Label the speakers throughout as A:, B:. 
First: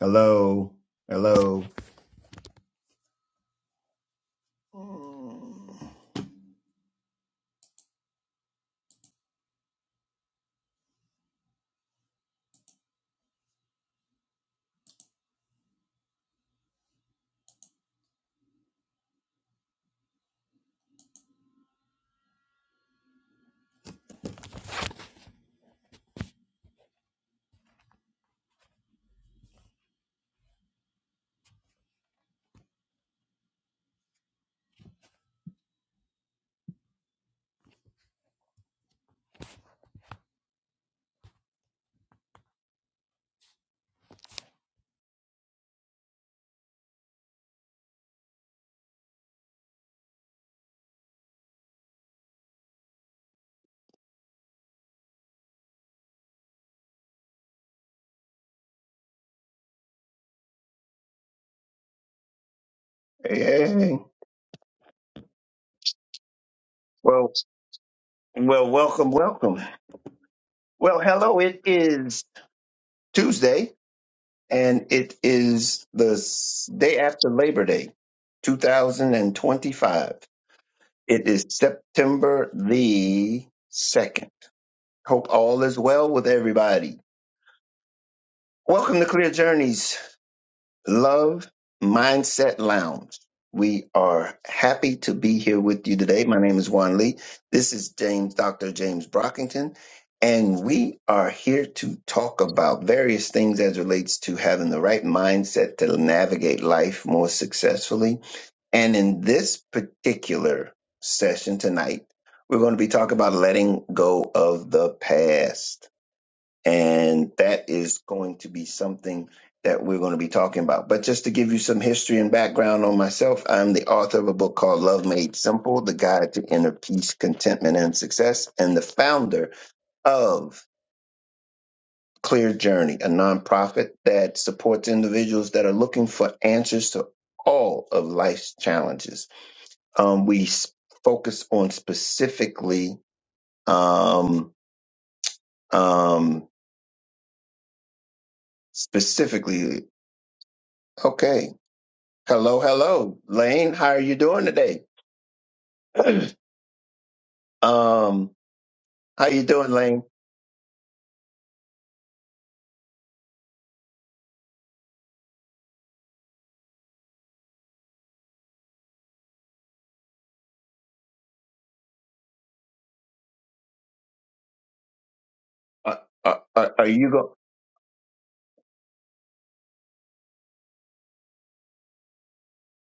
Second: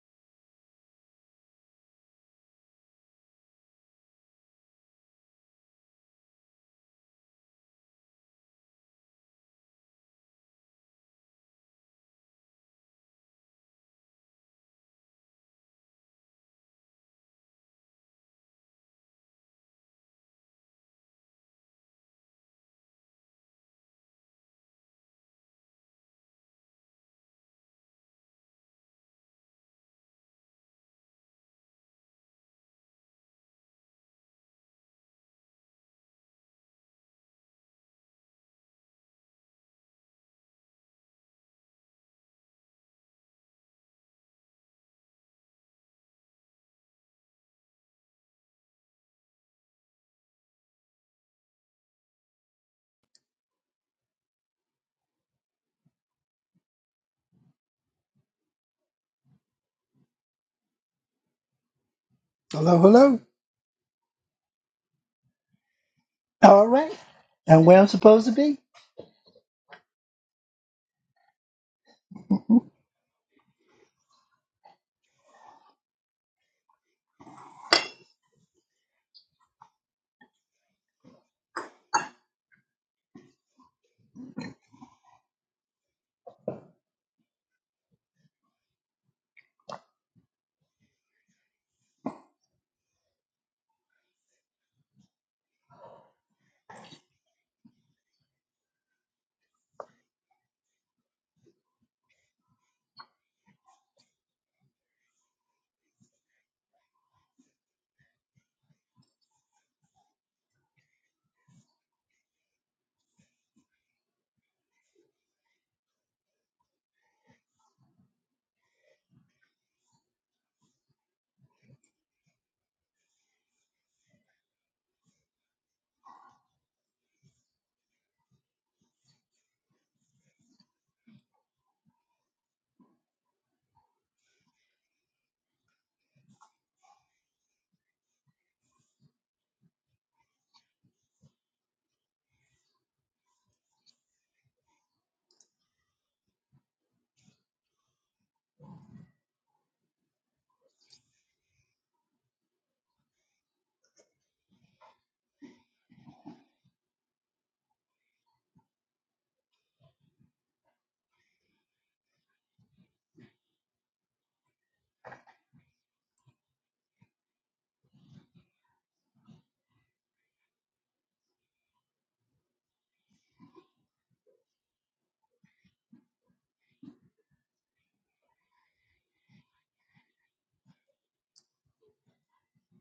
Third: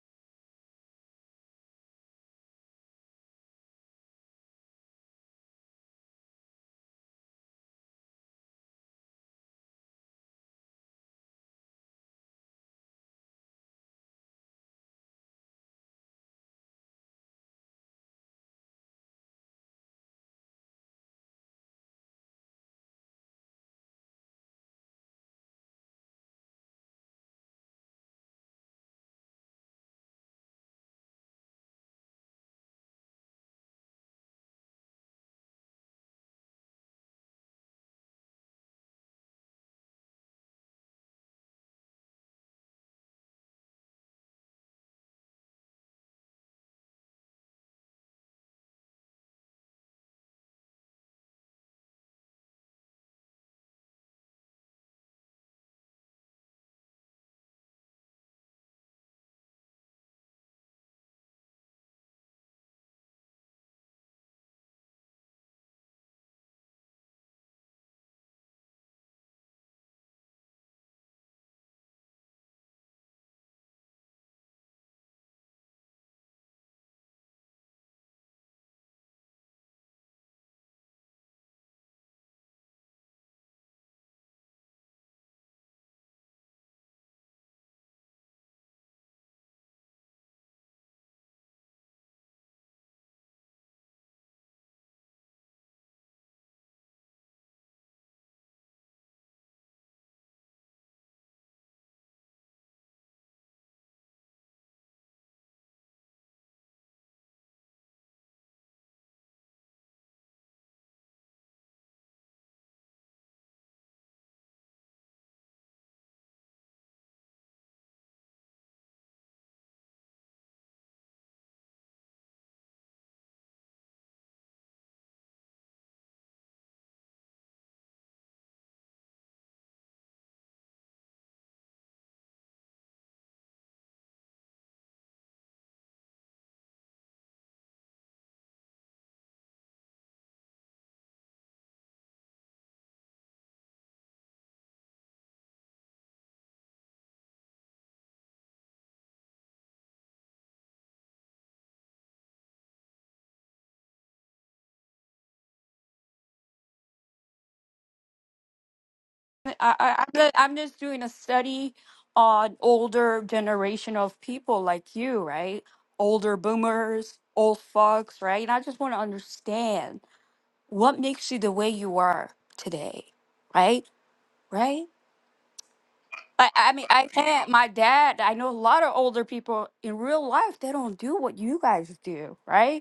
A: Hello. Hello.
B: Hello, hello.
A: Hey, hey, hey.
B: All right.
A: Well,
B: And where I'm supposed to be?
A: well, welcome, welcome. Well, hello. It is Tuesday, and it is the s- day after Labor Day, 2025. It is September the 2nd. Hope all is well with everybody. Welcome to Clear Journeys. Love Mindset Lounge. We are happy to be here with you today. My name is Juan Lee. This is James, Dr. James Brockington, and we are here to talk about various things as relates to having the right mindset to navigate life more successfully. And in this particular session tonight, we're going to be talking about letting go of the past. And that is going to be something that we're going to be talking about. But just to give you some history and background on myself, I'm the author of a book called Love Made Simple The Guide to Inner Peace, Contentment, and Success, and the founder of Clear Journey, a nonprofit that supports individuals that are looking for answers to all of life's challenges. Um, we s- focus on specifically, um, um, specifically, okay. Hello, hello, Lane. How are you doing today? um, how you
C: I,
A: doing,
C: I,
A: Lane?
C: I'm, just, I'm just doing a study on older generation of people like you, right? Older boomers, old folks, right? And I just want to understand what makes you the way you are today, right? Right?
A: Are, are,
C: I, I
A: are
C: mean,
A: are
C: I
A: you going
C: can't. My dad, I know a lot of older people in real life, they don't do what you guys do, right?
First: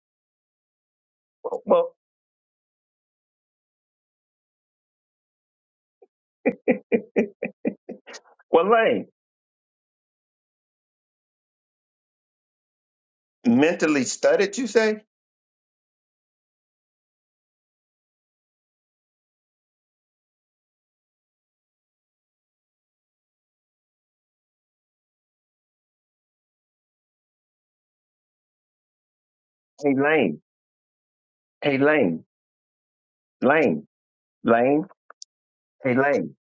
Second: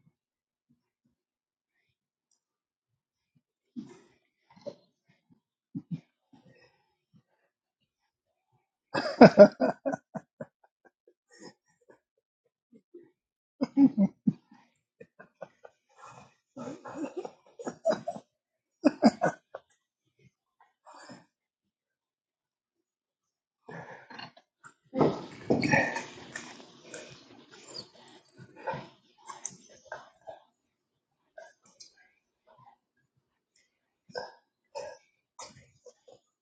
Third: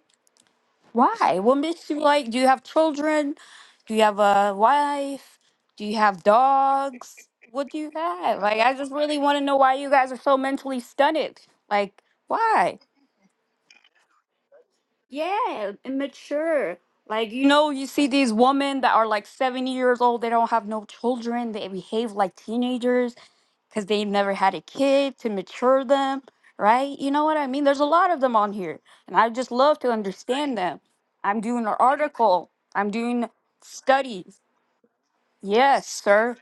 C: Why? What makes
A: Well,
C: you like? Do you have children? Do you have a wife? Do you have dogs? What do you have? Like,
A: well,
C: I just
A: Lane,
C: really want to know why you guys are so mentally stunted. Like, why?
A: mentally studied, you say?
C: Yeah, immature. Like, you know, you see these women that are like 70 years old, they don't have no children, they behave like teenagers because they've never had a kid to mature them, right? You know what I mean? There's a lot of them on here, and I just love to
A: Hey, Lane.
C: understand them. I'm doing an
A: Hey, Lane.
C: article, I'm doing
A: Lane.
C: studies.
A: Lane.
C: Yes,
A: Hey, Lane.
C: sir.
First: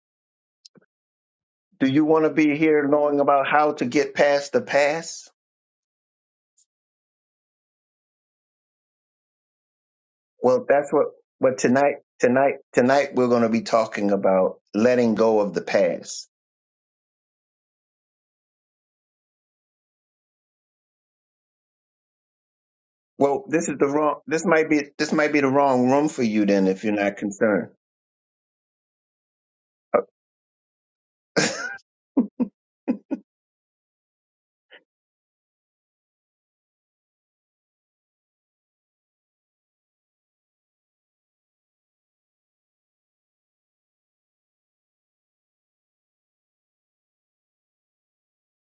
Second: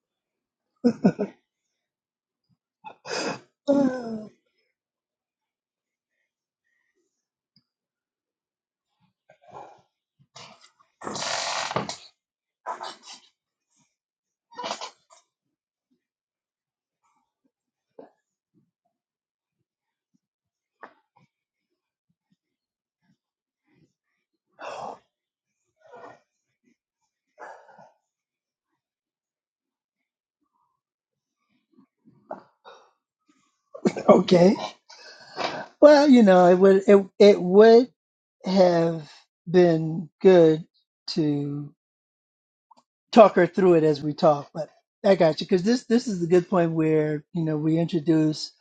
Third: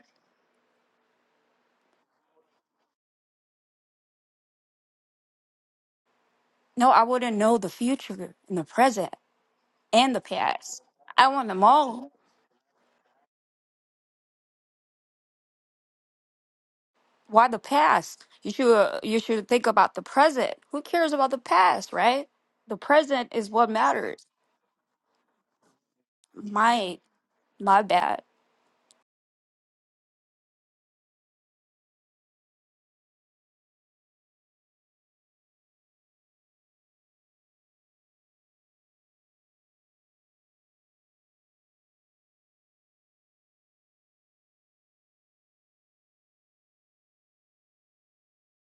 A: Do you want to be here knowing about how to get past the past?
C: No, I wouldn't know the future and the present and the
A: Well,
C: past.
A: that's what.
C: I want
A: But
C: them
A: tonight,
C: all.
A: tonight, tonight, we're going to be talking about letting go of the past.
C: Why the past? You should uh, you should think about the present. Who cares about the past, right? The present
A: Well,
C: is what
A: this is the wrong.
C: matters.
A: This might be. This might be the wrong room for you then, if you're
C: My
A: not concerned.
C: my bad.
B: okay. Well, you know, it would it it would have been good to talk her through it as we talk, but I got you because this this is the good point where you know we introduce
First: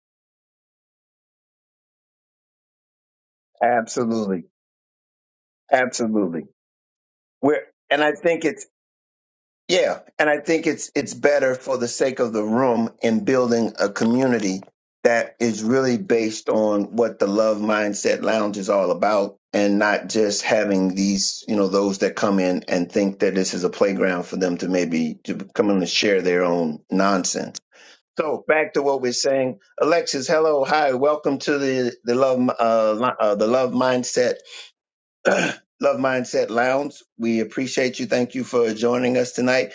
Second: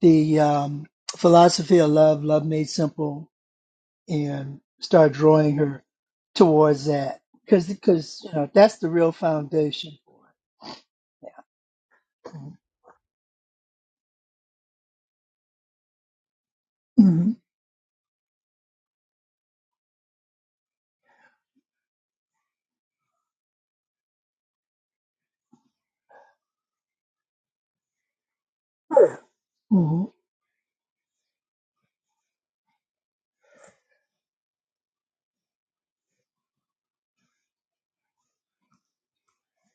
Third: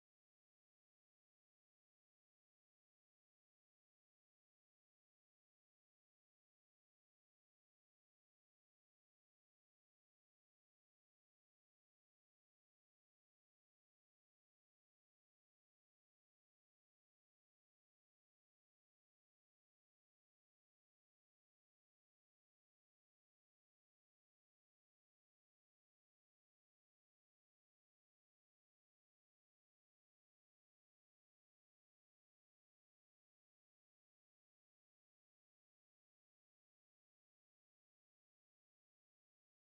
B: the um, philosophy of love, love made simple,
A: Absolutely.
B: and start drawing her
A: Absolutely.
B: towards that
A: We're,
B: because
A: and I
B: because you
A: think
B: know
A: it's,
B: that's the real foundation.
A: yeah, and I think it's, it's better for the sake of the room in building a community that is really based on what the
B: Mhm.
A: Love Mindset Lounge is all about and not just having these, you know, those that come in and think that this is a playground for them to maybe to come in and share their own nonsense. So back to what we're saying, Alexis. Hello, hi, welcome to the the love uh, Li- uh the love mindset Love Mindset Lounge. We appreciate you. Thank you for joining us tonight.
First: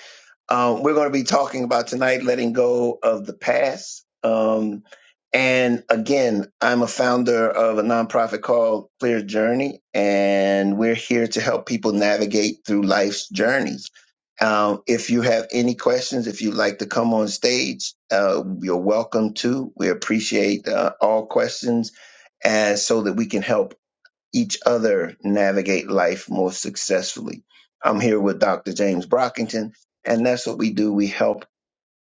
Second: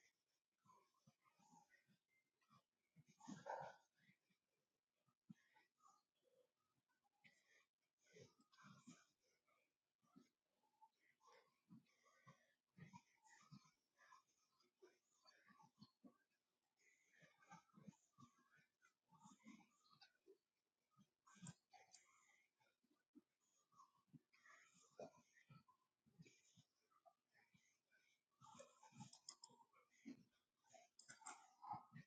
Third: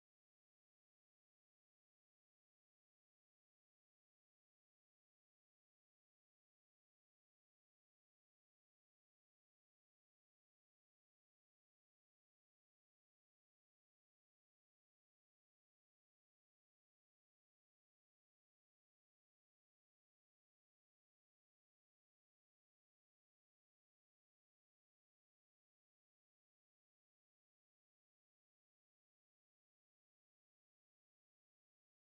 A: Um, we're going to be talking about tonight letting go of the past. Um, and again, I'm a founder of a nonprofit called Clear Journey, and we're here to help people navigate through life's journeys. Um, if you have any questions, if you'd like to come on stage, uh, you're welcome to. We appreciate uh, all questions, and so that we can help each other navigate life more successfully. I'm here with Dr. James Brockington, and that's what we do. We help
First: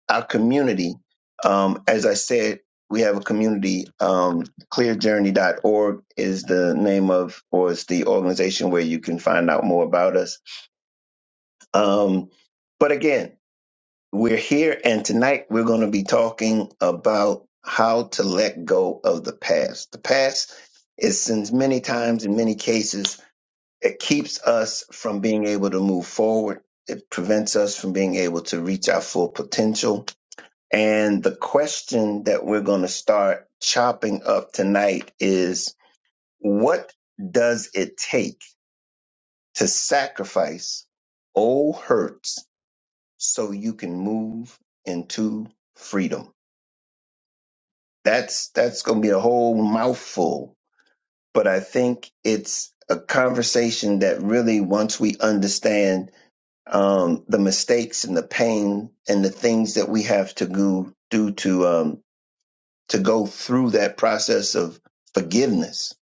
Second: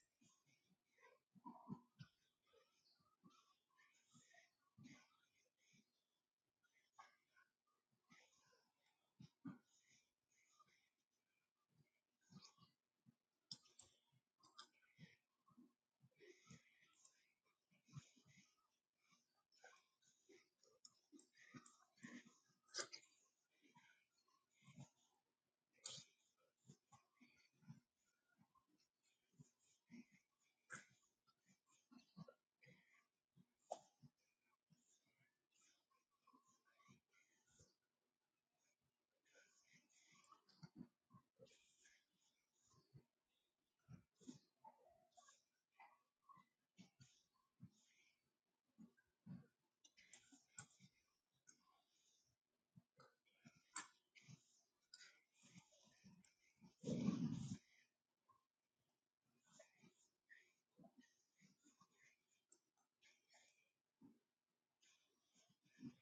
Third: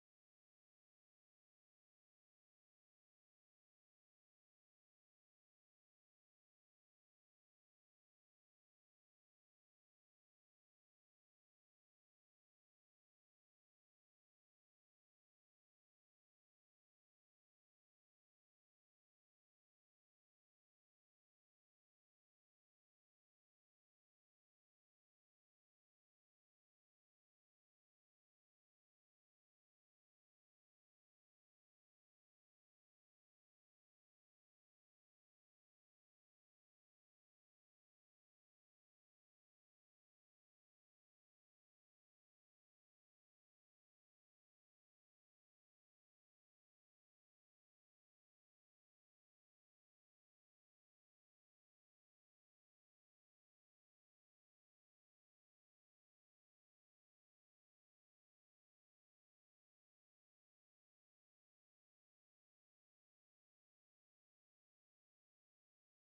A: our community. Um, as I said, we have a community. Um, clearjourney.org is the name of, or is the organization where you can find out more about us. Um, but again, we're here, and tonight we're going to be talking about how to let go of the past. The past is, since many times in many cases, it keeps us from being able to move forward. It prevents us from being able to reach our full potential. And the question that we're going to start chopping up tonight is what does it take to sacrifice old hurts so you can move into freedom? That's that's going to be a whole mouthful, but I think it's a conversation that really once we understand um, the mistakes and the pain and the things that we have to go do to um, to go through that process of forgiveness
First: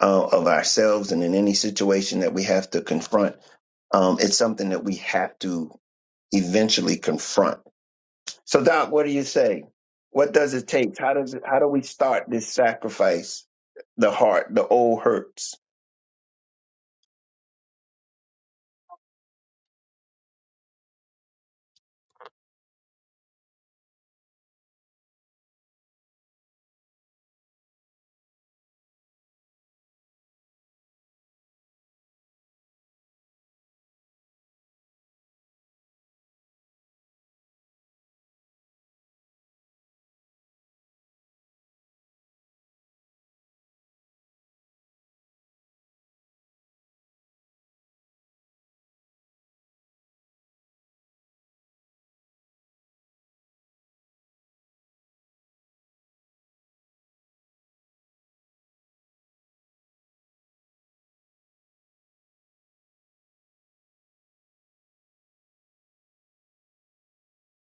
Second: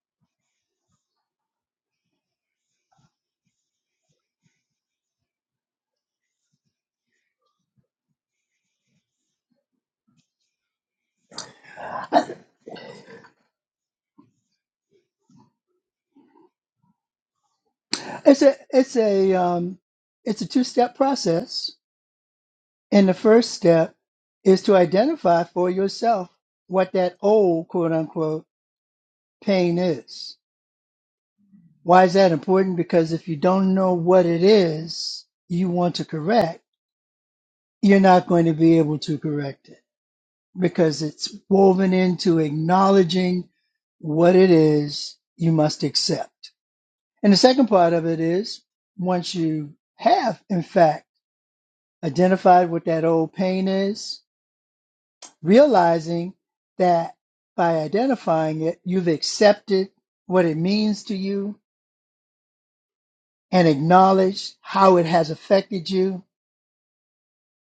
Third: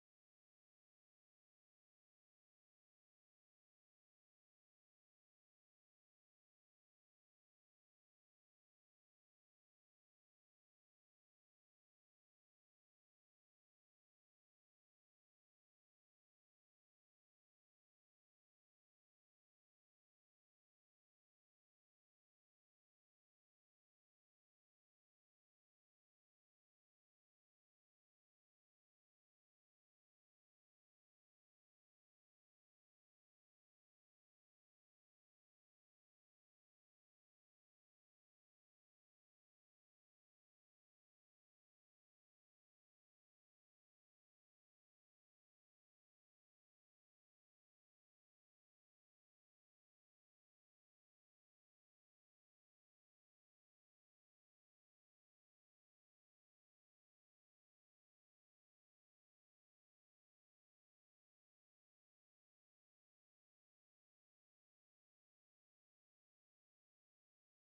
A: uh, of ourselves and in any situation that we have to confront. Um, it's something that we have to eventually confront. So, Doc, what do you say? What does it take? How does it, how do we start this sacrifice? The heart, the old hurts.
B: It's a it's a um, it's a two step process, and the first step is to identify for yourself what that old quote unquote pain is. Why is that important? Because if you don't know what it is you want to correct, you're not going to be able to correct it because it's woven into acknowledging what it is you must accept. And the second part of it is once you have, in fact, identified what that old pain is, realizing that by identifying it, you've accepted what it means to you and acknowledged how it has affected you.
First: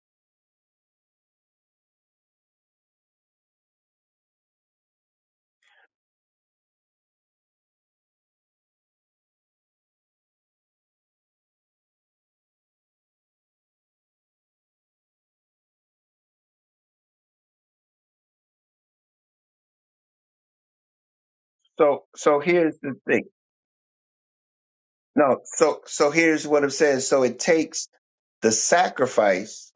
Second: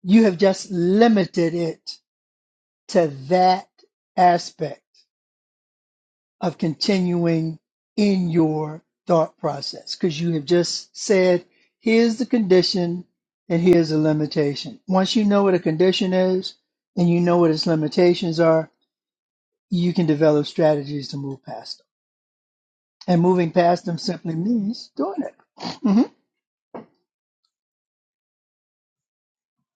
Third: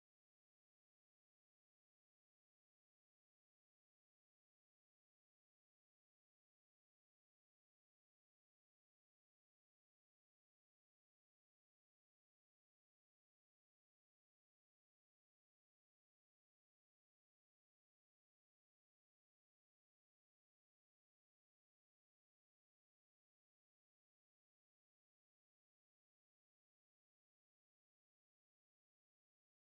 B: You have just limited it to that aspect of continuing in your thought process because you have just said, here's the condition and here's the limitation. Once you know what a condition is and you know what its limitations are, you can develop strategies to move past them.
A: So, so here's the
B: And
A: thing.
B: moving past them simply means doing it.
A: No, so
B: hmm
A: so here's what it says. So it takes the sacrifice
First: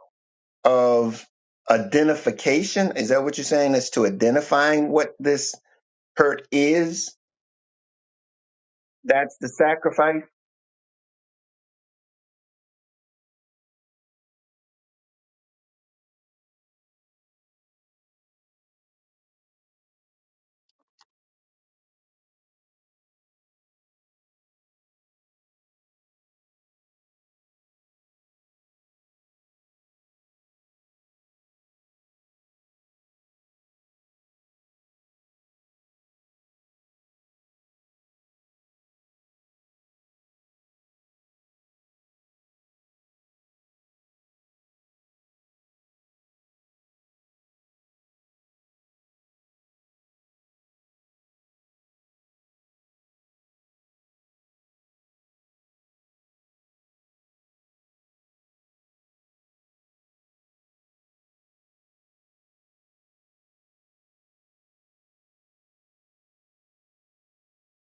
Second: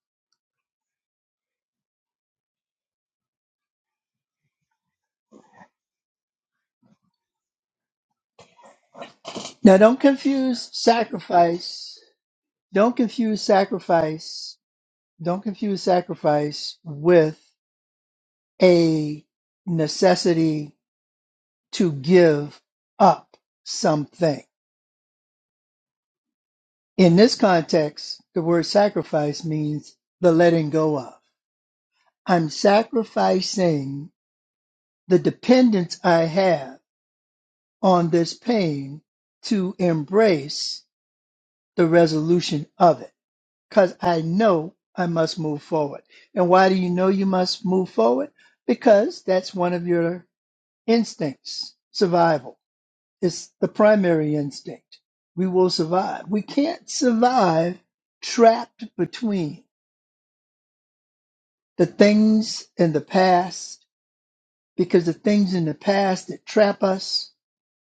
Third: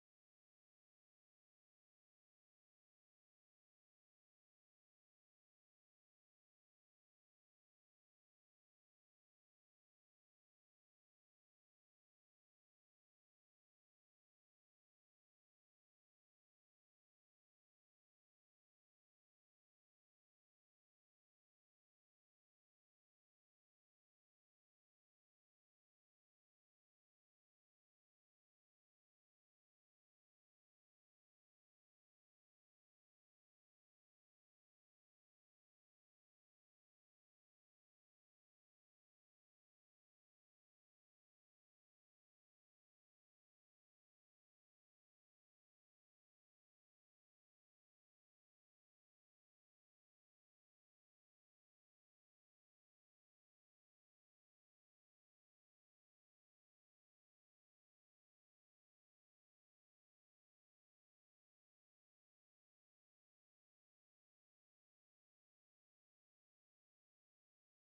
A: of identification. Is that what you're saying? As to identifying what this hurt is, that's the
B: Now, don't
A: sacrifice.
B: confuse sacrifice. Don't confuse sacrifice. Don't confuse sacrifice with a necessity to give up something. In this context, the word sacrifice means the letting go of. I'm sacrificing the dependence I have on this pain to embrace the resolution of it because I know I must move forward. And why do you know you must move forward? Because that's one of your instincts survival. is the primary instinct. We will survive. We can't survive trapped between the things in the past because the things in the past that trap us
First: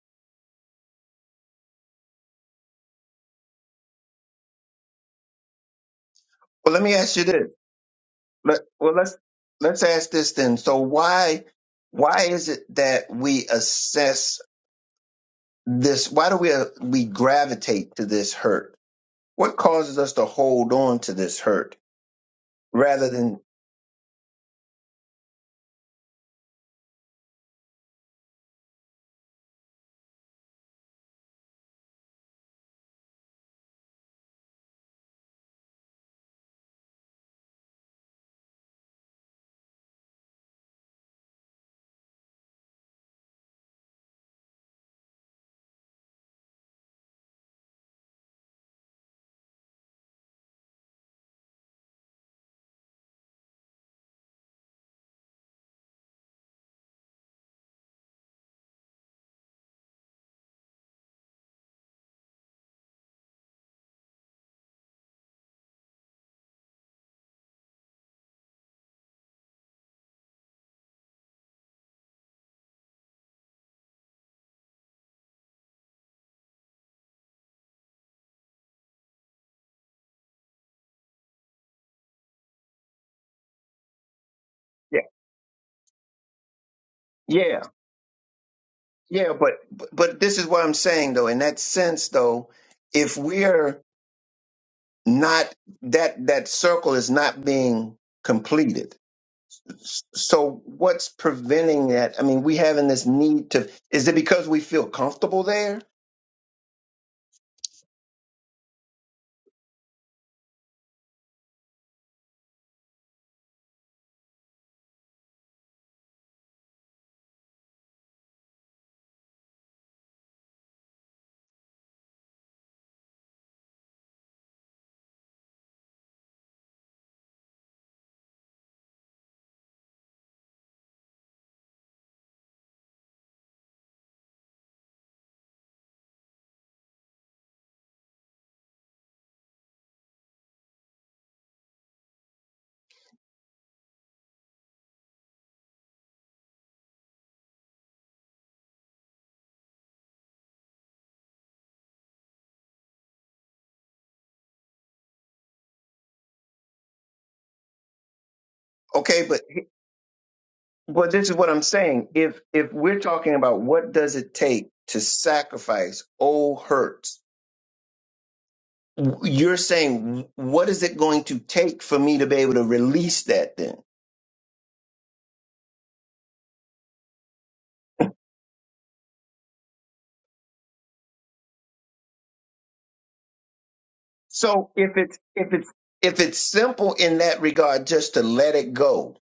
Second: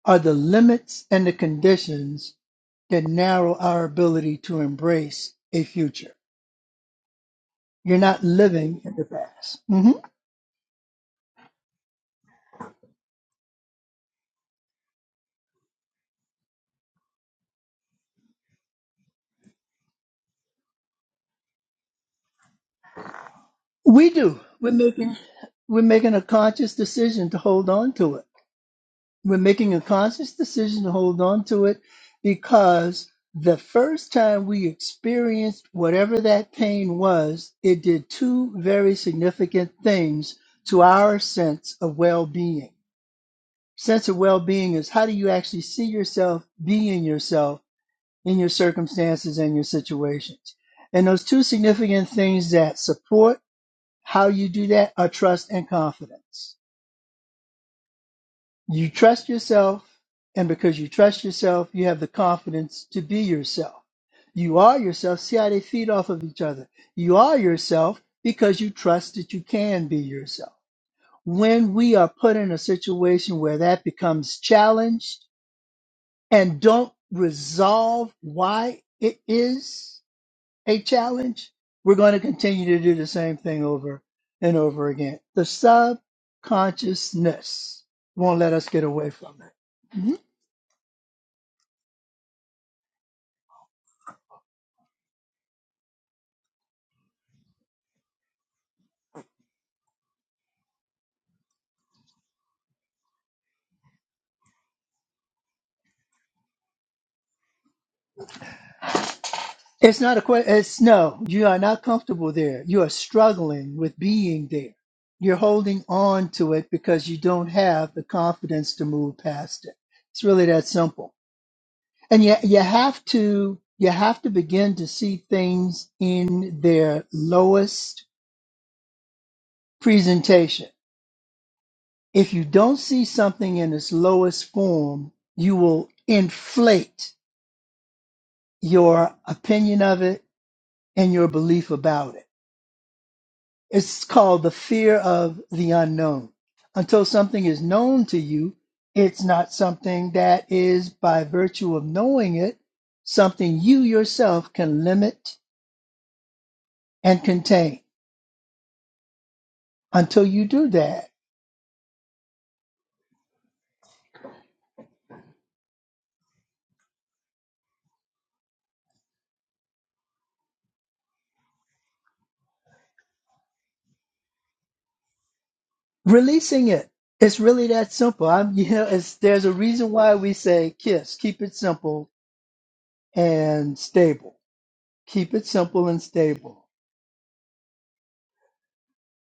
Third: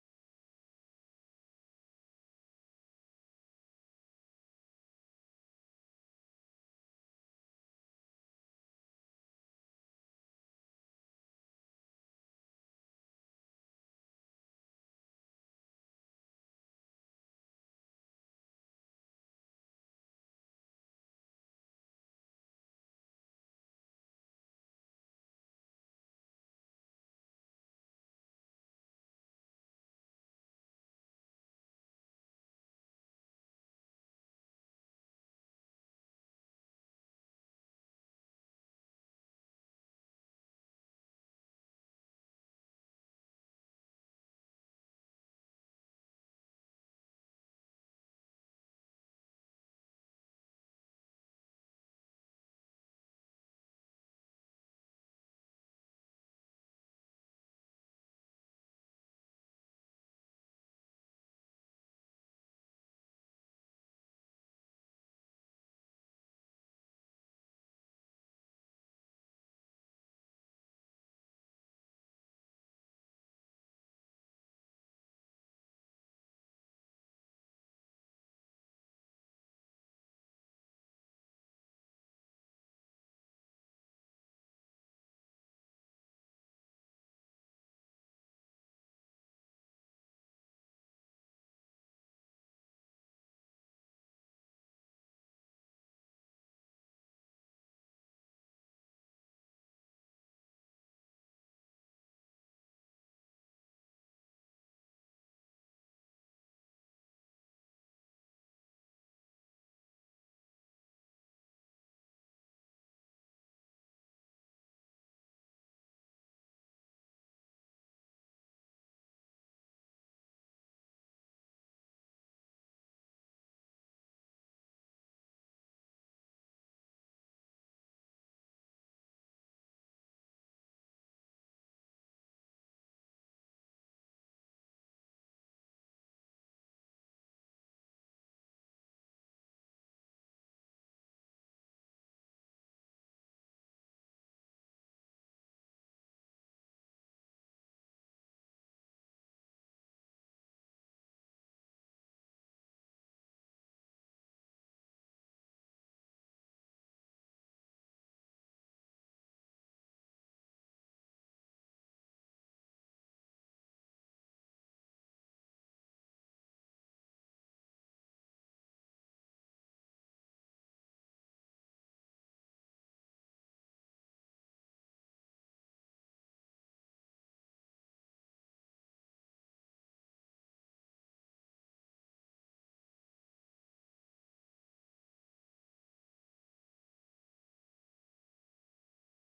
B: are the limits and the conditions that narrow our ability to embrace a future.
A: Well, let me ask you this.
B: You're not
A: Let,
B: living
A: well,
B: in the
A: let's
B: past.
A: let's
B: hmm
A: ask this then. So why why is it that we assess this? Why do we uh, we gravitate to this hurt? What causes us to hold on to this hurt rather than
B: We do. We're making we're making a conscious decision to hold on to it. We're making a conscious decision to hold on to it because the first time we experienced whatever that pain was, it did two very significant things to our sense of well-being. Sense of well-being is how do you actually see yourself being yourself in your circumstances and your situations. And those two significant things that support how you do that are trust and confidence. You trust yourself, and because you trust yourself, you have the confidence to be yourself. You are yourself. See how they feed off of each other. You are yourself because you trust that you can be yourself. When we are put in a situation where that becomes challenged and don't resolve why it is, a challenge, we're going to continue to do the same thing over and over
A: yeah
B: again. The
A: yeah
B: subconsciousness won't let us get away
A: Yeah,
B: from it.
A: but
B: Mhm.
A: but this is what I'm saying though. In that sense, though, if we're not that that circle is not being completed, S- so what's preventing that? I mean, we having this need to. Is it because we feel comfortable there?
B: It's not a question. It's no, you are not comfortable there. You are struggling with being there. You're holding on to it because you don't have the confidence to move past it. It's really that simple. And you, you have to you have to begin to see things in their lowest presentation If you don't see something in its lowest form, you will inflate your opinion of it and your belief about it. It's called the fear of the unknown. Until something is known to you, it's not something that is, by virtue of knowing it, something you yourself can limit and contain.
A: Okay, but
B: Until you do that,
A: But this is what I'm saying. If if we're talking about what does it take to sacrifice old hurts, you're saying what is it going to take for me to be able to release that then?
B: releasing it. It's really that simple. I'm, you know, it's, there's a reason why we say KISS, keep it simple, and stable.
A: So if it's
B: Keep it
A: if it's
B: simple and
A: if it's
B: stable.
A: simple in that regard, just to let it go,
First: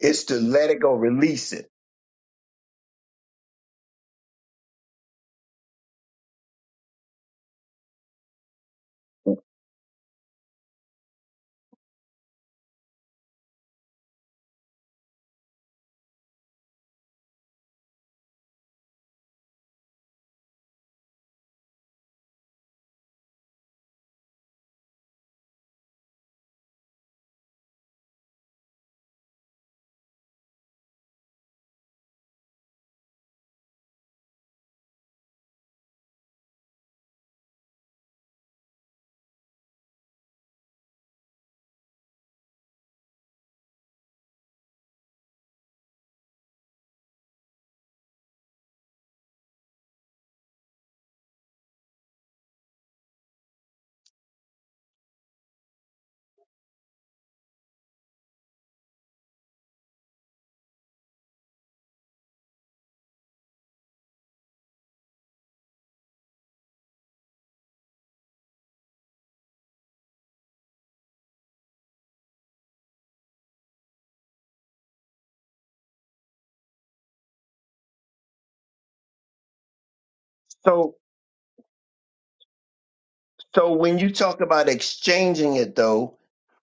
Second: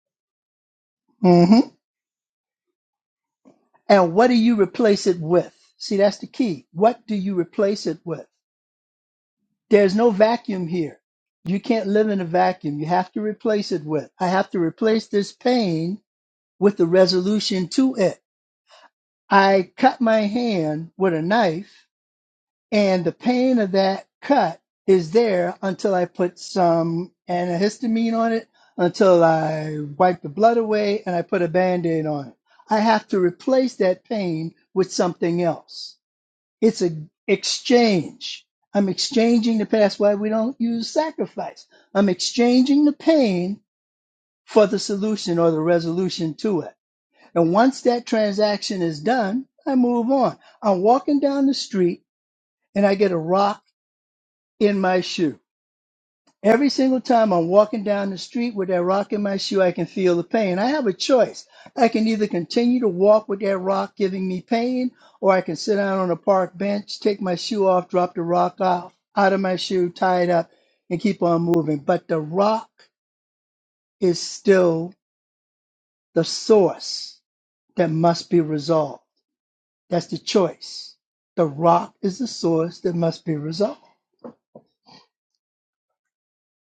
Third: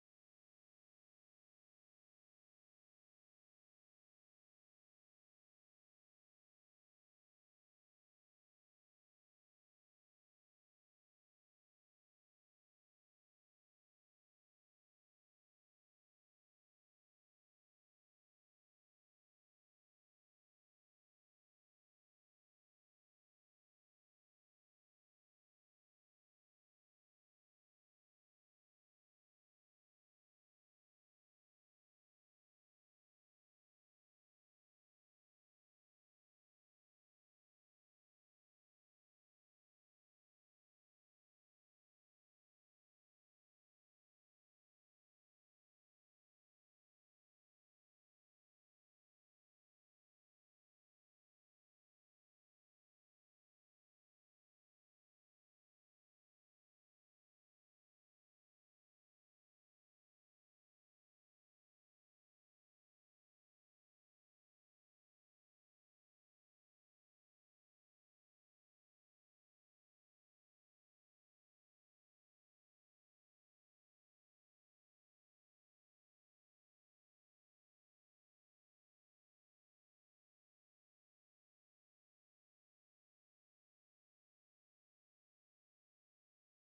A: it's to let it go, release
B: hmm
A: it.
B: And what do you replace it with? See, that's the key. What do you replace it with? There's no vacuum here. You can't live in a vacuum. You have to replace it with. I have to replace this pain with the resolution to it. I cut my hand with a knife. and the pain of that cut is there until I put some antihistamine on it, until I wipe the blood away and I put a band aid on it. I have to replace that pain with something else. It's an exchange. I'm exchanging the past. Why we don't use sacrifice? I'm exchanging the pain for the solution or the resolution to it. And once that transaction is done, I move on. I'm walking down the street and I get a rock in my shoe. Every single time I'm walking down the street with that rock in my shoe, I can feel the pain. I have a choice. I can either continue to walk with that rock giving me pain, or I can sit down on a park bench, take my shoe off, drop the rock out, out of my shoe, tie it up, and keep on moving. But the rock is still the source that must be resolved. That's the
A: So
B: choice. The rock is the source that must be
A: so
B: resolved.
A: when you talk about exchanging it though,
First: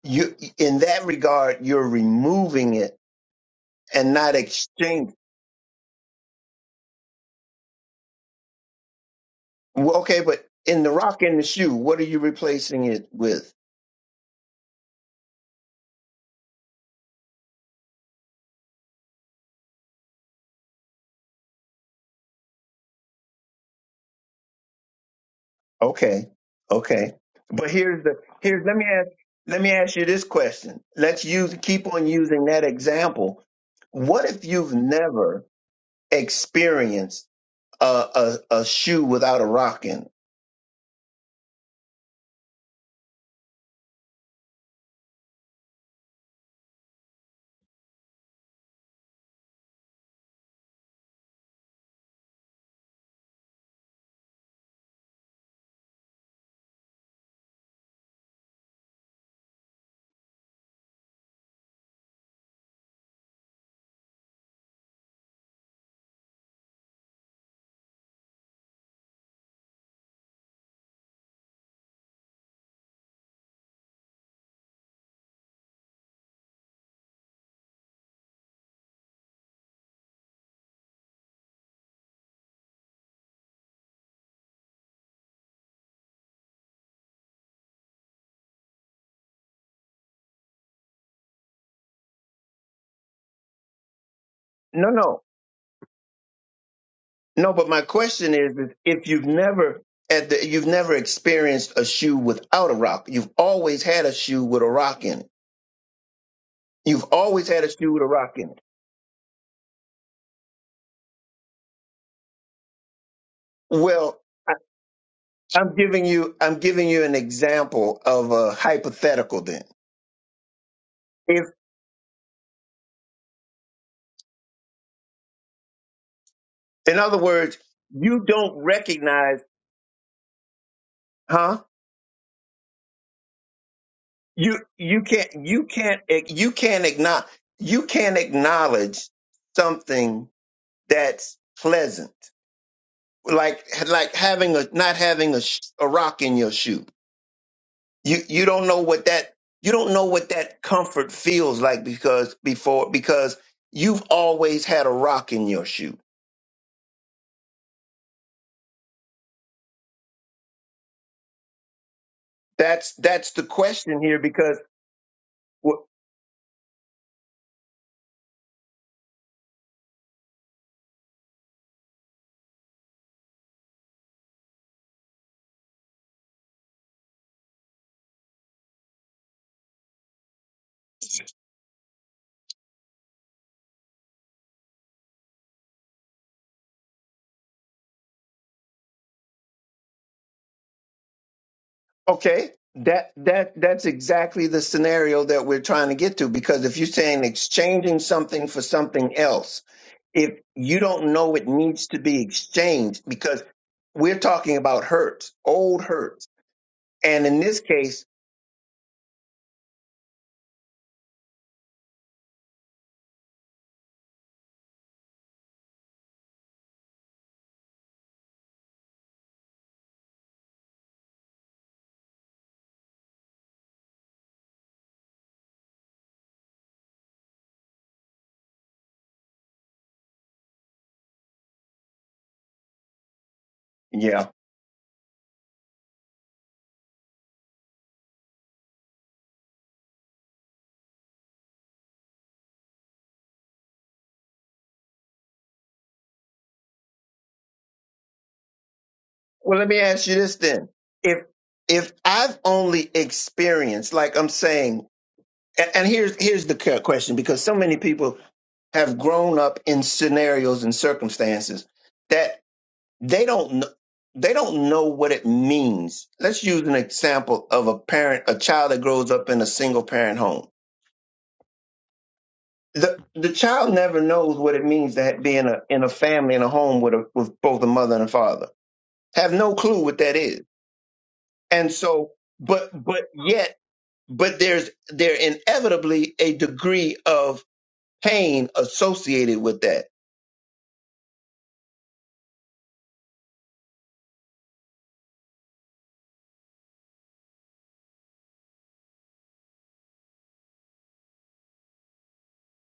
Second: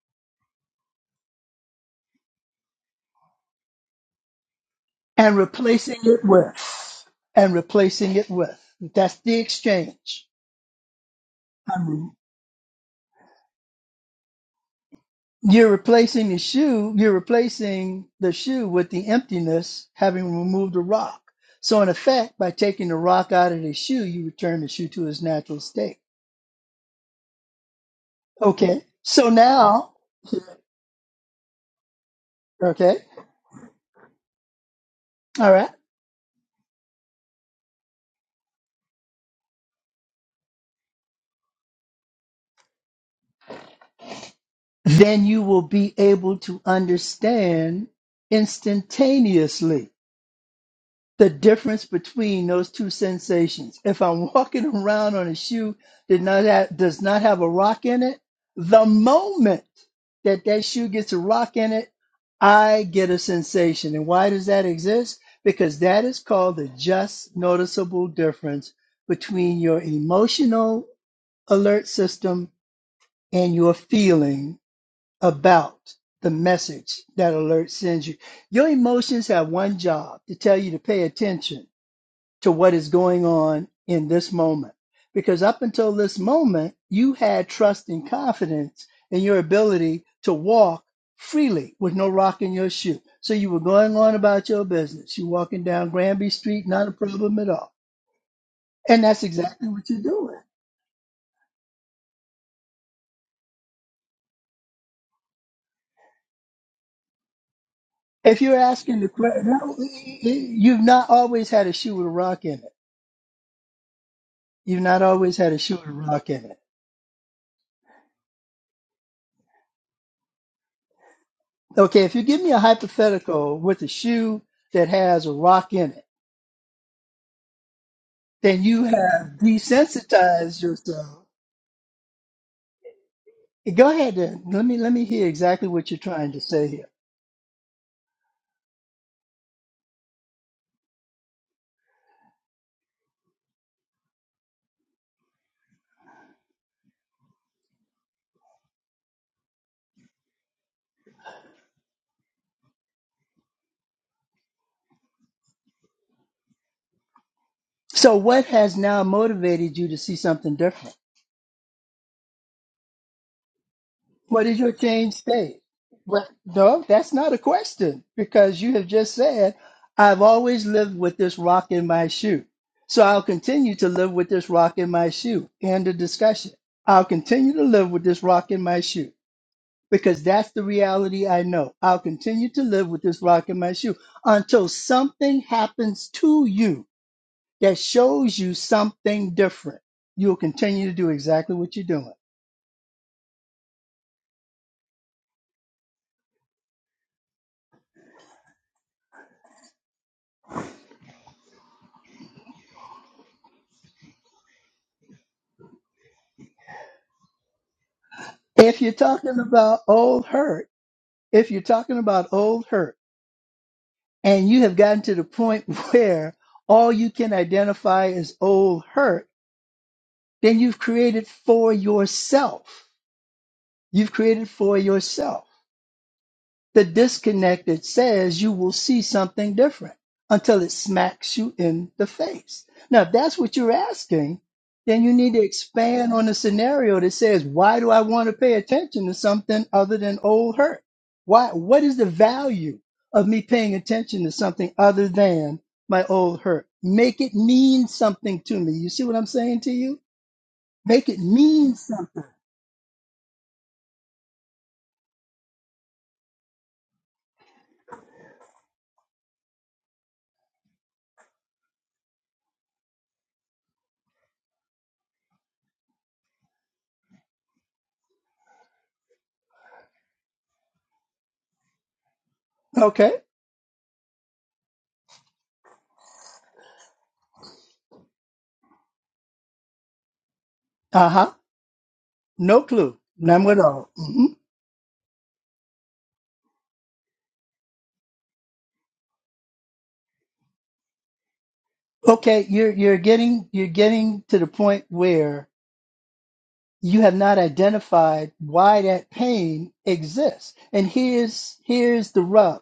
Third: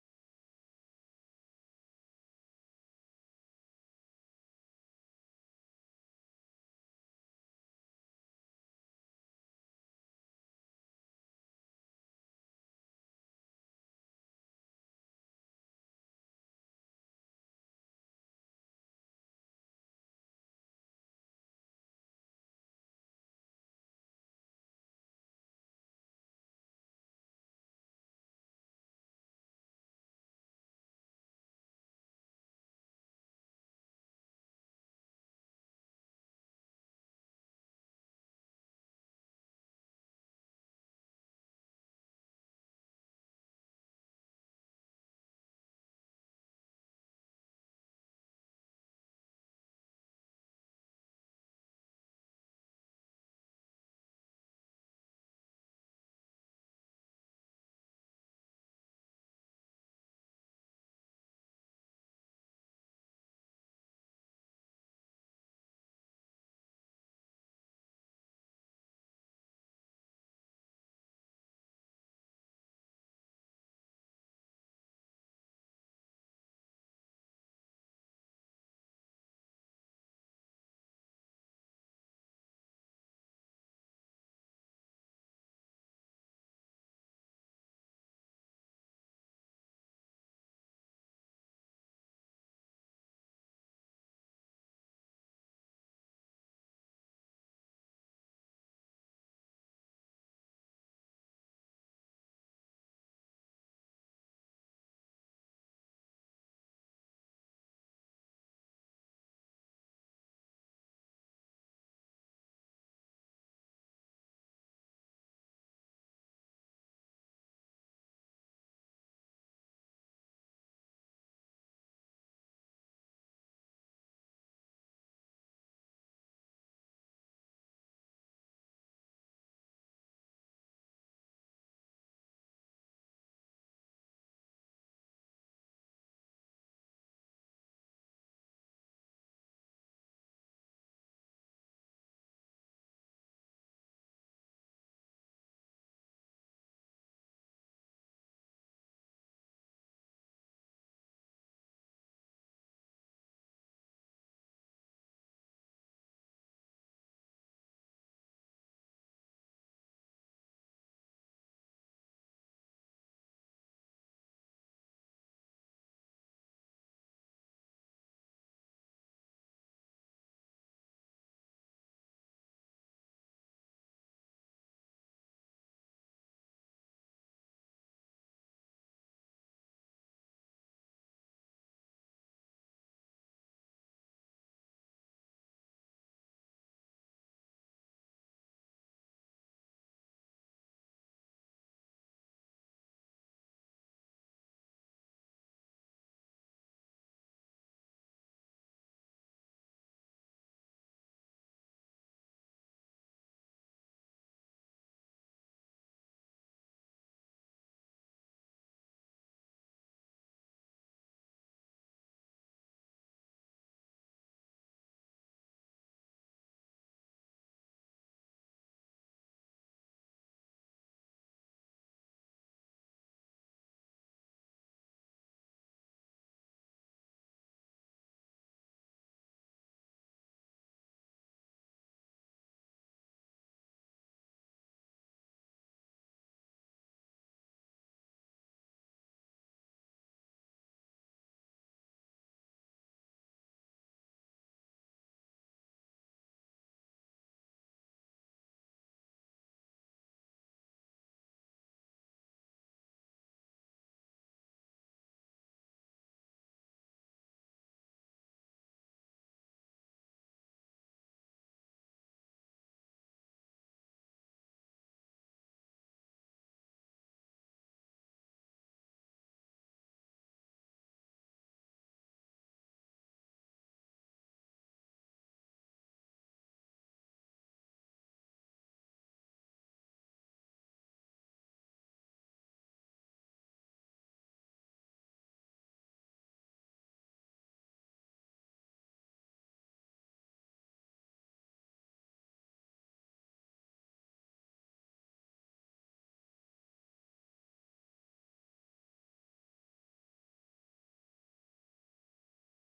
A: you in that regard you're removing it and not exchanging.
B: and replacing it with and replacing it with that's the
A: Well, okay,
B: exchange
A: but in the rock and the shoe, what are
B: I'm-
A: you replacing it with?
B: you're replacing the shoe you're replacing the shoe with the emptiness having removed the rock so in effect by taking the rock out of the shoe you return the shoe to its natural state
A: Okay, okay. But here's the here's let
B: okay
A: me ask
B: so
A: let me
B: now
A: ask you this question. Let's use keep on using that
B: okay
A: example. What if you've never
B: all right
A: experienced a a, a shoe without a rock in? it?
B: then you will be able to understand instantaneously the difference between those two sensations. If I'm walking around on a shoe that not have, does not have a rock in it, the moment that that shoe gets a rock in it, I get a sensation. And why does that exist? Because that is called the just noticeable difference between your emotional alert system and your feeling about the message that alert sends you. Your emotions have one job to tell you to pay attention to what is going on in this moment. Because up until this moment, you had trust and confidence in your ability to walk freely with no rock in your shoe. So you were going on about your
A: No,
B: business.
A: no,
B: You're walking down Granby Street, not a problem at
A: no. But
B: all.
A: my question is, is
B: And
A: if
B: that's
A: you've
B: exactly
A: never
B: what you're
A: at
B: doing.
A: the, you've never experienced a shoe without a rock, you've always had a shoe with a rock in it. You've always had a shoe with a rock
B: If
A: in
B: you're
A: it.
B: asking the question, you've not always had a shoe with a rock in it.
A: Well,
B: You've not always had a
A: I'm
B: shoe with a
A: giving
B: rock
A: you
B: in it.
A: I'm giving you an example of a hypothetical then. If
B: Okay, if you give me a hypothetical with a shoe that has a rock in it,
A: in other words, you don't
B: Then you have
A: recognize,
B: desensitized yourself.
A: huh?
B: Go ahead then.
A: You
B: Let me let
A: you
B: me hear
A: can't you
B: exactly what you're
A: can't
B: trying to
A: you
B: say
A: can't
B: here.
A: acknowledge you can't acknowledge something that's pleasant. Like like having a not having a, sh- a rock in your shoe. You you don't know what that you don't know what that comfort feels like because before because you've always had a rock in your shoe
B: So what has now motivated you to see something different?
A: That's that's the question here
B: What is
A: because
B: your change state?
A: w-
B: Well, no, that's not a question because you have just said, I've always lived with this rock in my shoe. So I'll continue to live with this rock in my shoe. End of discussion. I'll continue to live with this rock in my shoe. because that's the reality I know. I'll continue to live with this rock in my shoe until something happens to you that shows you something different. You'll continue to do exactly what you're doing.
A: okay, that that that's exactly the scenario that we're trying to get to because if you're saying exchanging something for something else, if you don't know it needs to be exchanged because we're talking about hurts, old hurts. And in this case,
B: If you're talking about old hurt, if you're talking about old hurt and you have gotten to the point where all you can identify is old hurt, then you've created for yourself. You've created for yourself The disconnected says you will see something different until it smacks you in the face. Now, if that's what you're
A: yeah.
B: asking, then you need to expand on a scenario that says, why do I want to pay attention to something other than old hurt? Why, what is the value of me paying attention to something other than my old hurt? Make it mean something to me. You see what I'm
A: Well,
B: saying
A: let
B: to
A: me
B: you?
A: ask you this then.
B: Make it
A: If
B: mean
A: if
B: something.
A: I've only experienced like I'm saying and, and here's here's the cu- question because so many people have grown up in scenarios and circumstances that they don't kn- they don't know what it means. Let's use an example of a parent, a child that grows up in a single parent home. The
B: Okay.
A: the child never knows what it means to be in a in a family in a home with a with both a mother and a father. Have no clue what that is.
B: Uh huh.
A: And so
B: No
A: but
B: clue.
A: but
B: None
A: yet
B: at all. Mhm.
A: but there's there inevitably a degree of pain associated with that
B: Okay, you're you're getting you're getting to the point where you have not identified why that pain exists. And here's here's the rub.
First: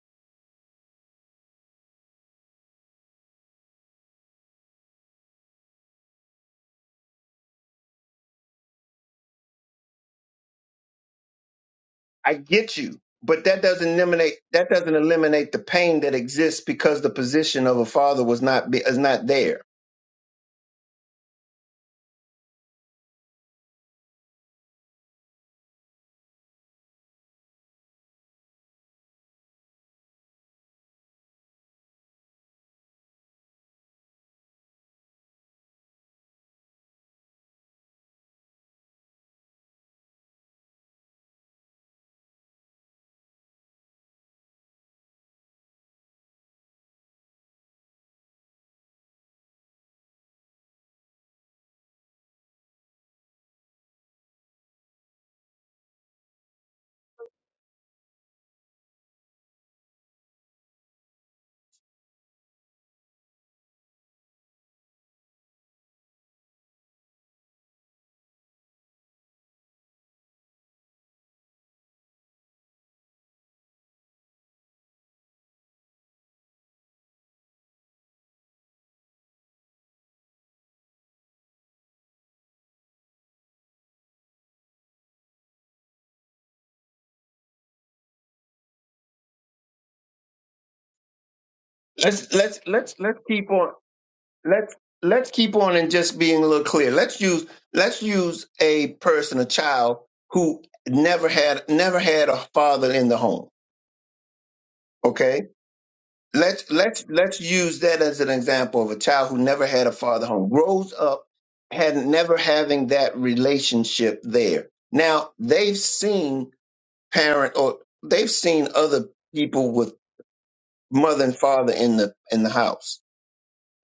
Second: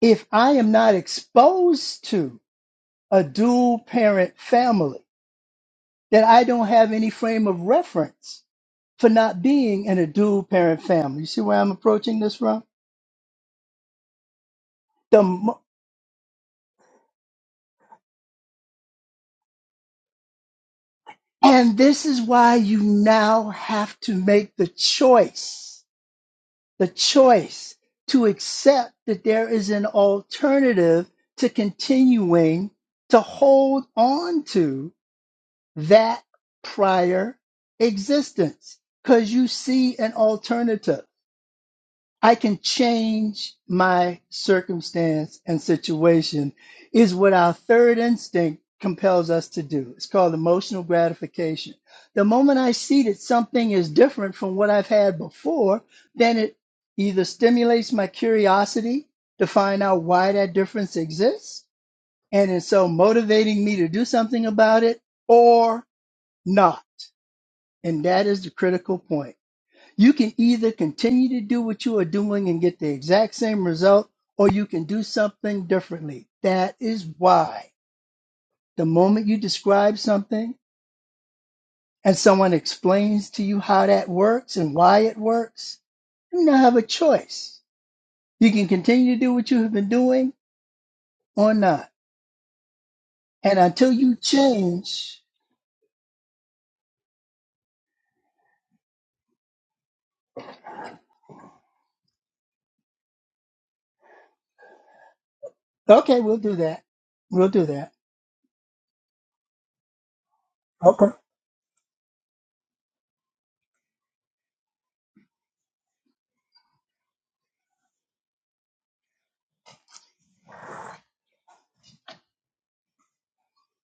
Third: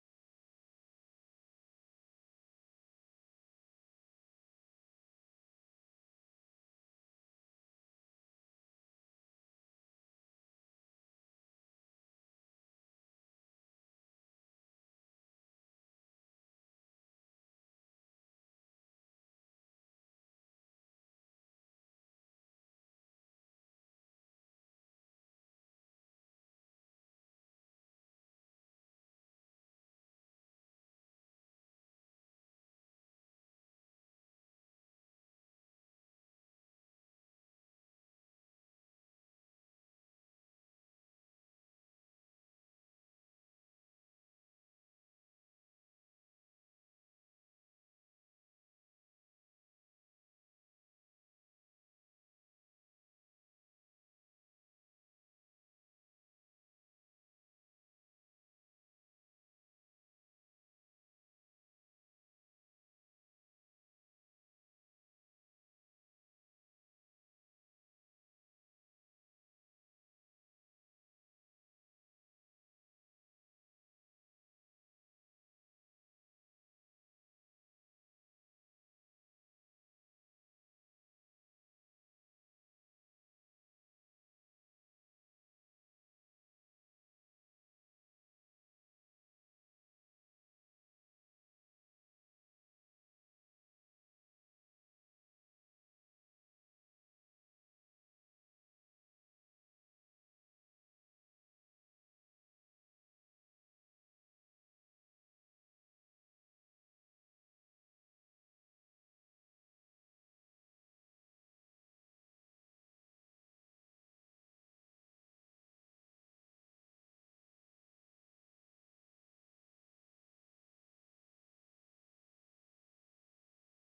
B: If I am not exposed to a dual parent family, then I don't have any frame of reference for not being in a dual parent family. You see where I'm approaching this
A: I
B: from?
A: get you, but that doesn't eliminate that doesn't
B: The
A: eliminate the
B: mo-
A: pain that exists because the position of a father was not be, is not there.
B: and this is why you now have to make the choice the choice to accept that there is an alternative to continuing to hold on to that prior existence because you see an alternative. I can change my circumstance and situation is what our third instinct compels us to do. It's called emotional gratification. The moment I see that something is different from what I've had before, then it either stimulates my curiosity to find out why that difference exists, and is so motivating me to do something about it, or not. And that is the critical point you can either continue to do what you are doing and get the exact same result, or you can do something differently. That is why the moment you describe something and someone explains to you how that works and why it works, you now have a choice. You can continue to do what you have been doing or not.
A: Let's let's let's let's keep
B: And
A: on
B: until you
A: let's
B: change,
A: let's keep on and just being a little clear. Let's use let's use a person, a child who never had never had a father in the home. Okay,
B: okay, we'll do
A: let's
B: that.
A: let's let's
B: We'll do
A: use
B: that.
A: that as an example of a child who never had a father home, grows
B: Okay.
A: up had never having that relationship there. Now they've seen parent or they've seen other people with mother and father in the in the house.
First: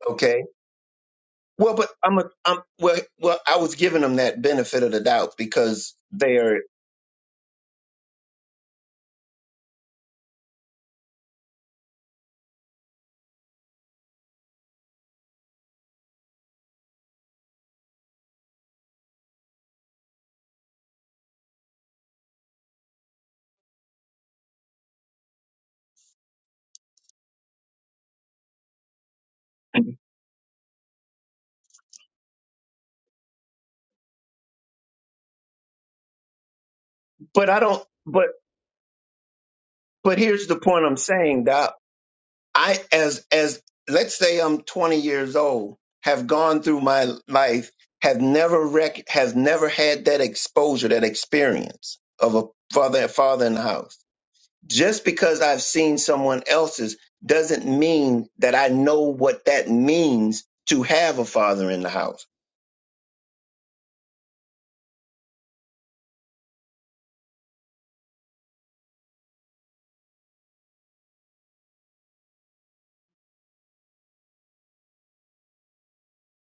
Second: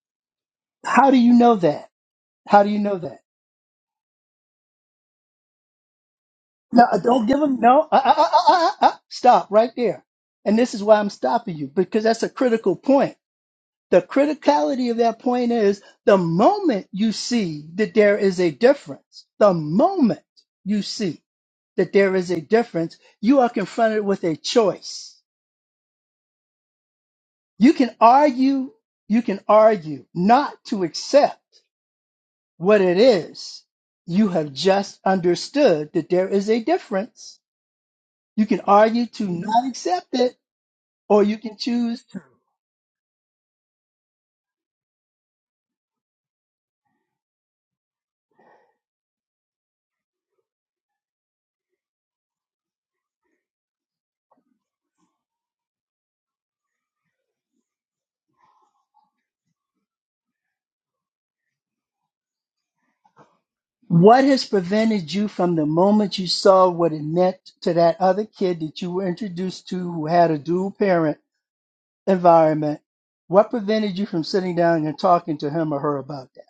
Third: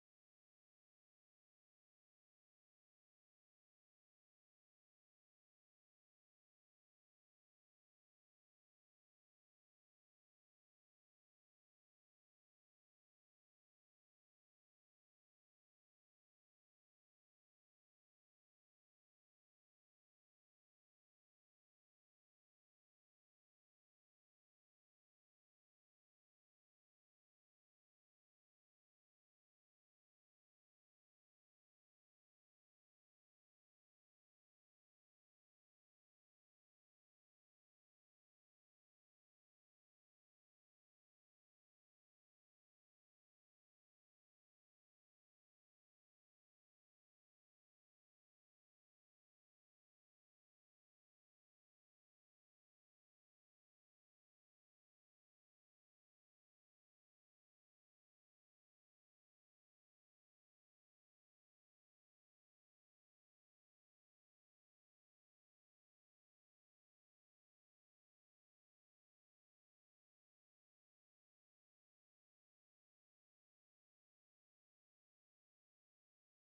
A: Okay.
B: How do you know
A: Well, but
B: that?
A: I'm a I'm
B: How do you
A: well
B: know that?
A: well I was giving them that benefit of the doubt because they're
B: No, uh, don't give him. No, uh, uh, uh, uh, uh, uh, uh, stop right there. And this is why I'm stopping you because that's a critical point. The criticality of that point is the moment you see that there is a difference, the moment you see that there is a difference, you are confronted with a choice. You can argue, you can argue not to accept what it is. You have just understood that there is a difference.
A: but I don't but
B: You can argue to not accept
A: but
B: it
A: here's the point I'm
B: or you
A: saying
B: can
A: that
B: choose
A: I as as let's say I'm 20 years old have gone through my life have never rec- have never had that exposure that experience of a father father in the house just because I've seen someone else's doesn't mean that I know what that means to have a father in the house.
B: what has prevented you from the moment you saw what it meant to that other kid that you were introduced to who had a dual parent environment. What prevented you from sitting down and talking to him or her about that?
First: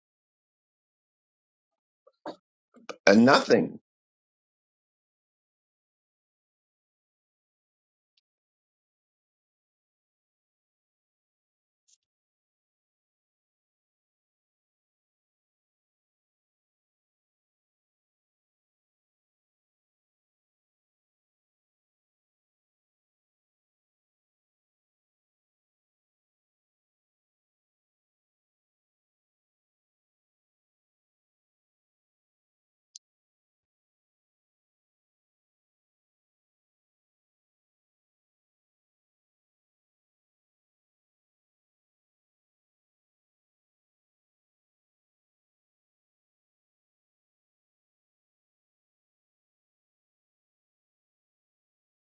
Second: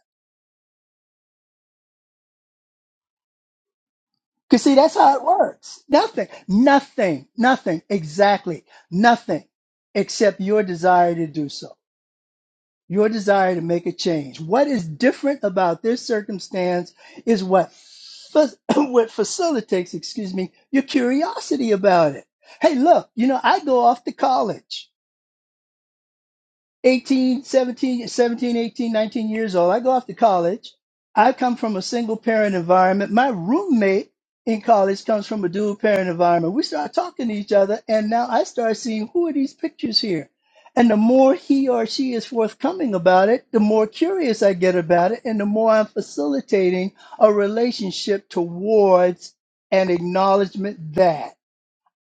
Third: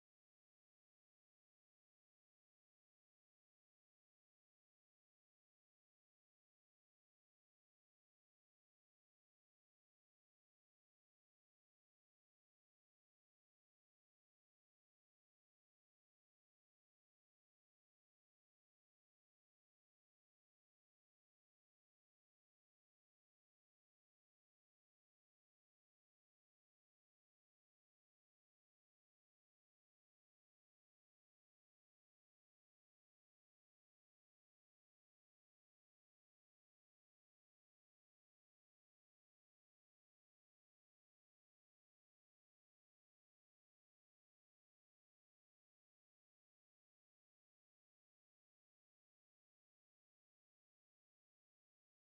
A: Uh, nothing.
B: Because, see, that's how it works. Nothing, nothing, nothing, exactly nothing except your desire to do so. your desire to make a change. What is different about this circumstance is what fa- what facilitates, excuse me, your curiosity about it. Hey, look, you know, I go off to college. 18, 17, 17, 18, 19 years old. I go off to college. I come from a single parent environment. My roommate in college comes from a dual parent environment. We start talking to each other, and now I start seeing who are these pictures here. And the more he or she is forthcoming about it, the more curious I get about it, and the more I'm facilitating a relationship towards an acknowledgement that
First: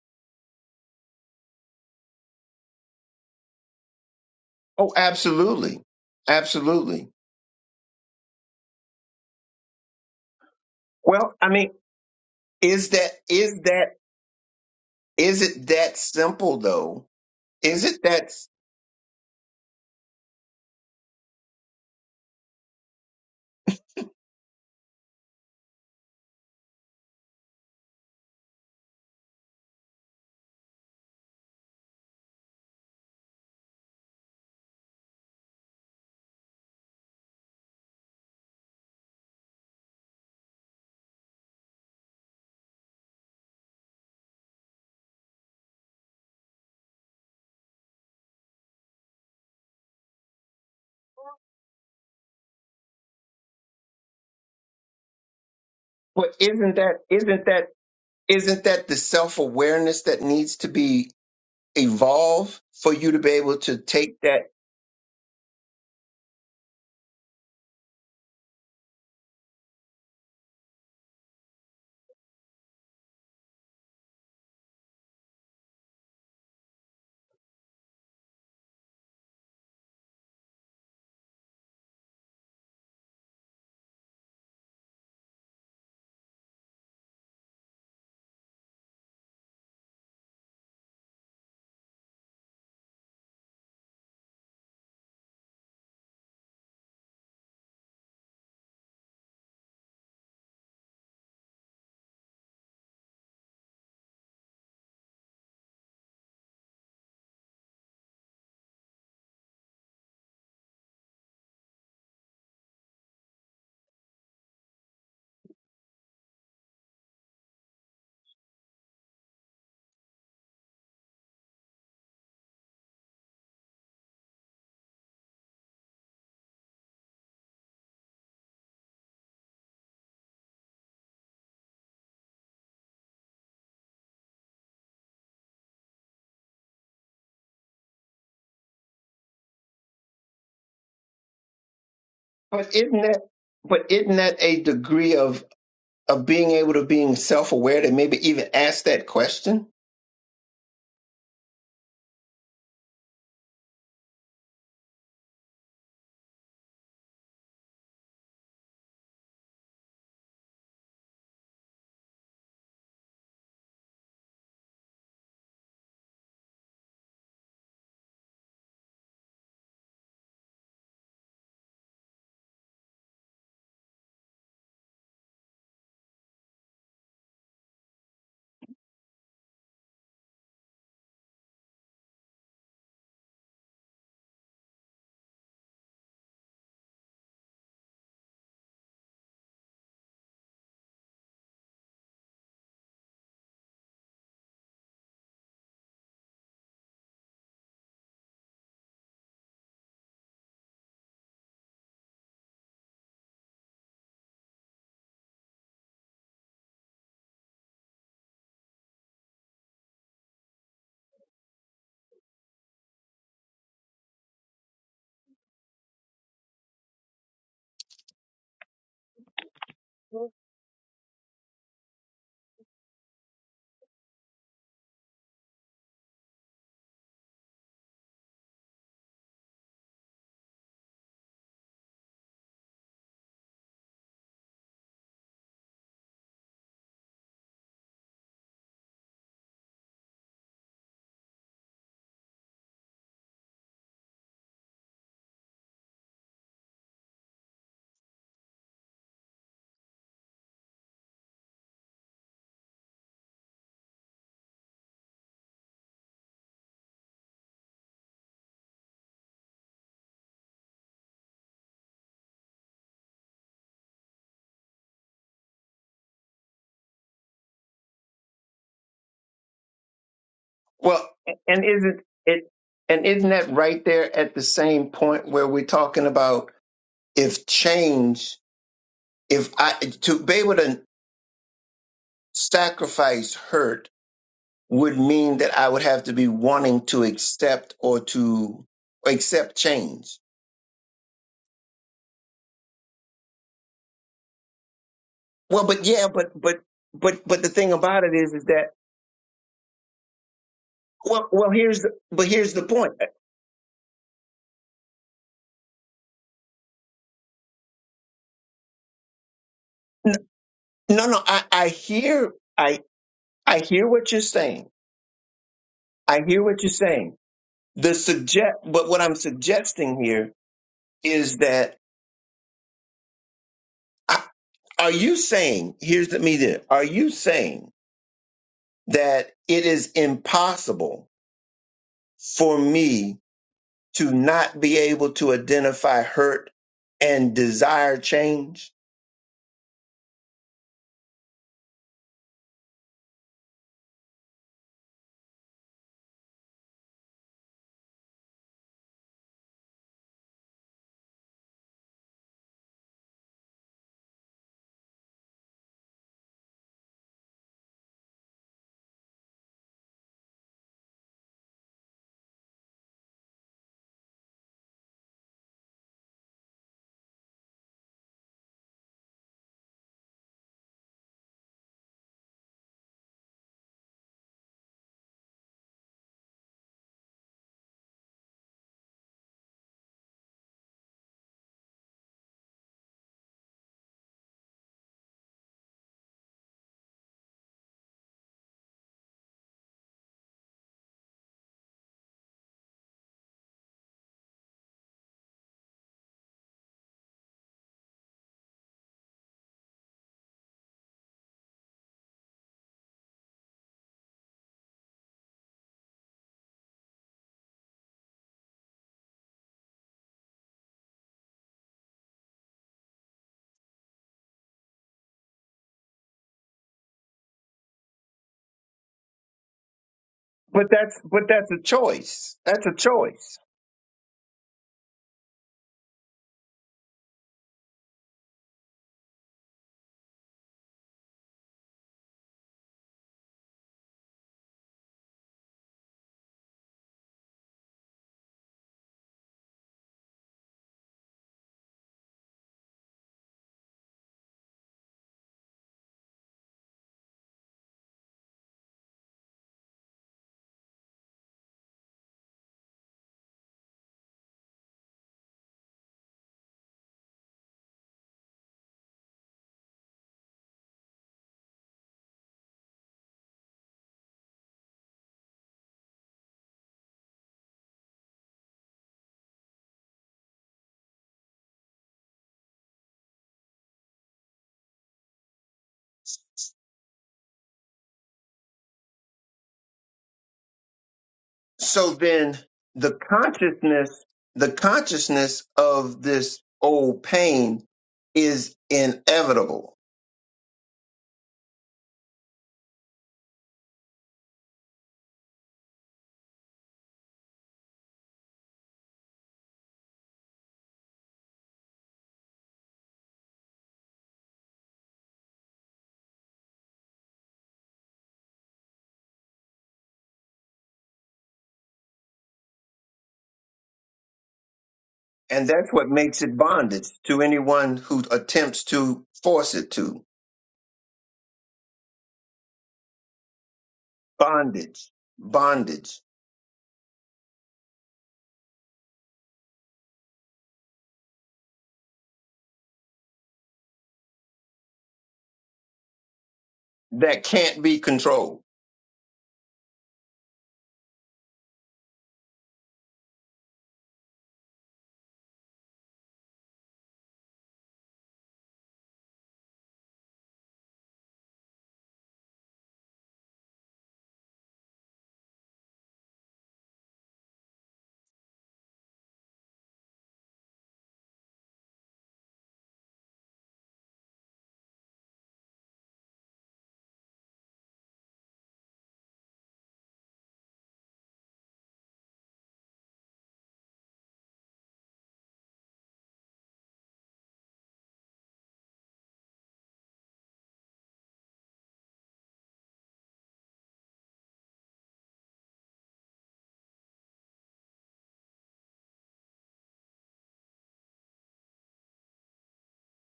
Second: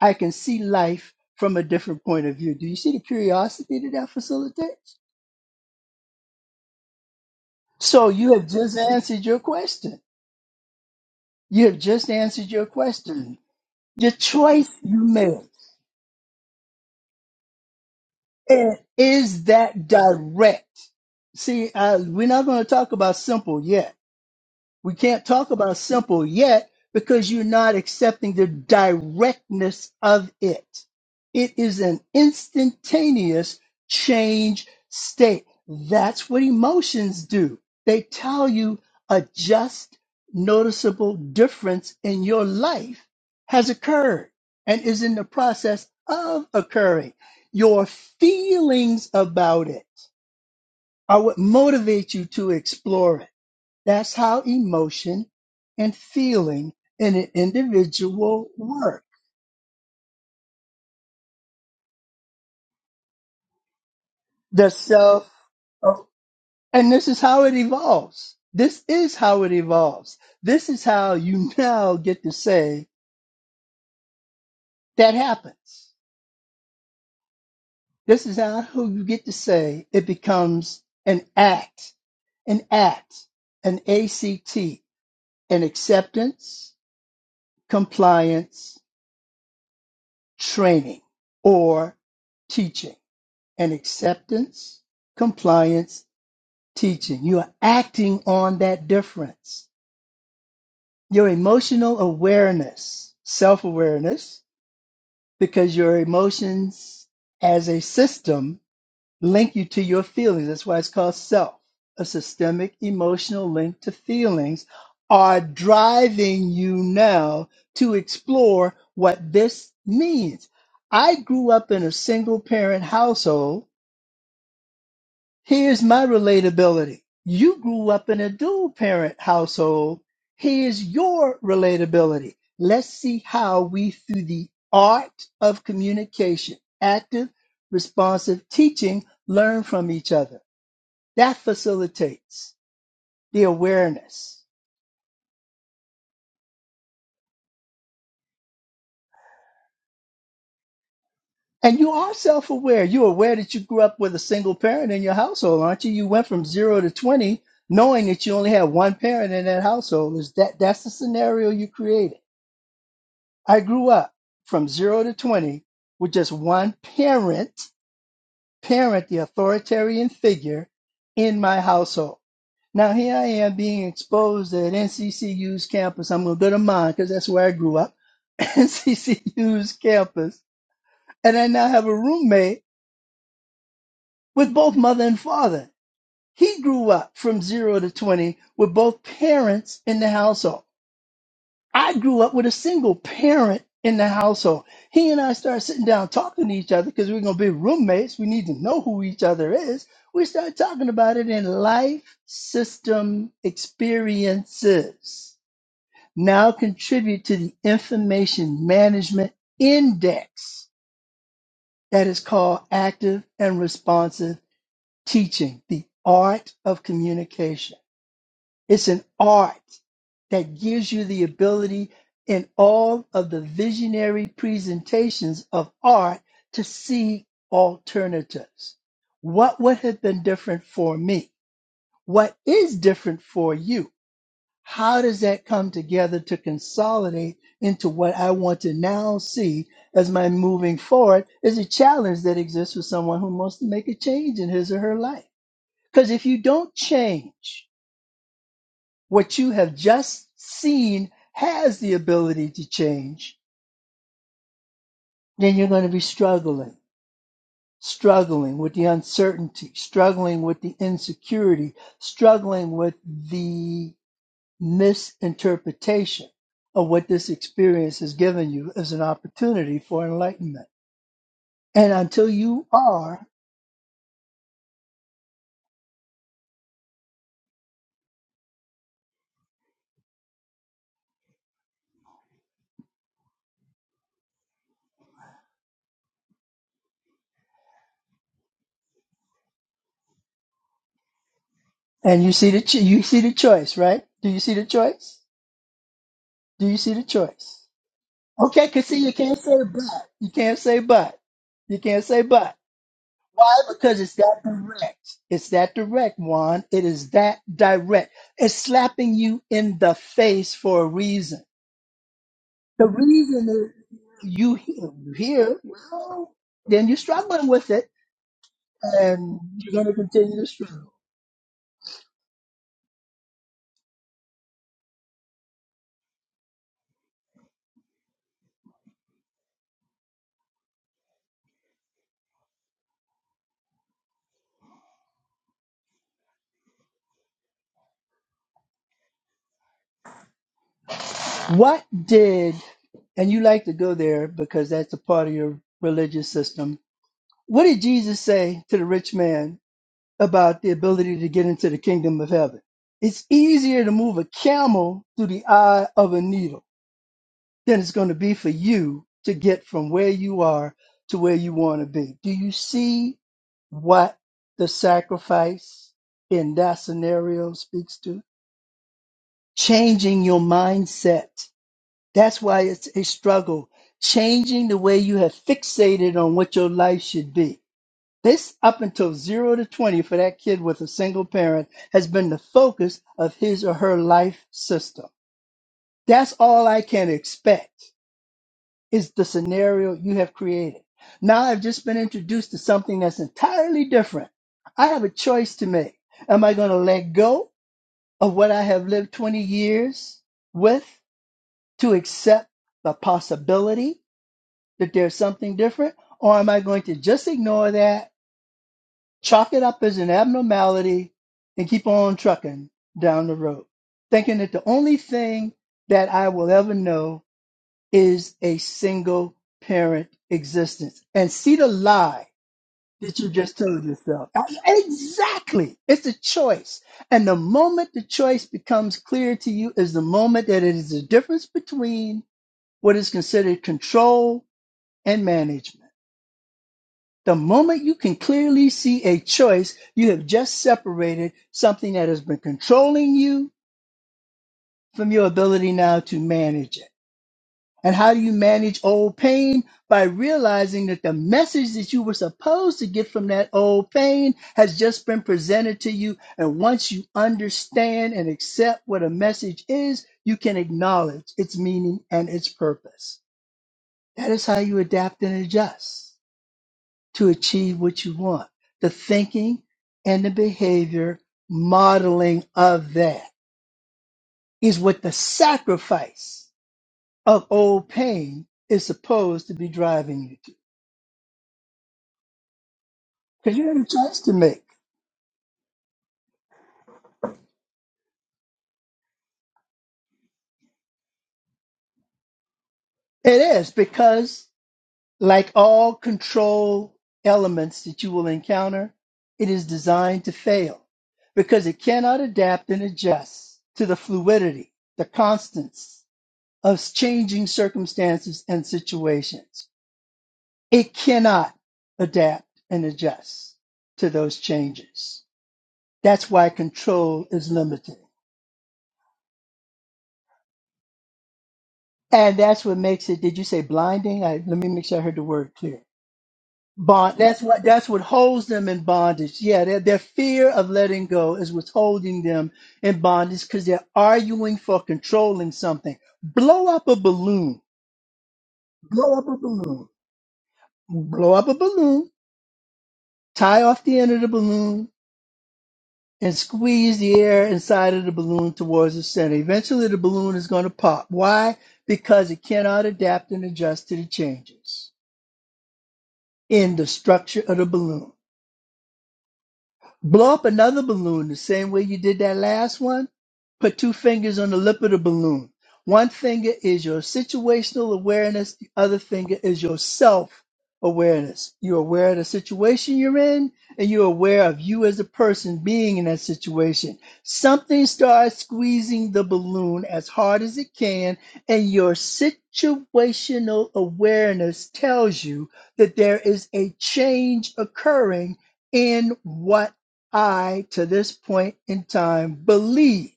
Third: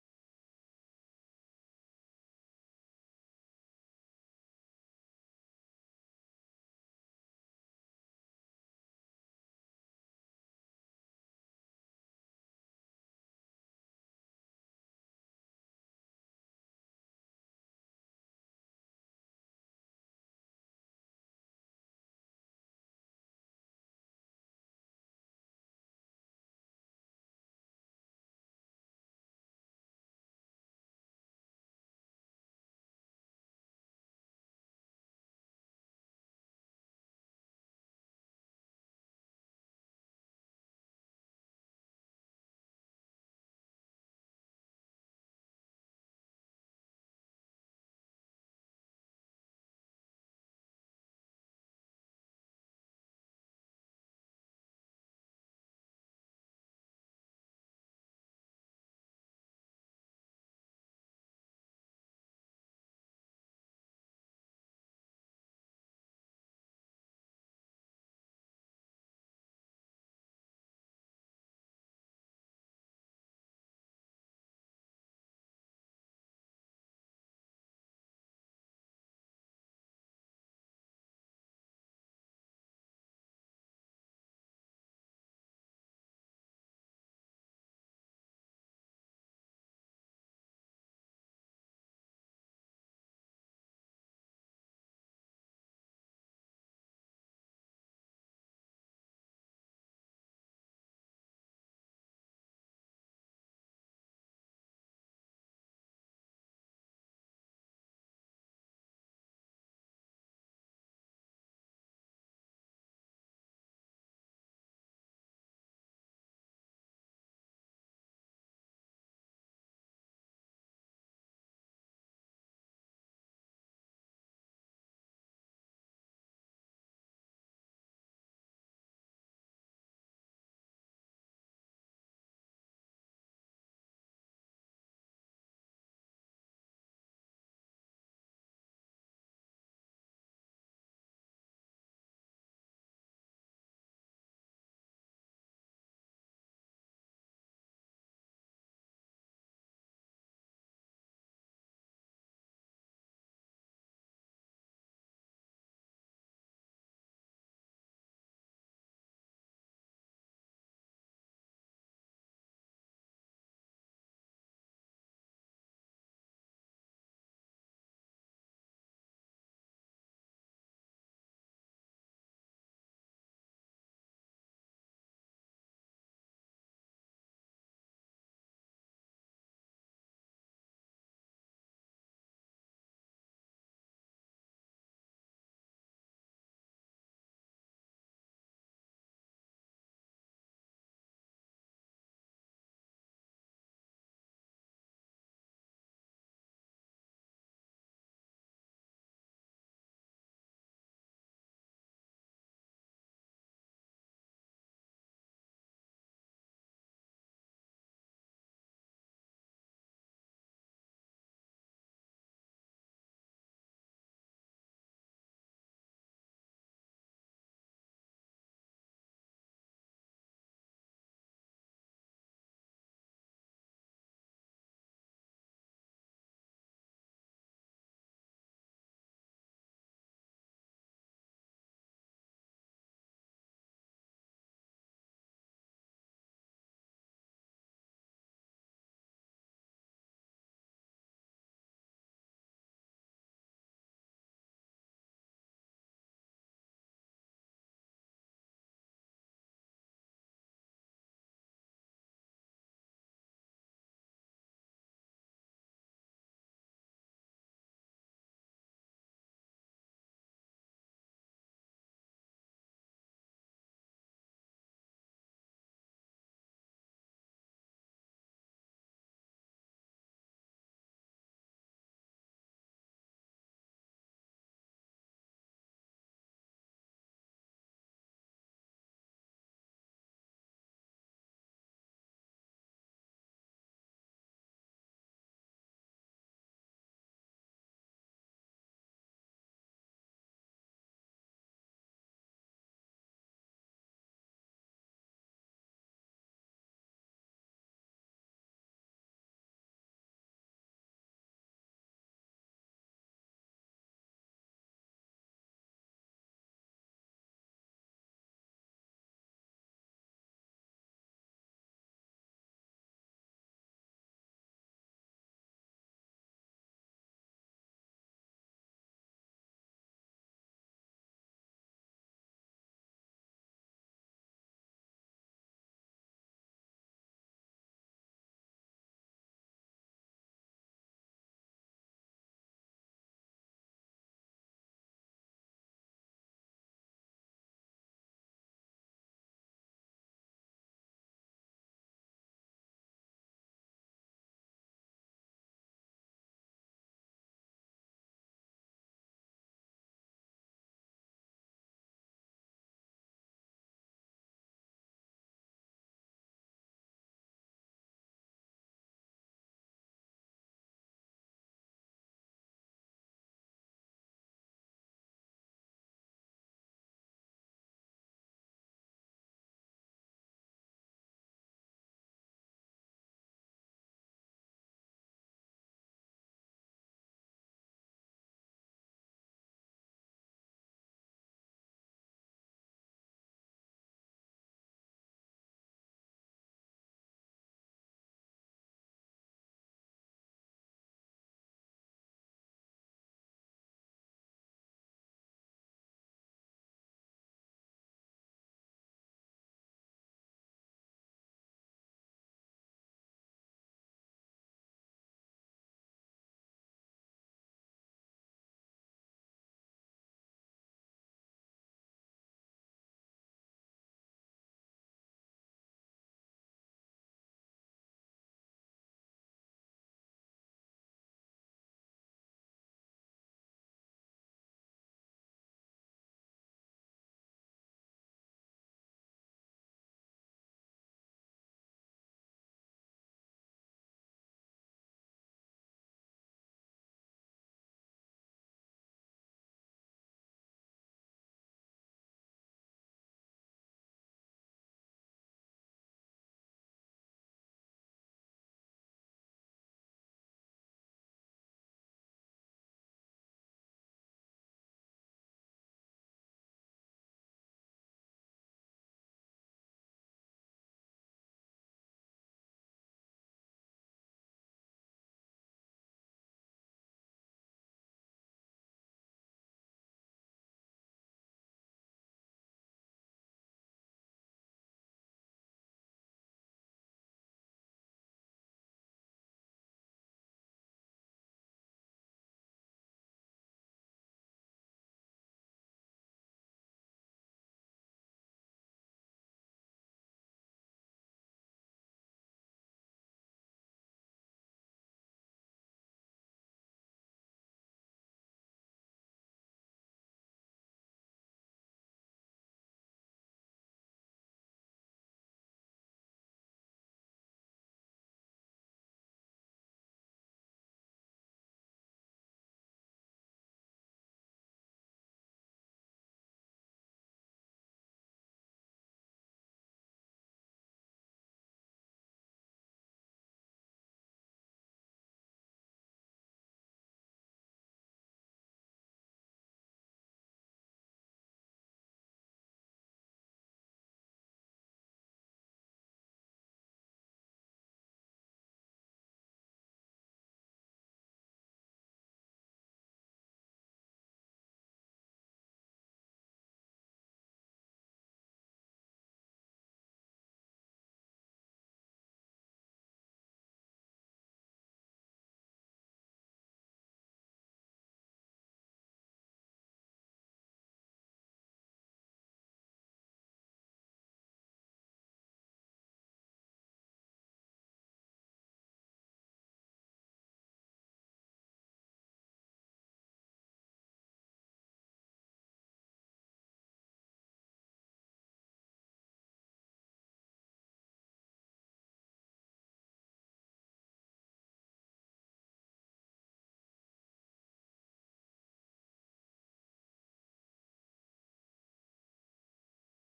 B: I can see life from a different point of view. Do you see the curiosity that that facilitates?
A: Oh, absolutely. Absolutely.
B: So you have just answered your question.
A: Well, I
B: You
A: mean,
B: have just answered your
A: is that
B: question.
A: is that
B: The choice you made.
A: is it that simple though? Is it that
B: And is that direct? See, uh, we're not going to talk about simple yet. We can't talk about simple yet because you're not accepting the directness of it. It is an instantaneous change state. That's what emotions do. They tell you a just, noticeable difference in your life has occurred and is in the process of occurring. Your feelings about it are what motivate you to explore it that's how emotion and
A: but
B: feeling
A: isn't that
B: in an
A: isn't that
B: individual
A: isn't that the
B: work.
A: self-awareness that needs to be evolved for you to be able to take that
B: The self, oh, and this is how it evolves. This is how it evolves. This is how you now get to say that happens. This is how who you get to say it becomes an act, an act, an ACT, an acceptance, compliance, training, or teaching, an acceptance, compliance, teaching. You are acting on that difference. Your emotional awareness, self awareness, because your emotions as a system link you to your feelings. That's why it's called self. A systemic emotional link to feelings are driving you now to explore what this means. I grew up in a single parent household Here's my relatability. You grew up in a dual parent household. Here's your relatability. Let's see how we, through the art of communication, active, responsive teaching, learn from each other. That facilitates
A: but isn't that
B: the
A: but isn't that
B: awareness.
A: a degree of? of being able to being self-aware to maybe even ask that question
B: And you are self aware. You're aware that you grew up with a single parent in your household, aren't you? You went from zero to 20 knowing that you only had one parent in that household. Is that, that's the scenario you created I grew up from zero to 20 with just one parent, parent, the authoritarian figure in my household. Now here I am being exposed at NCCU's campus. I'm going to go to mine because that's where I grew up, NCCU's campus. And I now have a roommate with both mother and father. He grew up from zero to 20 with both parents in the household. I grew up with a single parent in the household. He and I started sitting down talking to each other because we're going to be roommates. We need to know who each other is. We started talking about it in life system experiences. Now contribute to the information management index that is called active and responsive teaching, the art of communication. It's an art that gives you the ability in all of the visionary presentations of art to see alternatives. What would have been different for me? What is different for you? How does that come together to consolidate into what I want to now see as my moving forward is a challenge that exists for someone who wants to make a change in his or her life. Because if you don't change, what you have just seen has the ability to change, then you're going to be struggling, struggling with the uncertainty, struggling with the insecurity, struggling with the misinterpretation of what this experience has given you as an opportunity for enlightenment.
A: well and
B: And
A: isn't
B: until
A: it
B: you
A: and
B: are,
A: isn't that right there at the same point where we're talking about if change if i to be able to sacrifice hurt would mean that i would have to be wanting to accept or to accept change
B: and you see the cho- you see the choice, right? Do you see the choice?
A: well but yeah but but
B: Do you see the
A: but but the
B: choice?
A: thing about it is is
B: Okay,
A: that
B: cause see, you can't say but. You can't say but.
A: well well
B: You
A: here's the
B: can't say
A: but
B: but.
A: here's the point
B: Why? Because it's that direct. It's that direct, Juan. It is that direct. It's slapping you in the face for a
A: no no
B: reason.
A: i i hear I.
B: The reason
A: I hear
B: is
A: what you're
B: you
A: saying.
B: hear, you hear
A: I
B: well,
A: hear what you're
B: then you're
A: saying.
B: struggling with it
A: The suggest, but what I'm
B: and you're going to
A: suggesting here
B: continue to struggle.
A: is that I, are you saying? Here's the me there. Are you saying that it is impossible for me to not be able to identify hurt and desire change?
B: What did, and you like to go there because that's a part of your religious system. What did Jesus say to the rich man about the ability to get into the kingdom of heaven. It's easier to move a camel through the eye of a needle than it's going to be for you to get from where you are to where you want to be. Do you see what the sacrifice in that scenario speaks to? Changing your mindset. That's why it's a struggle. Changing the way you have fixated on what your life should be this up until 0 to 20 for that kid with a single parent has been the focus of his or her life system. That's all I can expect is the scenario you have created. Now I've just been introduced to something that's entirely different. I have a choice to make. Am I going to let go of what I have lived 20 years with to accept the possibility that there's something different? Or am I going to just ignore that chalk it up as an abnormality and keep on trucking down the road, thinking that the only thing that I will ever know is a single parent
A: But that's
B: existence.
A: but
B: And
A: that's
B: see
A: a
B: the lie
A: choice. That's a
B: that you
A: choice
B: just told yourself. Exactly. It's a choice. And the moment the choice becomes clear to you is the moment that it is the difference between what is considered control and management. The moment you can clearly see a choice, you have just separated something that has been controlling you from your ability now to manage it. And how do you manage old pain? By realizing that the message that you were supposed to get from that old pain has just been presented to you. And once you understand and accept what a message is, you can acknowledge its meaning and its purpose. That is how you adapt and adjust. to achieve what you want. The thinking and the behavior modeling of that is what the sacrifice of old pain is supposed to be driving you to.
A: So then the
B: Because you have a
A: consciousness,
B: choice to
A: the
B: make.
A: consciousness of this old pain is inevitable.
B: It is because, like all control elements that you will encounter, it is designed to fail because it cannot adapt and adjust to the fluidity, the constants of changing circumstances and situations. It cannot adapt and adjust to those changes.
A: And that's what makes
B: That's
A: it
B: why
A: bondage to
B: control is
A: anyone
B: limited.
A: who attempts to force it to.
B: And that's what makes it, did you say blinding? I, let me make
A: Bondage.
B: sure I heard the word clear.
A: Bondage.
B: Bond. That's what, that's what holds them in bondage. Yeah. Their, their fear of letting go is what's holding them in bondage because they're arguing for controlling something. Blow up a
A: That
B: balloon.
A: can't be controlled.
B: Blow up a balloon. Blow up a balloon. Tie off the end of the balloon and squeeze the air inside of the balloon towards the center. Eventually, the balloon is going to pop. Why? Because it cannot adapt and adjust to the changes in the structure of the balloon. Blow up another balloon the same way you did that last one. Put two fingers on the lip of the balloon. One finger is your situational awareness, the other finger is your self awareness. You're aware of the situation you're in, and you're aware of you as a person being in that situation. Something starts squeezing the balloon as hard as it can, and your situational awareness tells you that there is a change occurring in what I, to this point in time, believe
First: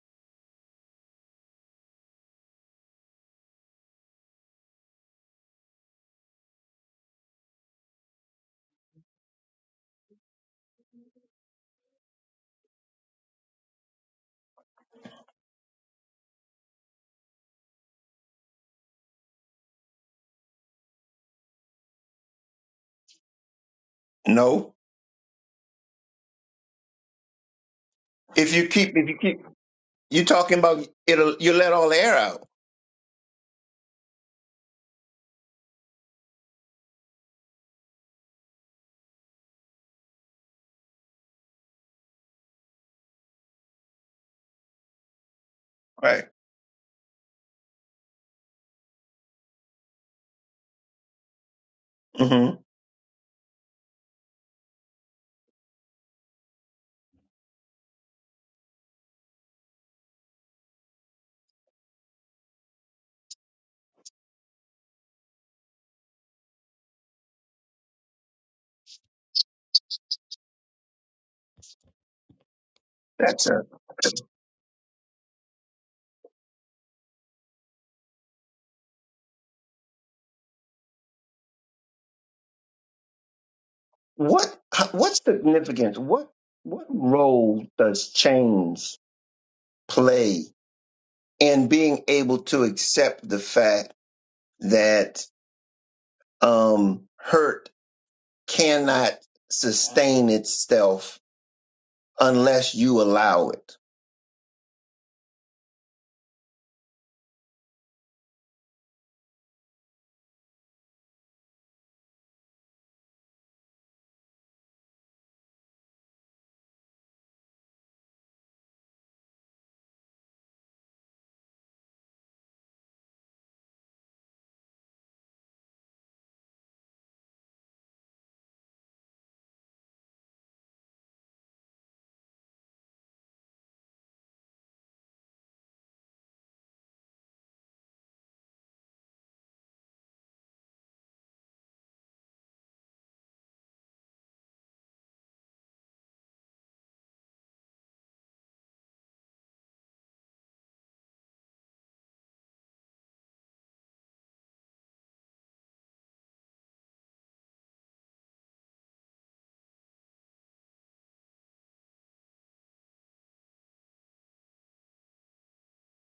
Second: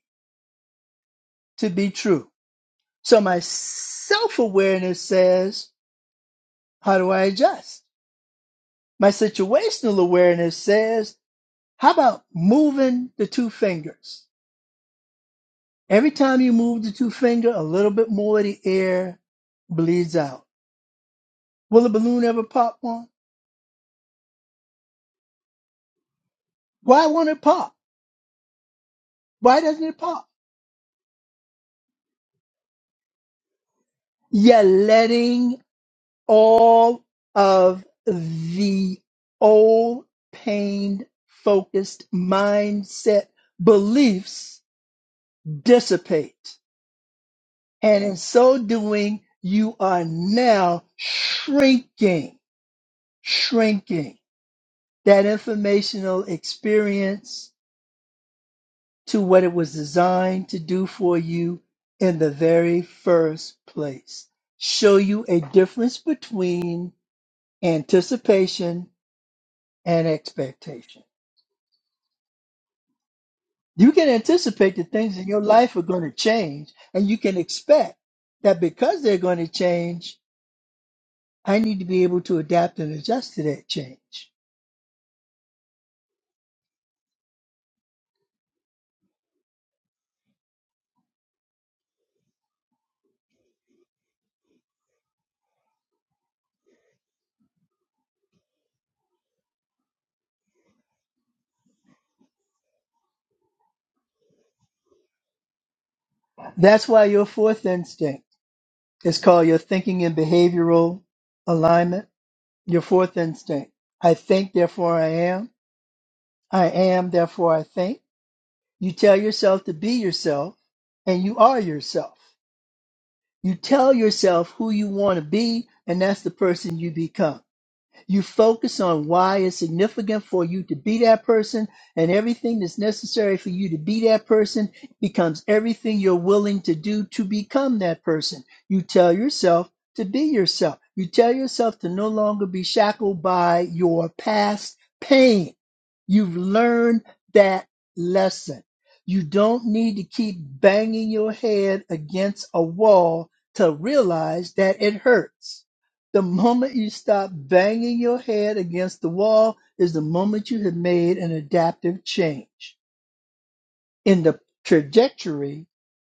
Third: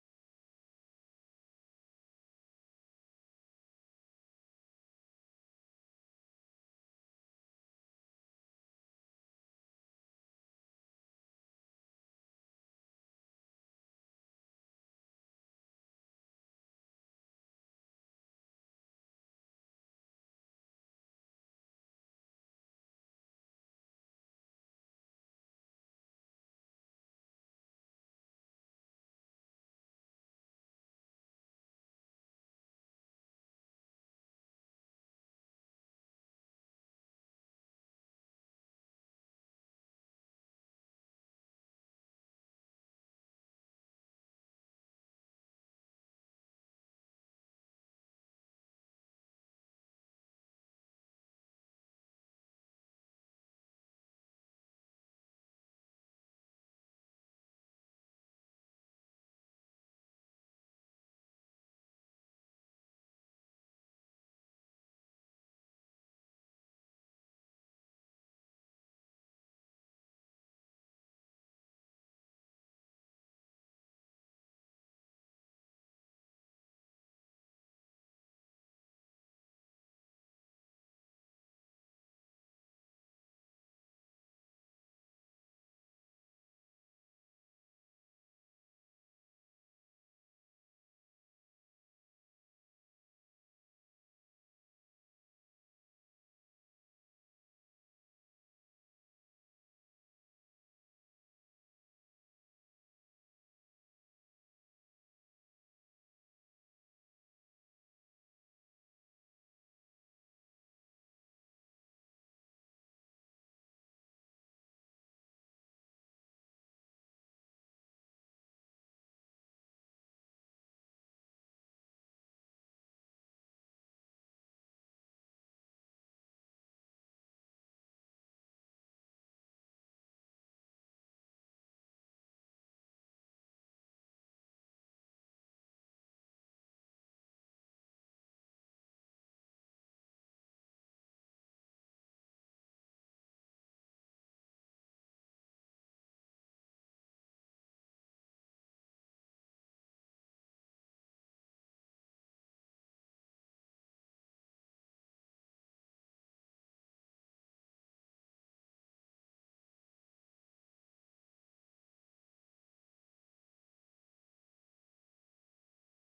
B: to be true. So my self awareness says, how do I adjust? My situational awareness says, how about moving the two fingers? Every time you move the two finger, a little bit more of the air bleeds out. Will a balloon ever pop one?
A: No.
B: Why won't it pop?
A: If you keep if you keep
B: Why doesn't it
A: you
B: pop?
A: talking about it'll you let all the air out.
B: You're letting all of the old pain focused mindset beliefs
A: Right.
B: dissipate. And in so doing, you are now shrinking,
A: hmm
B: shrinking that informational experience to what it was designed to do for you in the very first place. Show you a difference between anticipation and expectation.
A: That's a
B: You can anticipate that things in your life are going to change, and you can expect that because they're going to change, I need to be able to adapt and adjust to that change.
A: what what significance, what what role does change play and being able to accept the fact that um, hurt cannot sustain itself unless you allow it.
B: That's why your fourth instinct is called your thinking and behavioral alignment. Your fourth instinct I think, therefore I am. I am, therefore I think. You tell yourself to be yourself, and you are yourself. You tell yourself who you want to be, and that's the person you become. You focus on why it's significant for you to be that person, and everything that's necessary for you to be that person becomes everything you're willing to do to become that person. You tell yourself to be yourself. You tell yourself to no longer be shackled by your past pain. You've learned that lesson. You don't need to keep banging your head against a wall to realize that it hurts. The moment you stop banging your head against the wall is the moment you have made an adaptive change in the trajectory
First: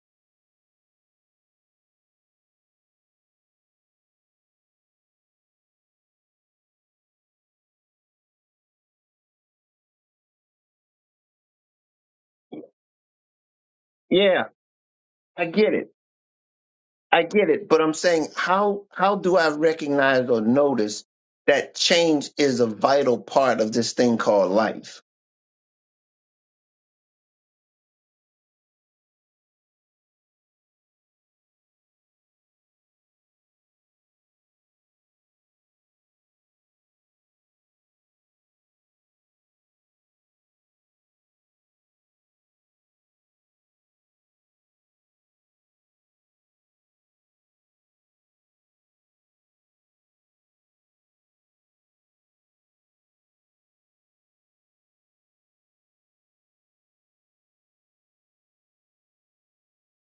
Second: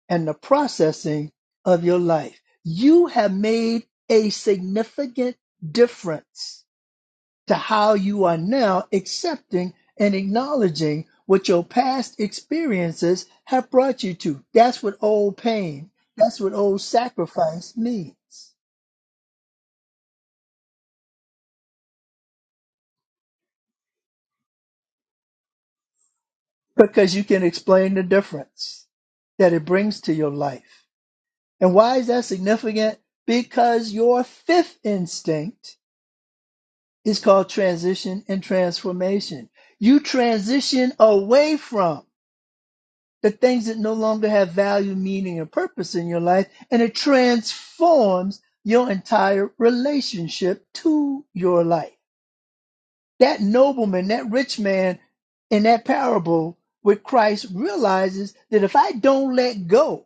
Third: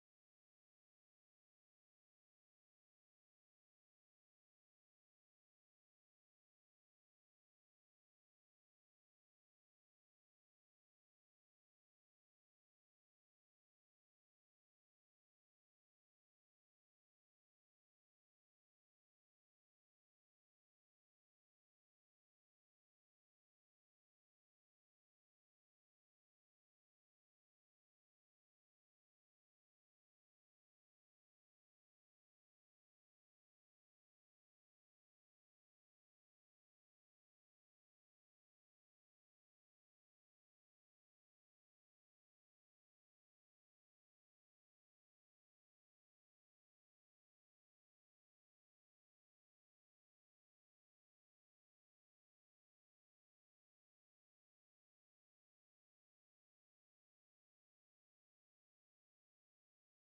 B: and the processing of your life. You have made a significant difference to how you are now accepting and acknowledging what your past experiences have brought you to.
A: Yeah,
B: That's what old
A: I get
B: pain,
A: it.
B: that's what old
A: I get it.
B: sacrifice
A: But I'm
B: means.
A: saying, how how do I recognize or notice that change is a vital part of this thing called life?
B: because you can explain the difference that it brings to your life. And why is that significant? Because your fifth instinct is called transition and transformation. You transition away from the things that no longer have value, meaning, and purpose in your life, and it transforms your entire relationship to your life. That nobleman, that rich man in that parable with Christ realizes that if I don't let go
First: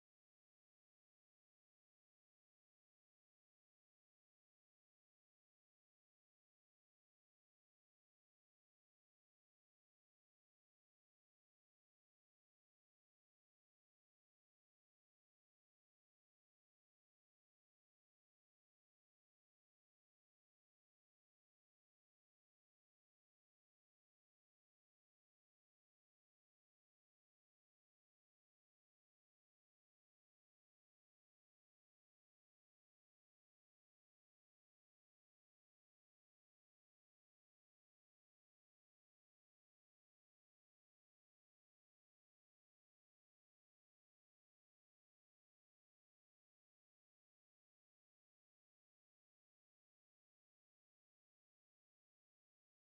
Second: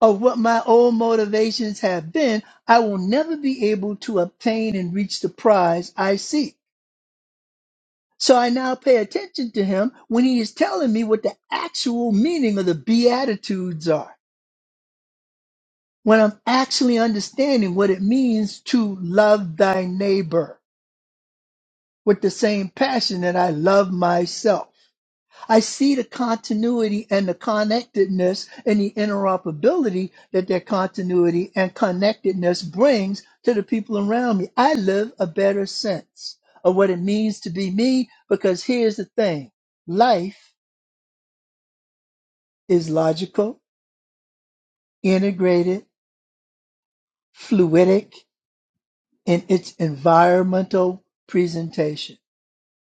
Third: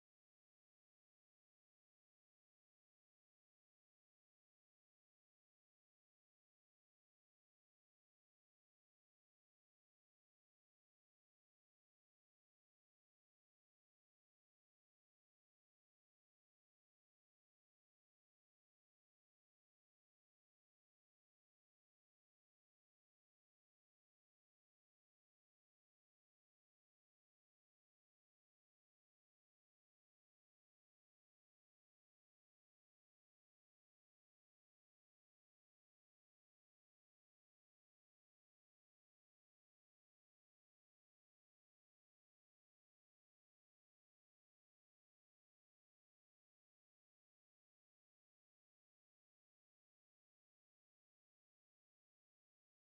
B: of what my old motivations have been, I will never be able to obtain and reach the prize I seek. So I now pay attention to him when he is telling me what the actual meaning of the Beatitudes are, when I'm actually understanding what it means to love thy neighbor with the same passion that I love myself. I see the continuity and the connectedness and the interoperability that that continuity and connectedness brings to the people around me. I live a better sense of what it means to be me because here's the thing life is logical, integrated, fluidic in its environmental presentation.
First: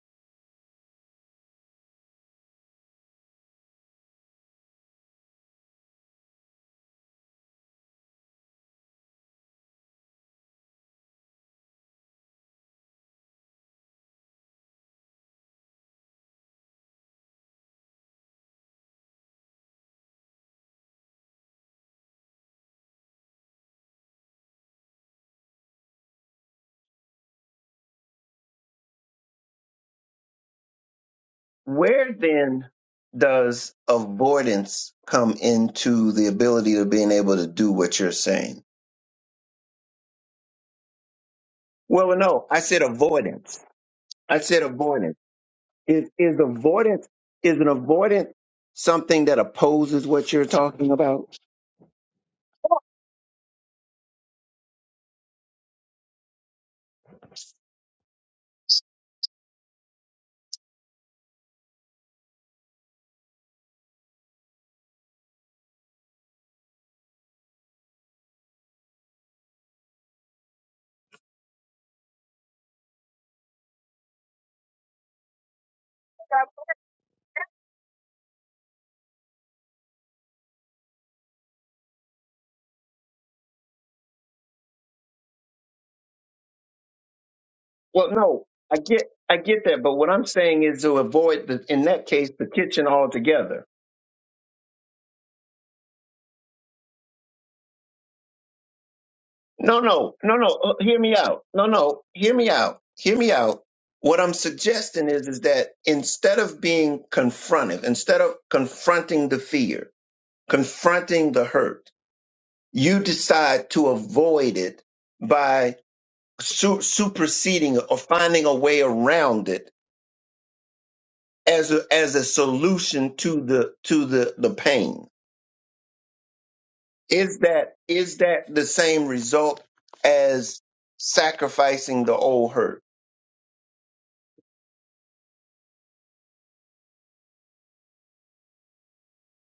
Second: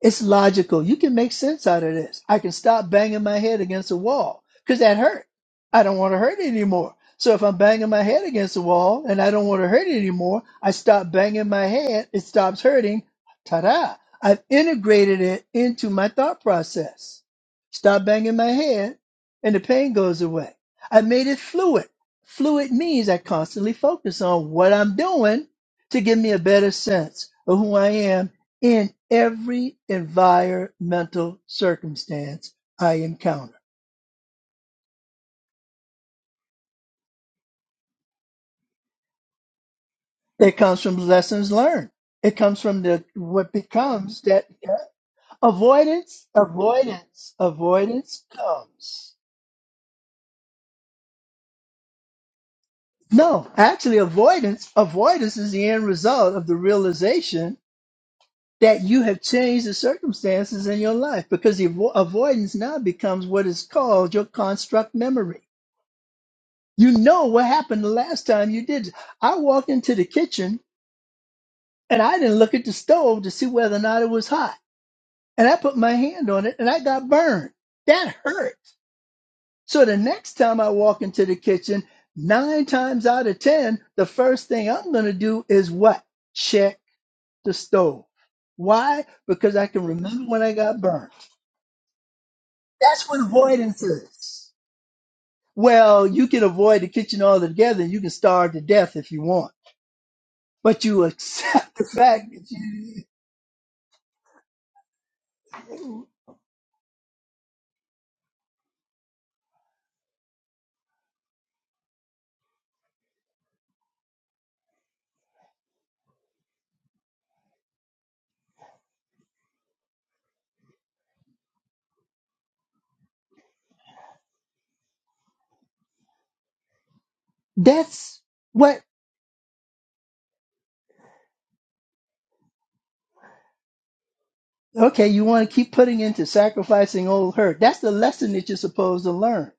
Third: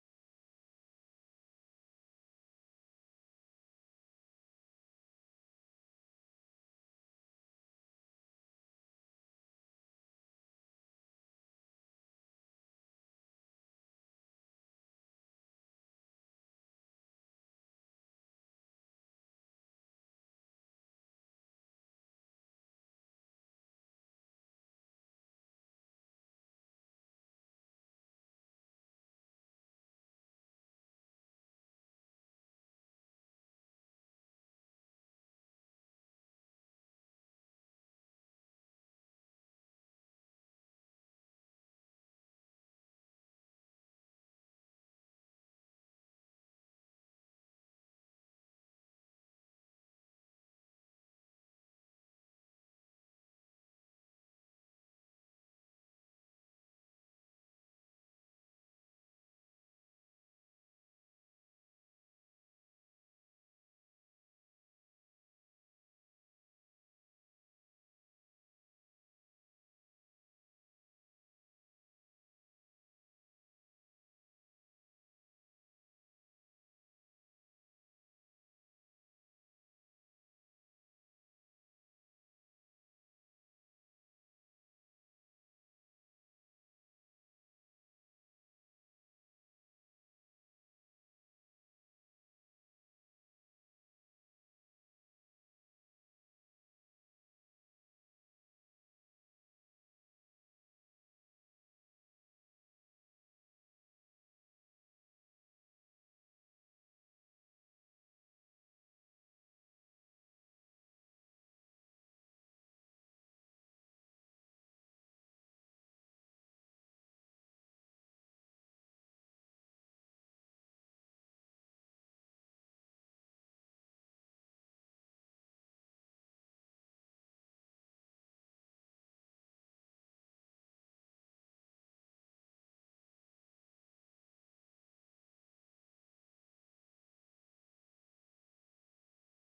B: It's logical. You can make sense out of this. I can stop banging my head against a wall because that hurt. I don't want to hurt it anymore. So if I'm banging my head against the wall and I don't want to hurt it anymore, I stop banging my head. It stops hurting. Ta-da! I've integrated it into my thought process. Stop banging my head and the pain goes away. I made it fluid. Fluid means I constantly focus on what I'm doing to give me a better sense of who I am in every environmental
A: Where
B: circumstance
A: then
B: I encounter.
A: does avoidance come into the ability of being able to do what you're saying?
B: It comes from lessons learned.
A: Well,
B: It
A: no,
B: comes
A: I
B: from
A: said
B: the what
A: avoidance.
B: becomes
A: I
B: that
A: said avoidance. Is
B: avoidance,
A: is avoidance
B: avoidance,
A: is an
B: avoidance
A: avoidance
B: comes.
A: something that opposes what you're talking about?
B: No, actually avoidance, avoidance is the end result of the realization that you have changed the circumstances in your life because the avo- avoidance now becomes what is called your construct memory. You know what happened the last time you did. it. I walked into the kitchen and I didn't look at the stove to see whether or not it was hot. And I put my hand on it and I got burned. That hurt. So the next time I walk into the kitchen, nine times out of 10, the first thing I'm going to do is what? Check the stove.
A: Well, no, I
B: Why?
A: get I
B: Because
A: get
B: I
A: that,
B: can
A: but what I'm
B: remember when I
A: saying
B: got
A: is to
B: burned.
A: avoid the in that case the kitchen
B: That's what
A: altogether.
B: avoidance is. Well, you can avoid the kitchen altogether and you can starve to death if you want,
A: No, no, no, no. Uh,
B: but
A: hear
B: you
A: me out. No,
B: accept the
A: no.
B: fact
A: Hear
B: that
A: me out.
B: you,
A: Hear me out. What I'm suggesting is is that instead of being confrontive, instead of confronting the fear, confronting the hurt, you decide to avoid it by su- superseding or finding a way around it as a as a solution to the to the the pain is that is
B: that's
A: that the
B: what
A: same result as sacrificing the old hurt
B: Okay, you want to keep putting into sacrificing old hurt. That's the lesson that you're supposed to learn,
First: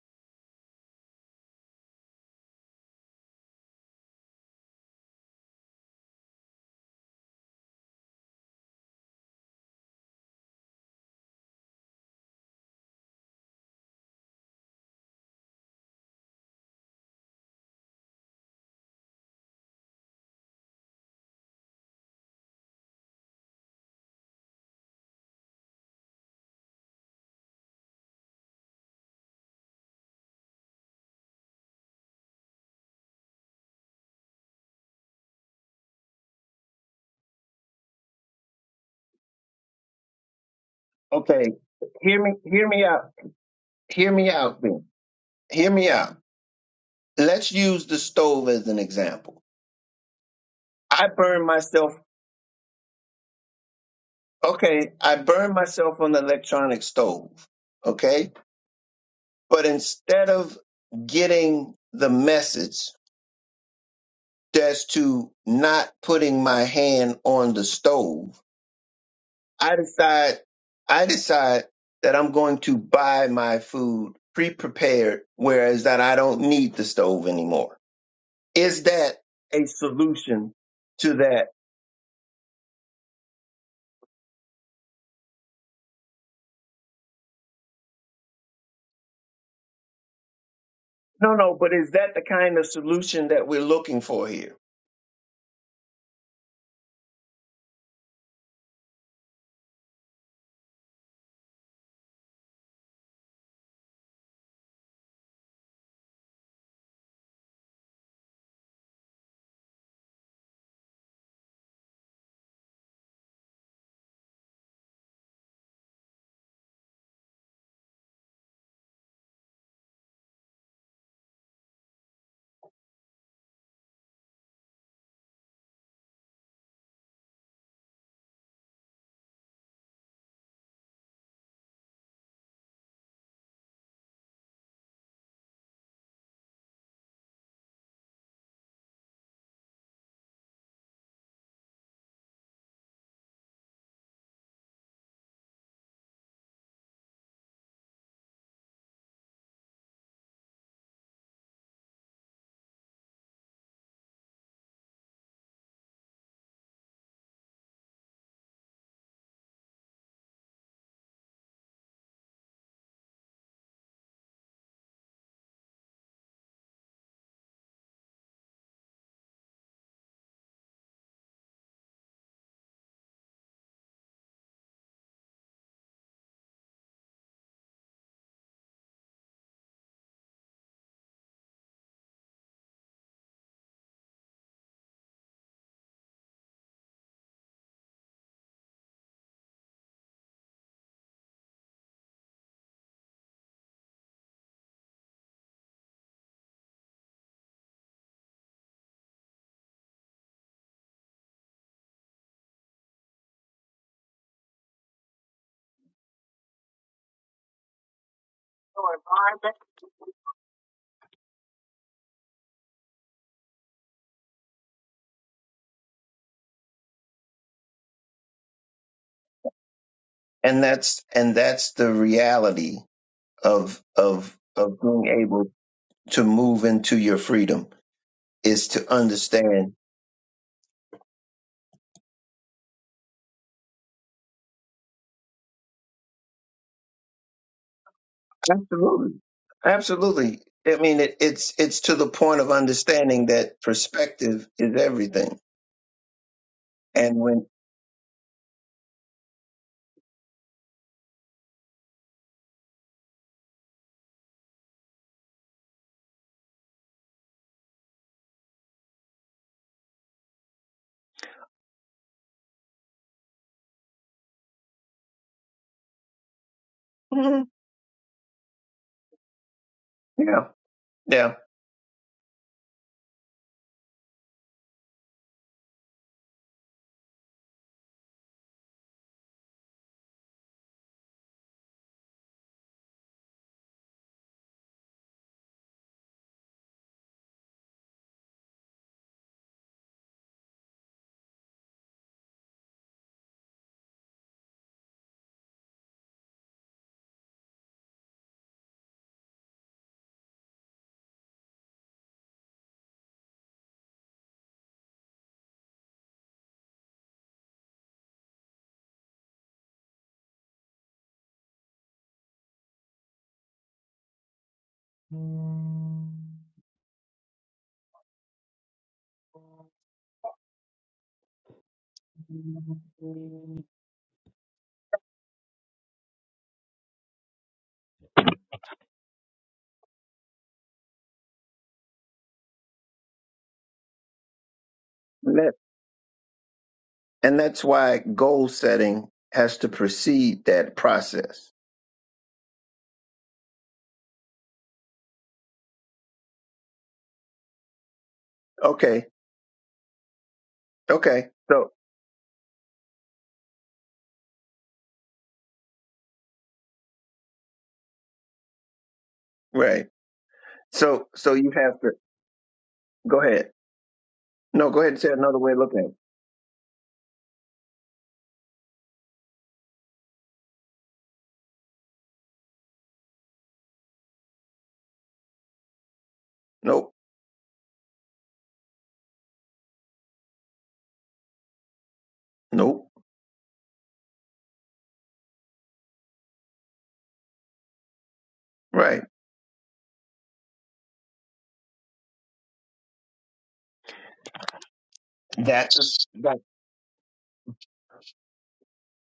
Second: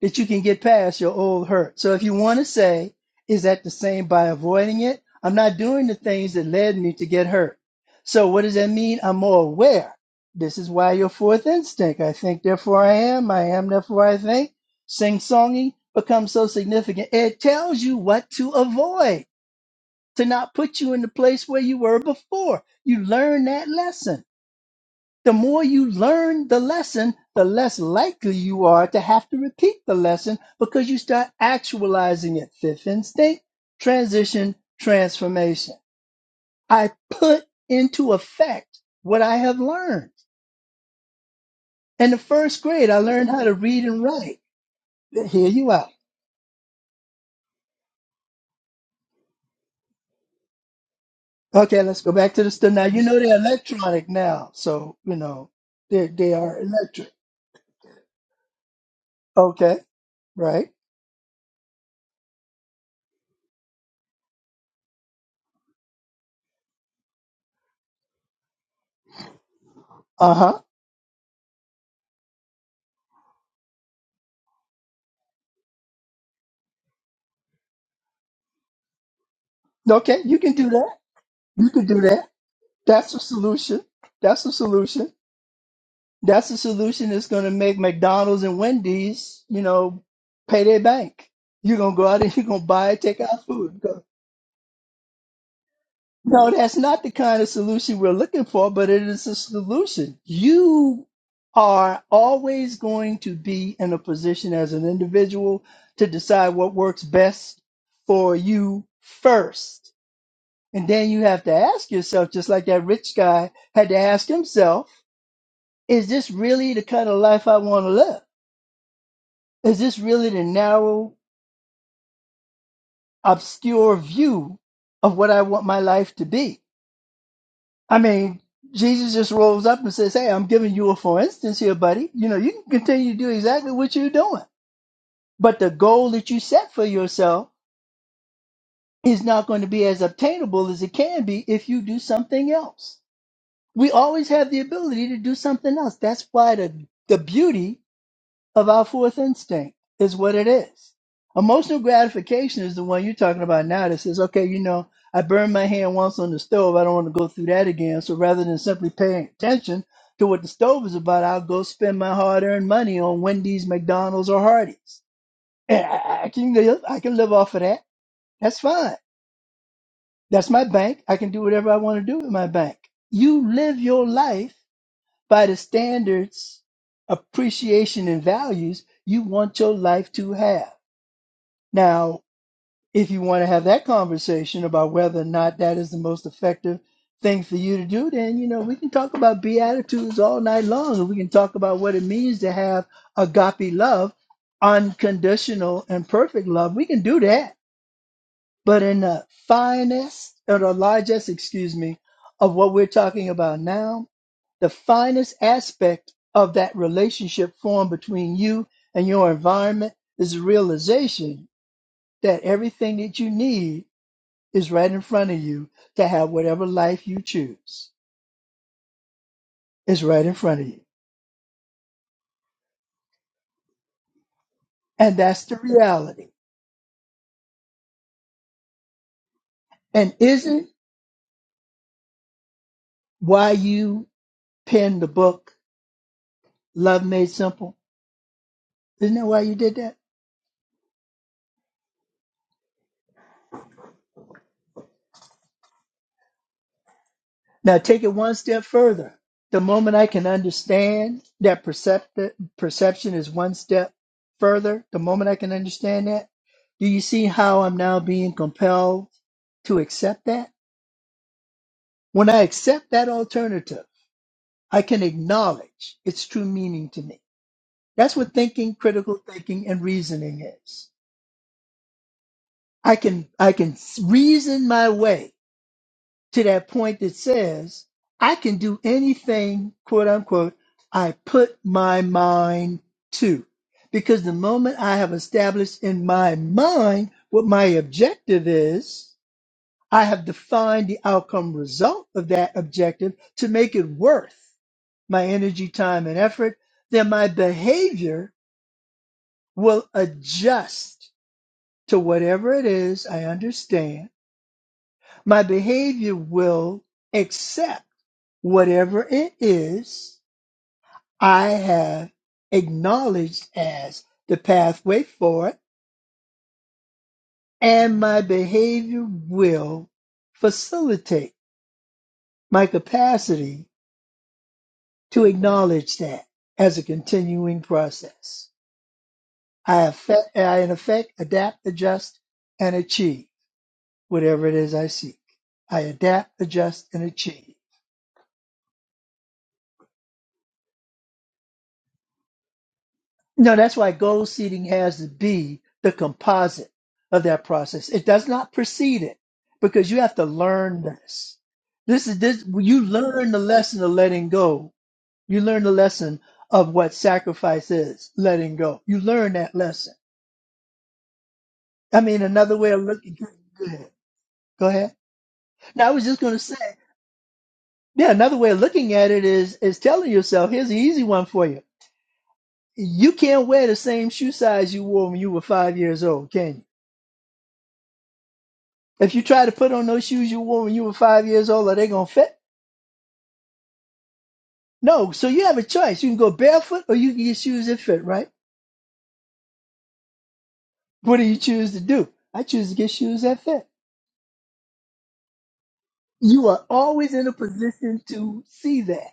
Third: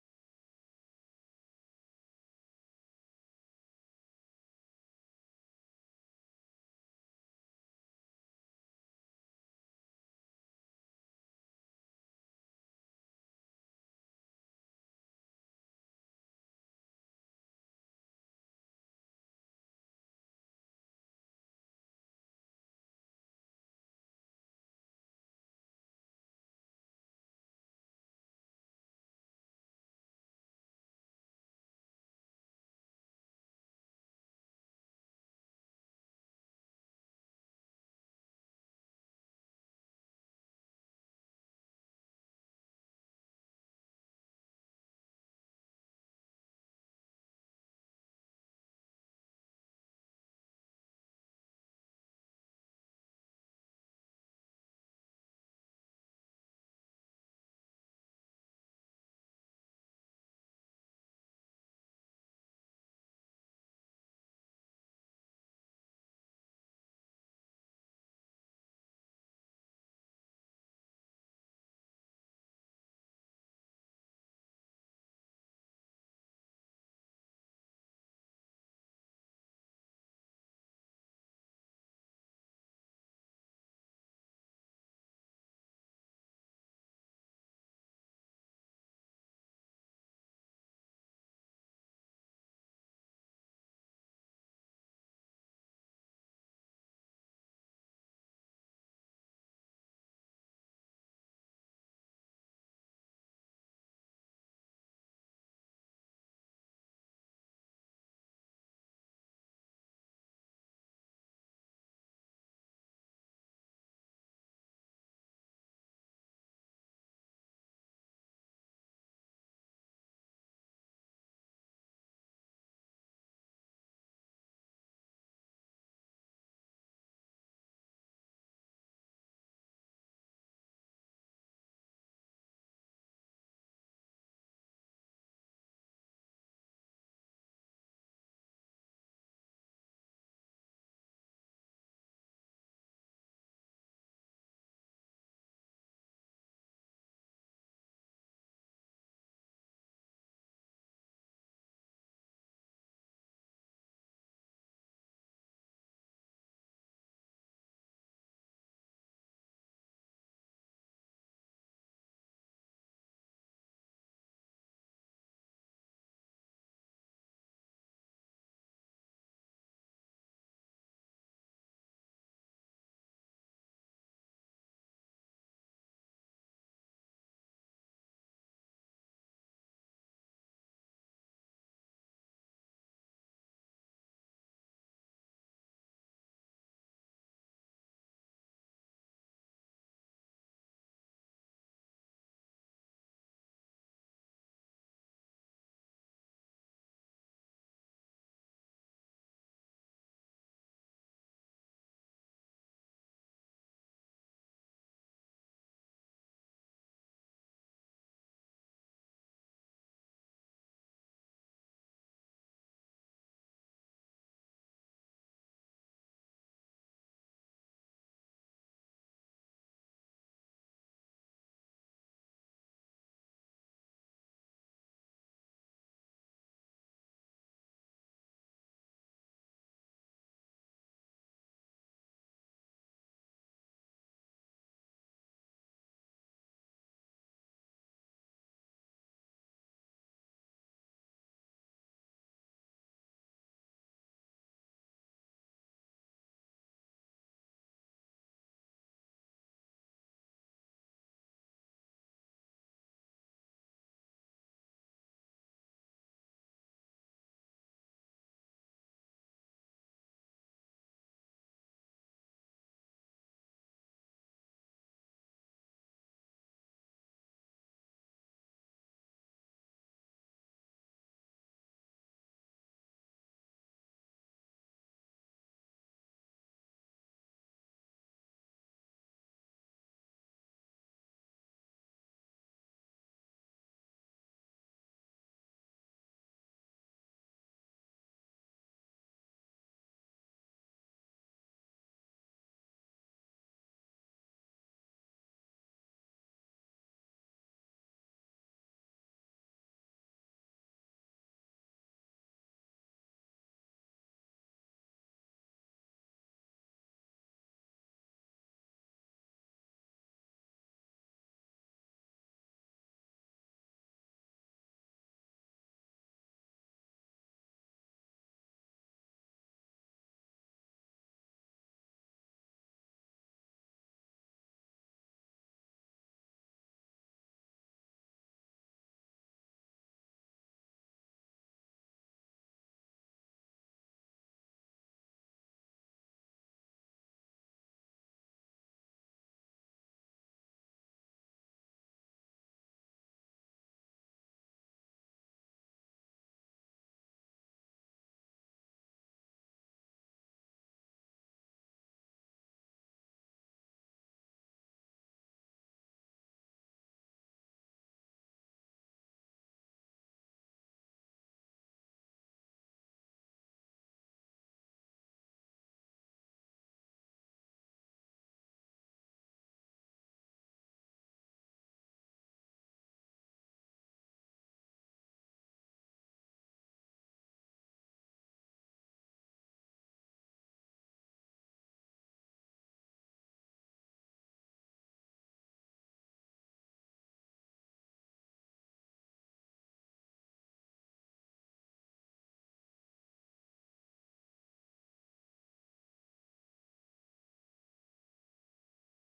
B: that you can get past your old hurt. So if you want to say, is that the same by avoiding it? I'm not doing the things that led me to get hurt. So what does that mean? I'm more aware. This is why your fourth instinct, I think, therefore I am, I am, therefore I think, sing-songing becomes so significant. It tells you what to avoid, to not put you in the place where you were before. You learn that lesson the more you learn the lesson, the less likely you are to have to repeat the lesson because you start actualizing it. Fifth instinct, transition, transformation. I put into effect what I have learned.
A: okay
B: In the
A: hear me
B: first
A: hear me
B: grade, I
A: out
B: learned how to read and
A: hear me
B: write.
A: out then
B: Hear you
A: hear
B: out.
A: me out let's use the stove as an example i burned
B: Okay,
A: myself
B: let's go back to the study. Now, you know they're electronic now.
A: okay
B: So, you
A: i
B: know,
A: burned myself
B: they
A: on the
B: they are
A: electronic
B: electric.
A: stove okay but
B: Okay,
A: instead of
B: right.
A: getting the message as to not putting my hand on the stove. I
B: Uh
A: decide
B: huh.
A: I decide that I'm going to buy my food pre-prepared, whereas that I don't need the stove anymore. Is that a
B: Okay, you
A: solution
B: can do that.
A: to that?
B: You can do that. That's the solution. That's the solution. That's the solution that's going to make McDonald's and Wendy's, you know, pay their bank.
A: No, no, but
B: You're
A: is
B: going to go
A: that the
B: out and you're
A: kind
B: going
A: of
B: to buy takeout
A: solution that we're
B: food.
A: looking
B: Go-
A: for here?
B: No, that's not the kind of solution we're looking for, but it is a solution. You are always going to be in a position as an individual to decide what works best for you first. And then you have to ask yourself, just like that rich guy had to ask himself is this really the kind of life I want to live? Is this really the narrow, obscure view of what I want my life to be? I mean, Jesus just rolls up and says, Hey, I'm giving you a for instance here, buddy. You know, you can continue to do exactly what you're doing, but the goal that you set for yourself is not going to be as obtainable as it can be if you do something else. We always have the ability to do something else. That's why the, the beauty of our fourth instinct is what it is. Emotional gratification is the one you're talking about now that says, okay, you know, I burned my hand once on the stove. I don't want to go through that again. So rather than simply paying attention to what the stove is about, I'll go spend my hard earned money on Wendy's, McDonald's, or Hardee's. And I, I can live, I can live off of that. That's fine. That's my bank. I can do whatever I want to do with my bank. You live your life by the standards, appreciation, and values you want your life to have. Now, if you want to have that conversation about whether or not that is the most effective thing for you to do, then you know we can talk about beatitudes all night long, and we can talk about what it means to have agape love, unconditional and perfect love. We can do that, but in the finest or the largest, excuse me, of what we're talking about now the finest aspect of that relationship formed between you and your environment is the realization that everything that you need is right in front of you to have whatever life you choose is right in front
A: And
B: of you.
A: that's and that's the reality of of of
B: And
A: being
B: that's
A: able
B: the
A: to
B: reality.
A: move into your freedom is to understand
B: And isn't why you penned the book, Love Made Simple?
A: Absolutely.
B: Isn't that why you did that?
A: Absolutely. I mean, it, it's it's to the point of understanding that perspective is everything. And when,
B: Now take it one step further. The moment I can understand that percept- perception is one step further, the moment I can understand that, do you see how I'm now being compelled to accept that? When I accept that alternative, I can acknowledge its true meaning to me.
A: Mhm.
B: That's what thinking, critical thinking, and reasoning
A: yeah,
B: is.
A: yeah,
B: I can I can reason my way to that point that says, I can do anything, quote unquote, I put my mind to. Because the moment I have established in my mind what my objective is, I have defined the outcome result of that objective to make it worth my energy, time, and effort. Then my behavior will adjust to whatever it is I understand. My behavior will accept Whatever it is, I have acknowledged as the pathway forward, and my behavior will facilitate my capacity to acknowledge that as a continuing process. I, affect, I in effect, adapt, adjust, and achieve whatever it is I seek.
A: and, that,
B: I adapt, adjust, and
A: and
B: achieve.
A: that's why goal setting has to precede that process.
B: No, that's why gold seeding has to be the composite of that process. It does not precede
A: Okay,
B: it because you have to learn
A: okay.
B: this.
A: So
B: This is this you learn the lesson of letting go. You learn the lesson of what sacrifice is, letting go. You learn that
A: right.
B: lesson.
A: So so you have to
B: I mean, another way of looking
A: go ahead.
B: go ahead. Go
A: No, go ahead
B: ahead.
A: and say another way of looking at
B: Now I
A: it.
B: was just gonna say, yeah, another way of looking at it is is telling yourself, here's an easy one for you. You can't wear the same shoe size you wore when you were five years old, can you?
A: Nope,
B: If you try to put on those shoes you wore when you were five years old, are they gonna fit?
A: nope.
B: No. So you have a choice. You can go barefoot or you can get shoes that fit, right?
A: Right.
B: What do you choose to do? I choose to get shoes that fit.
A: That's that.
B: You are always in a position to see that,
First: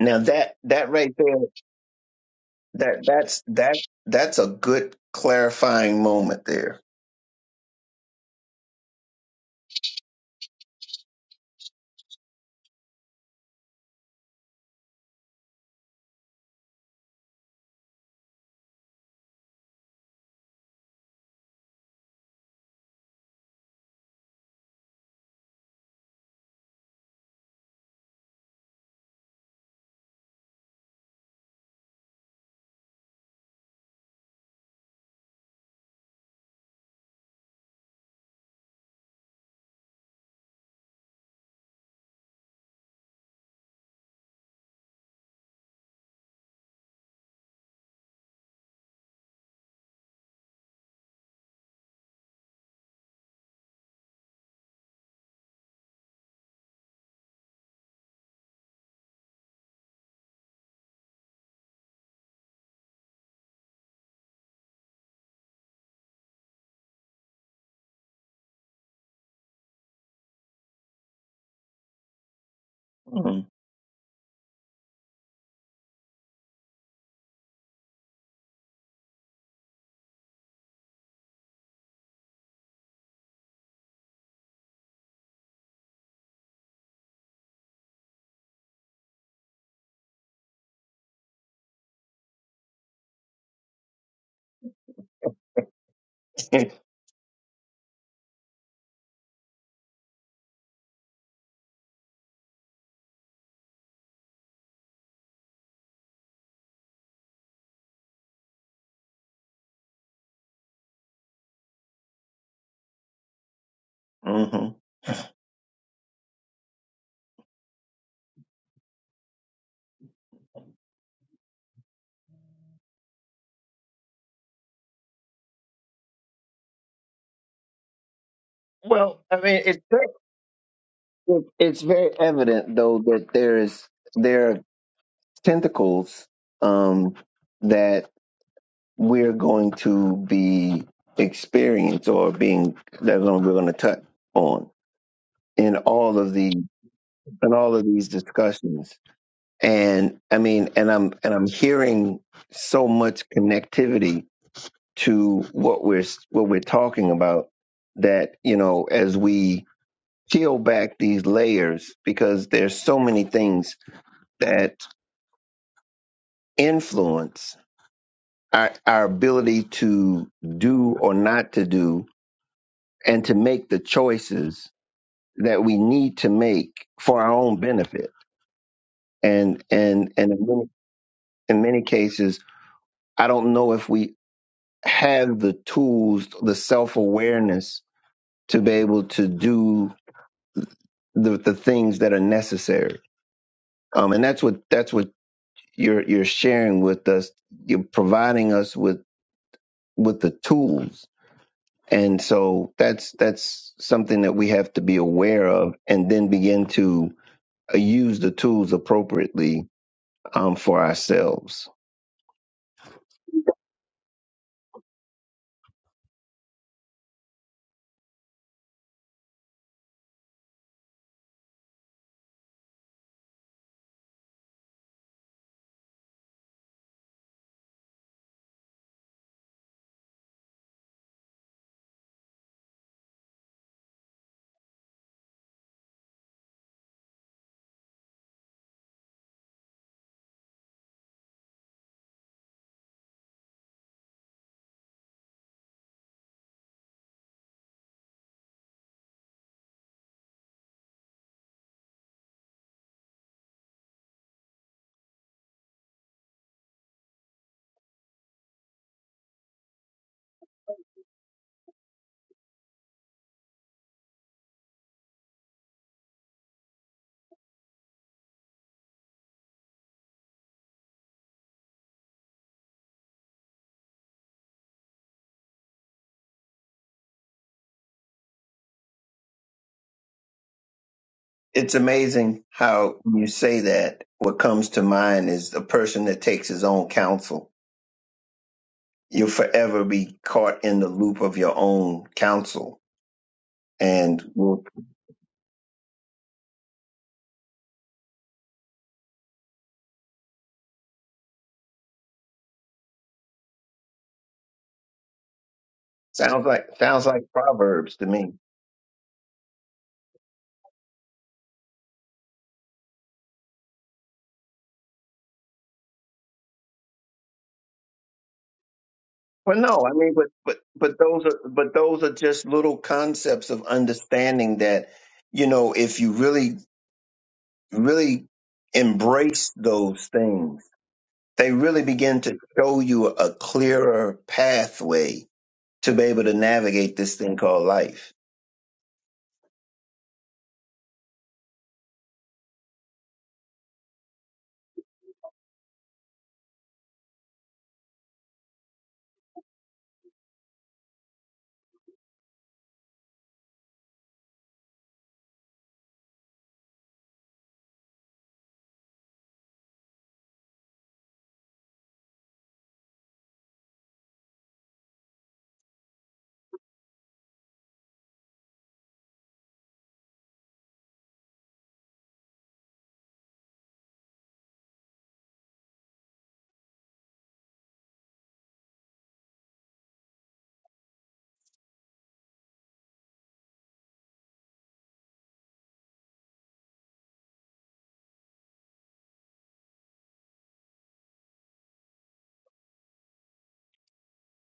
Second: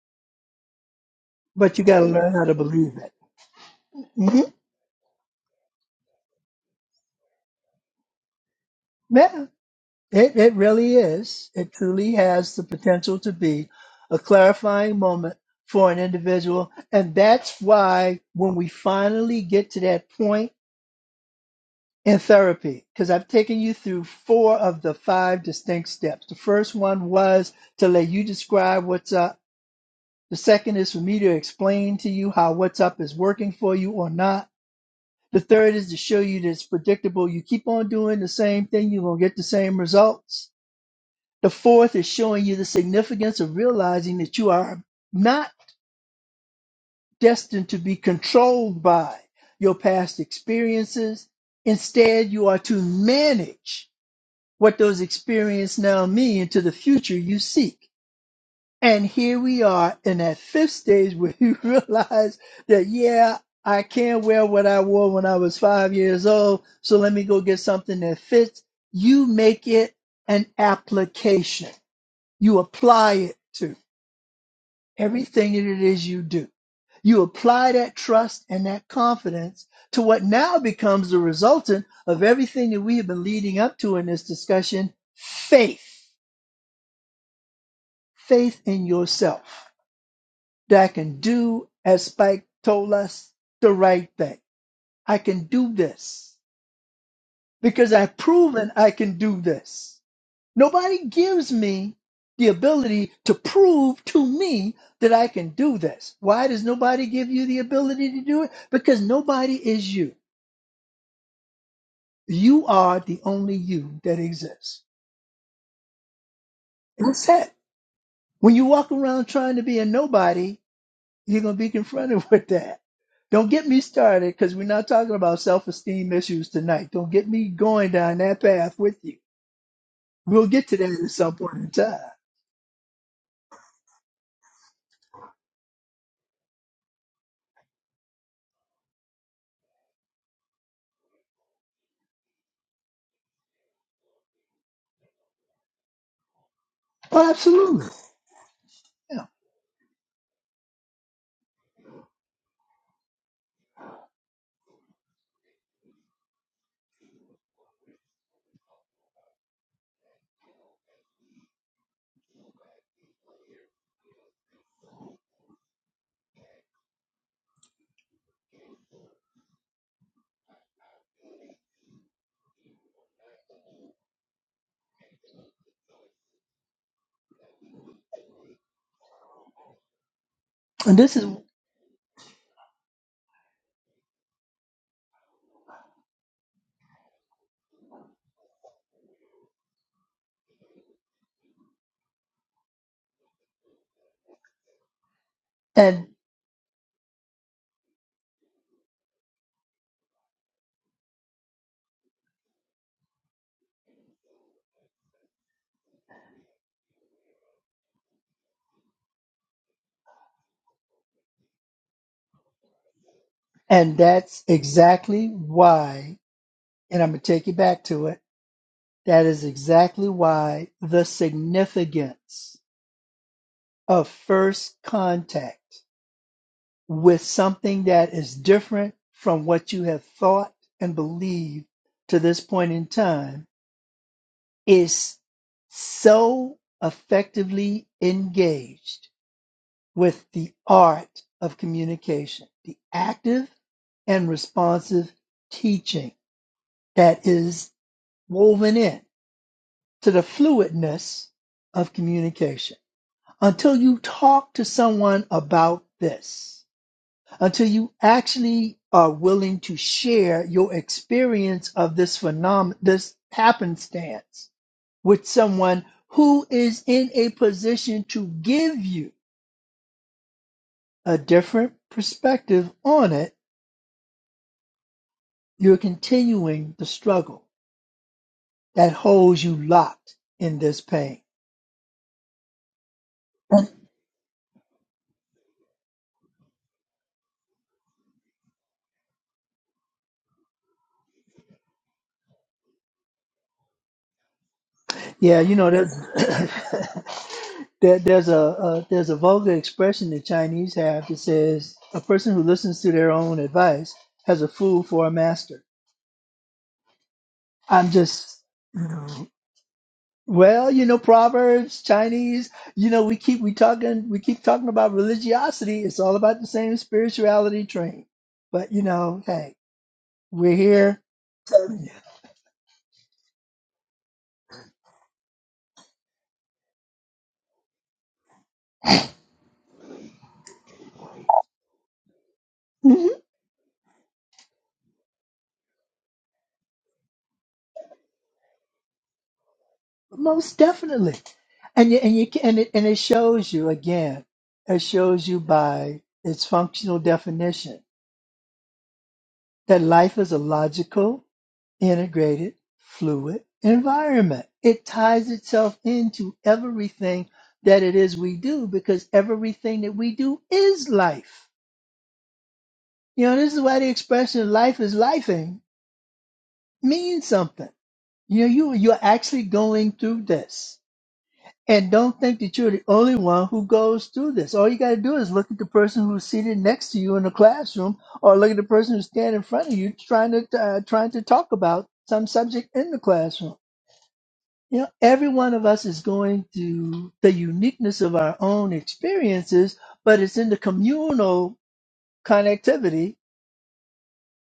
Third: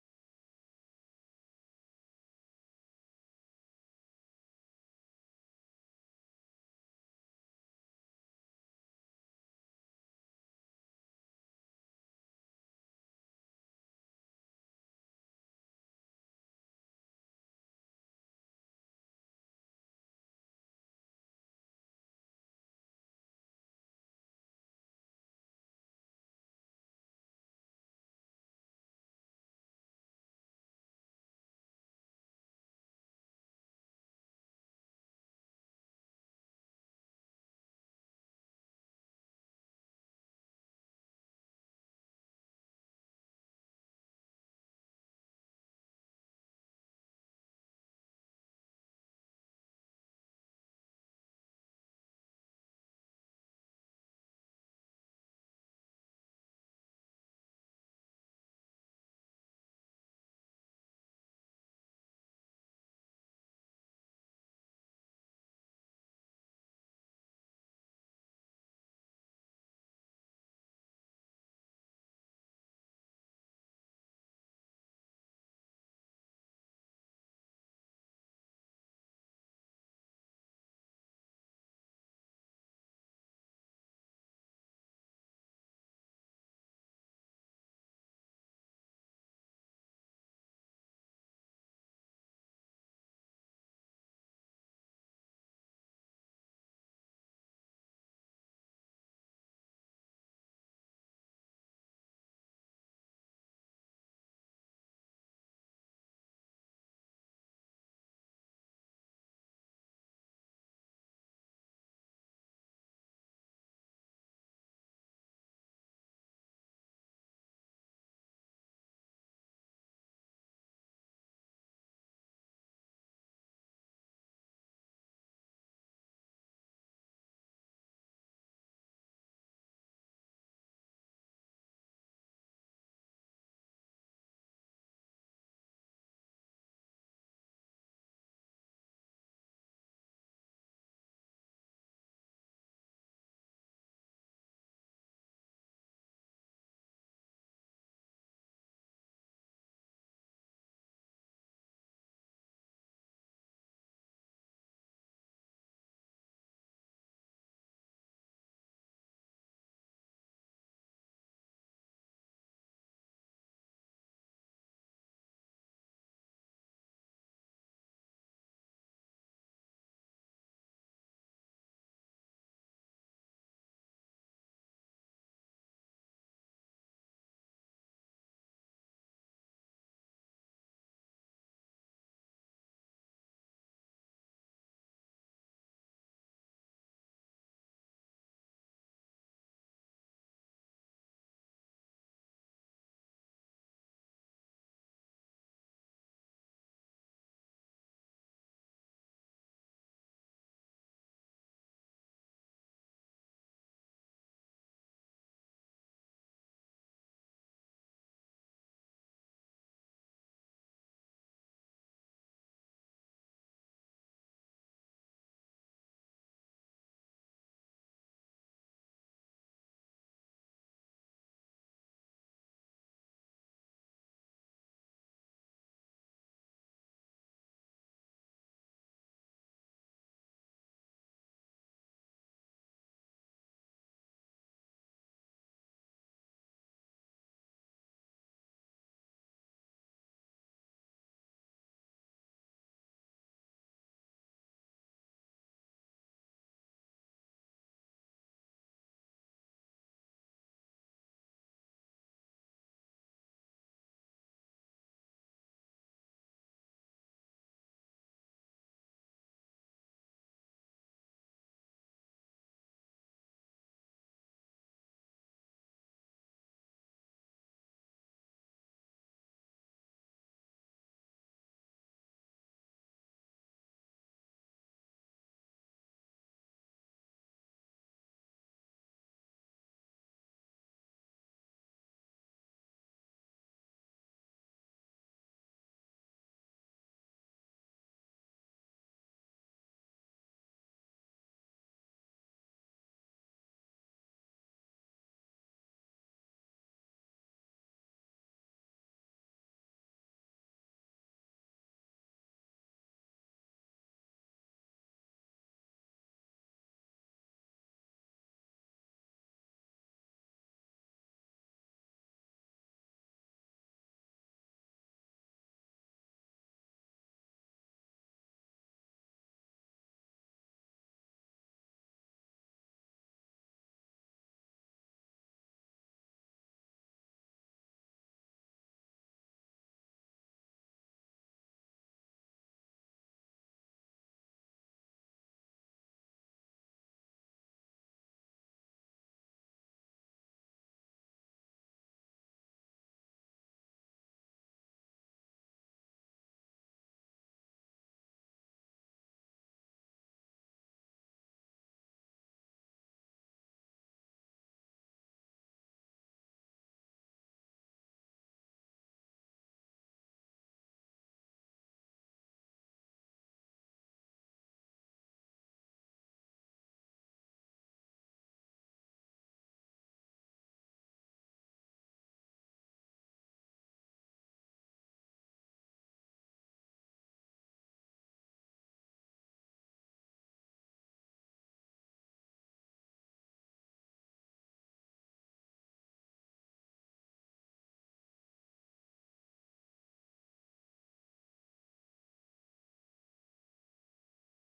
A: Now that that right there,
B: but you gotta learn how to believe
A: that
B: it.
A: that's that that's
B: hmm
A: a good clarifying moment there
B: Yeah, it, it really is. It truly has the potential to be a clarifying moment for an individual. And that's why when we finally get to that point, in therapy because I've taken you through four of the five distinct steps. The first one was to let you describe what's up. The second is for me to explain to you how what's up is working for you or not. The third is to show you that it's predictable. You keep on doing the same thing, you're going to get the same results. The fourth is showing you the significance of realizing that you are not destined to be controlled by your past experiences. Instead, you are to manage what those experiences now mean into the future you seek. And here we are in that fifth stage where you realize that, yeah, I can't wear what I wore when I was five years old. So let me go get something that fits. You make it an application. You apply it
A: Mm-hmm.
B: to everything that it is you do. You apply that trust and that confidence to what now becomes the resultant of everything that we have been leading up to in this discussion faith faith in yourself that I can do, as Spike told us, the right thing. I can do this because I've proven I can do this. Nobody gives me the ability to prove to me that I can do this. Why does nobody give you the ability to do it? Because nobody is you. You are the only you that exists. That's it. When you walk around trying to be a nobody, You're going to be confronted with that. Don't get me started because we're not talking about self esteem issues tonight. Don't get me going down that path with you.
A: Well, I mean, it,
B: We'll get to that at some
A: it,
B: point in
A: it's
B: time.
A: very evident though that there is there are tentacles um, that we're going to be experience or being that we're going to touch on in all of the
B: Oh,
A: in all of
B: absolutely.
A: these discussions.
B: Yeah.
A: And I mean, and I'm and I'm hearing so much connectivity to what we're what we're talking about that you know as we peel back these layers because there's so many things that influence our, our ability to do or not to do and to make the choices that we need to make for our own benefit and and and in many,
B: And this is
A: in many cases i don't know if we have the tools the self-awareness to be able to do the, the things that are necessary um, and that's what that's what you're
B: and
A: you're sharing with us you're providing us with with the tools and so that's that's something that we have to be aware of and then begin to uh, use the tools appropriately um, for ourselves
B: and that's exactly why, and I'm gonna take you back to it. That is exactly why the significance of first contact. with something that is different from what you have thought and believed to this point in time is so effectively engaged with the art of communication, the active and responsive teaching that is woven in to the fluidness of communication. Until you talk to someone about this, until you actually are willing to share your experience of this phenomenon, this happenstance with someone who is in a position to give you a different perspective on it, you're continuing the struggle that holds you locked in this pain.
A: It's amazing how when you say that, what comes to mind is the person that takes his own counsel. You'll forever be caught in the loop of your own counsel, and will
B: Yeah, you know, there's there, there's a, a there's a vulgar expression the Chinese have that says a person who listens to their own advice has a fool for a master.
A: sounds like sounds like
B: I'm
A: proverbs to me.
B: just, you know, well, you know, Proverbs, Chinese, you know, we keep we talking we keep talking about religiosity. It's all about the same spirituality train. But you know, hey,
A: Well, no, I mean, but
B: we're
A: but but
B: here.
A: those are but
B: telling you.
A: those are just little concepts of understanding that you know if you really really embrace those things, they really begin to show you
B: Mhm,
A: a clearer pathway to be able to navigate this thing called life.
B: Most definitely. and you, and you ca- and it, and it shows you again it shows you by its functional definition that life is a logical integrated fluid environment it ties itself into everything that it is we do because everything that we do is life you know this is why the expression life is lifing means something you know you you're actually going through this And don't think that you're the only one who goes through this. All you got to do is look at the person who's seated next to you in the classroom, or look at the person who's standing in front of you trying to uh, trying to talk about some subject in the classroom. You know, every one of us is going through the uniqueness of our own experiences, but it's in the communal connectivity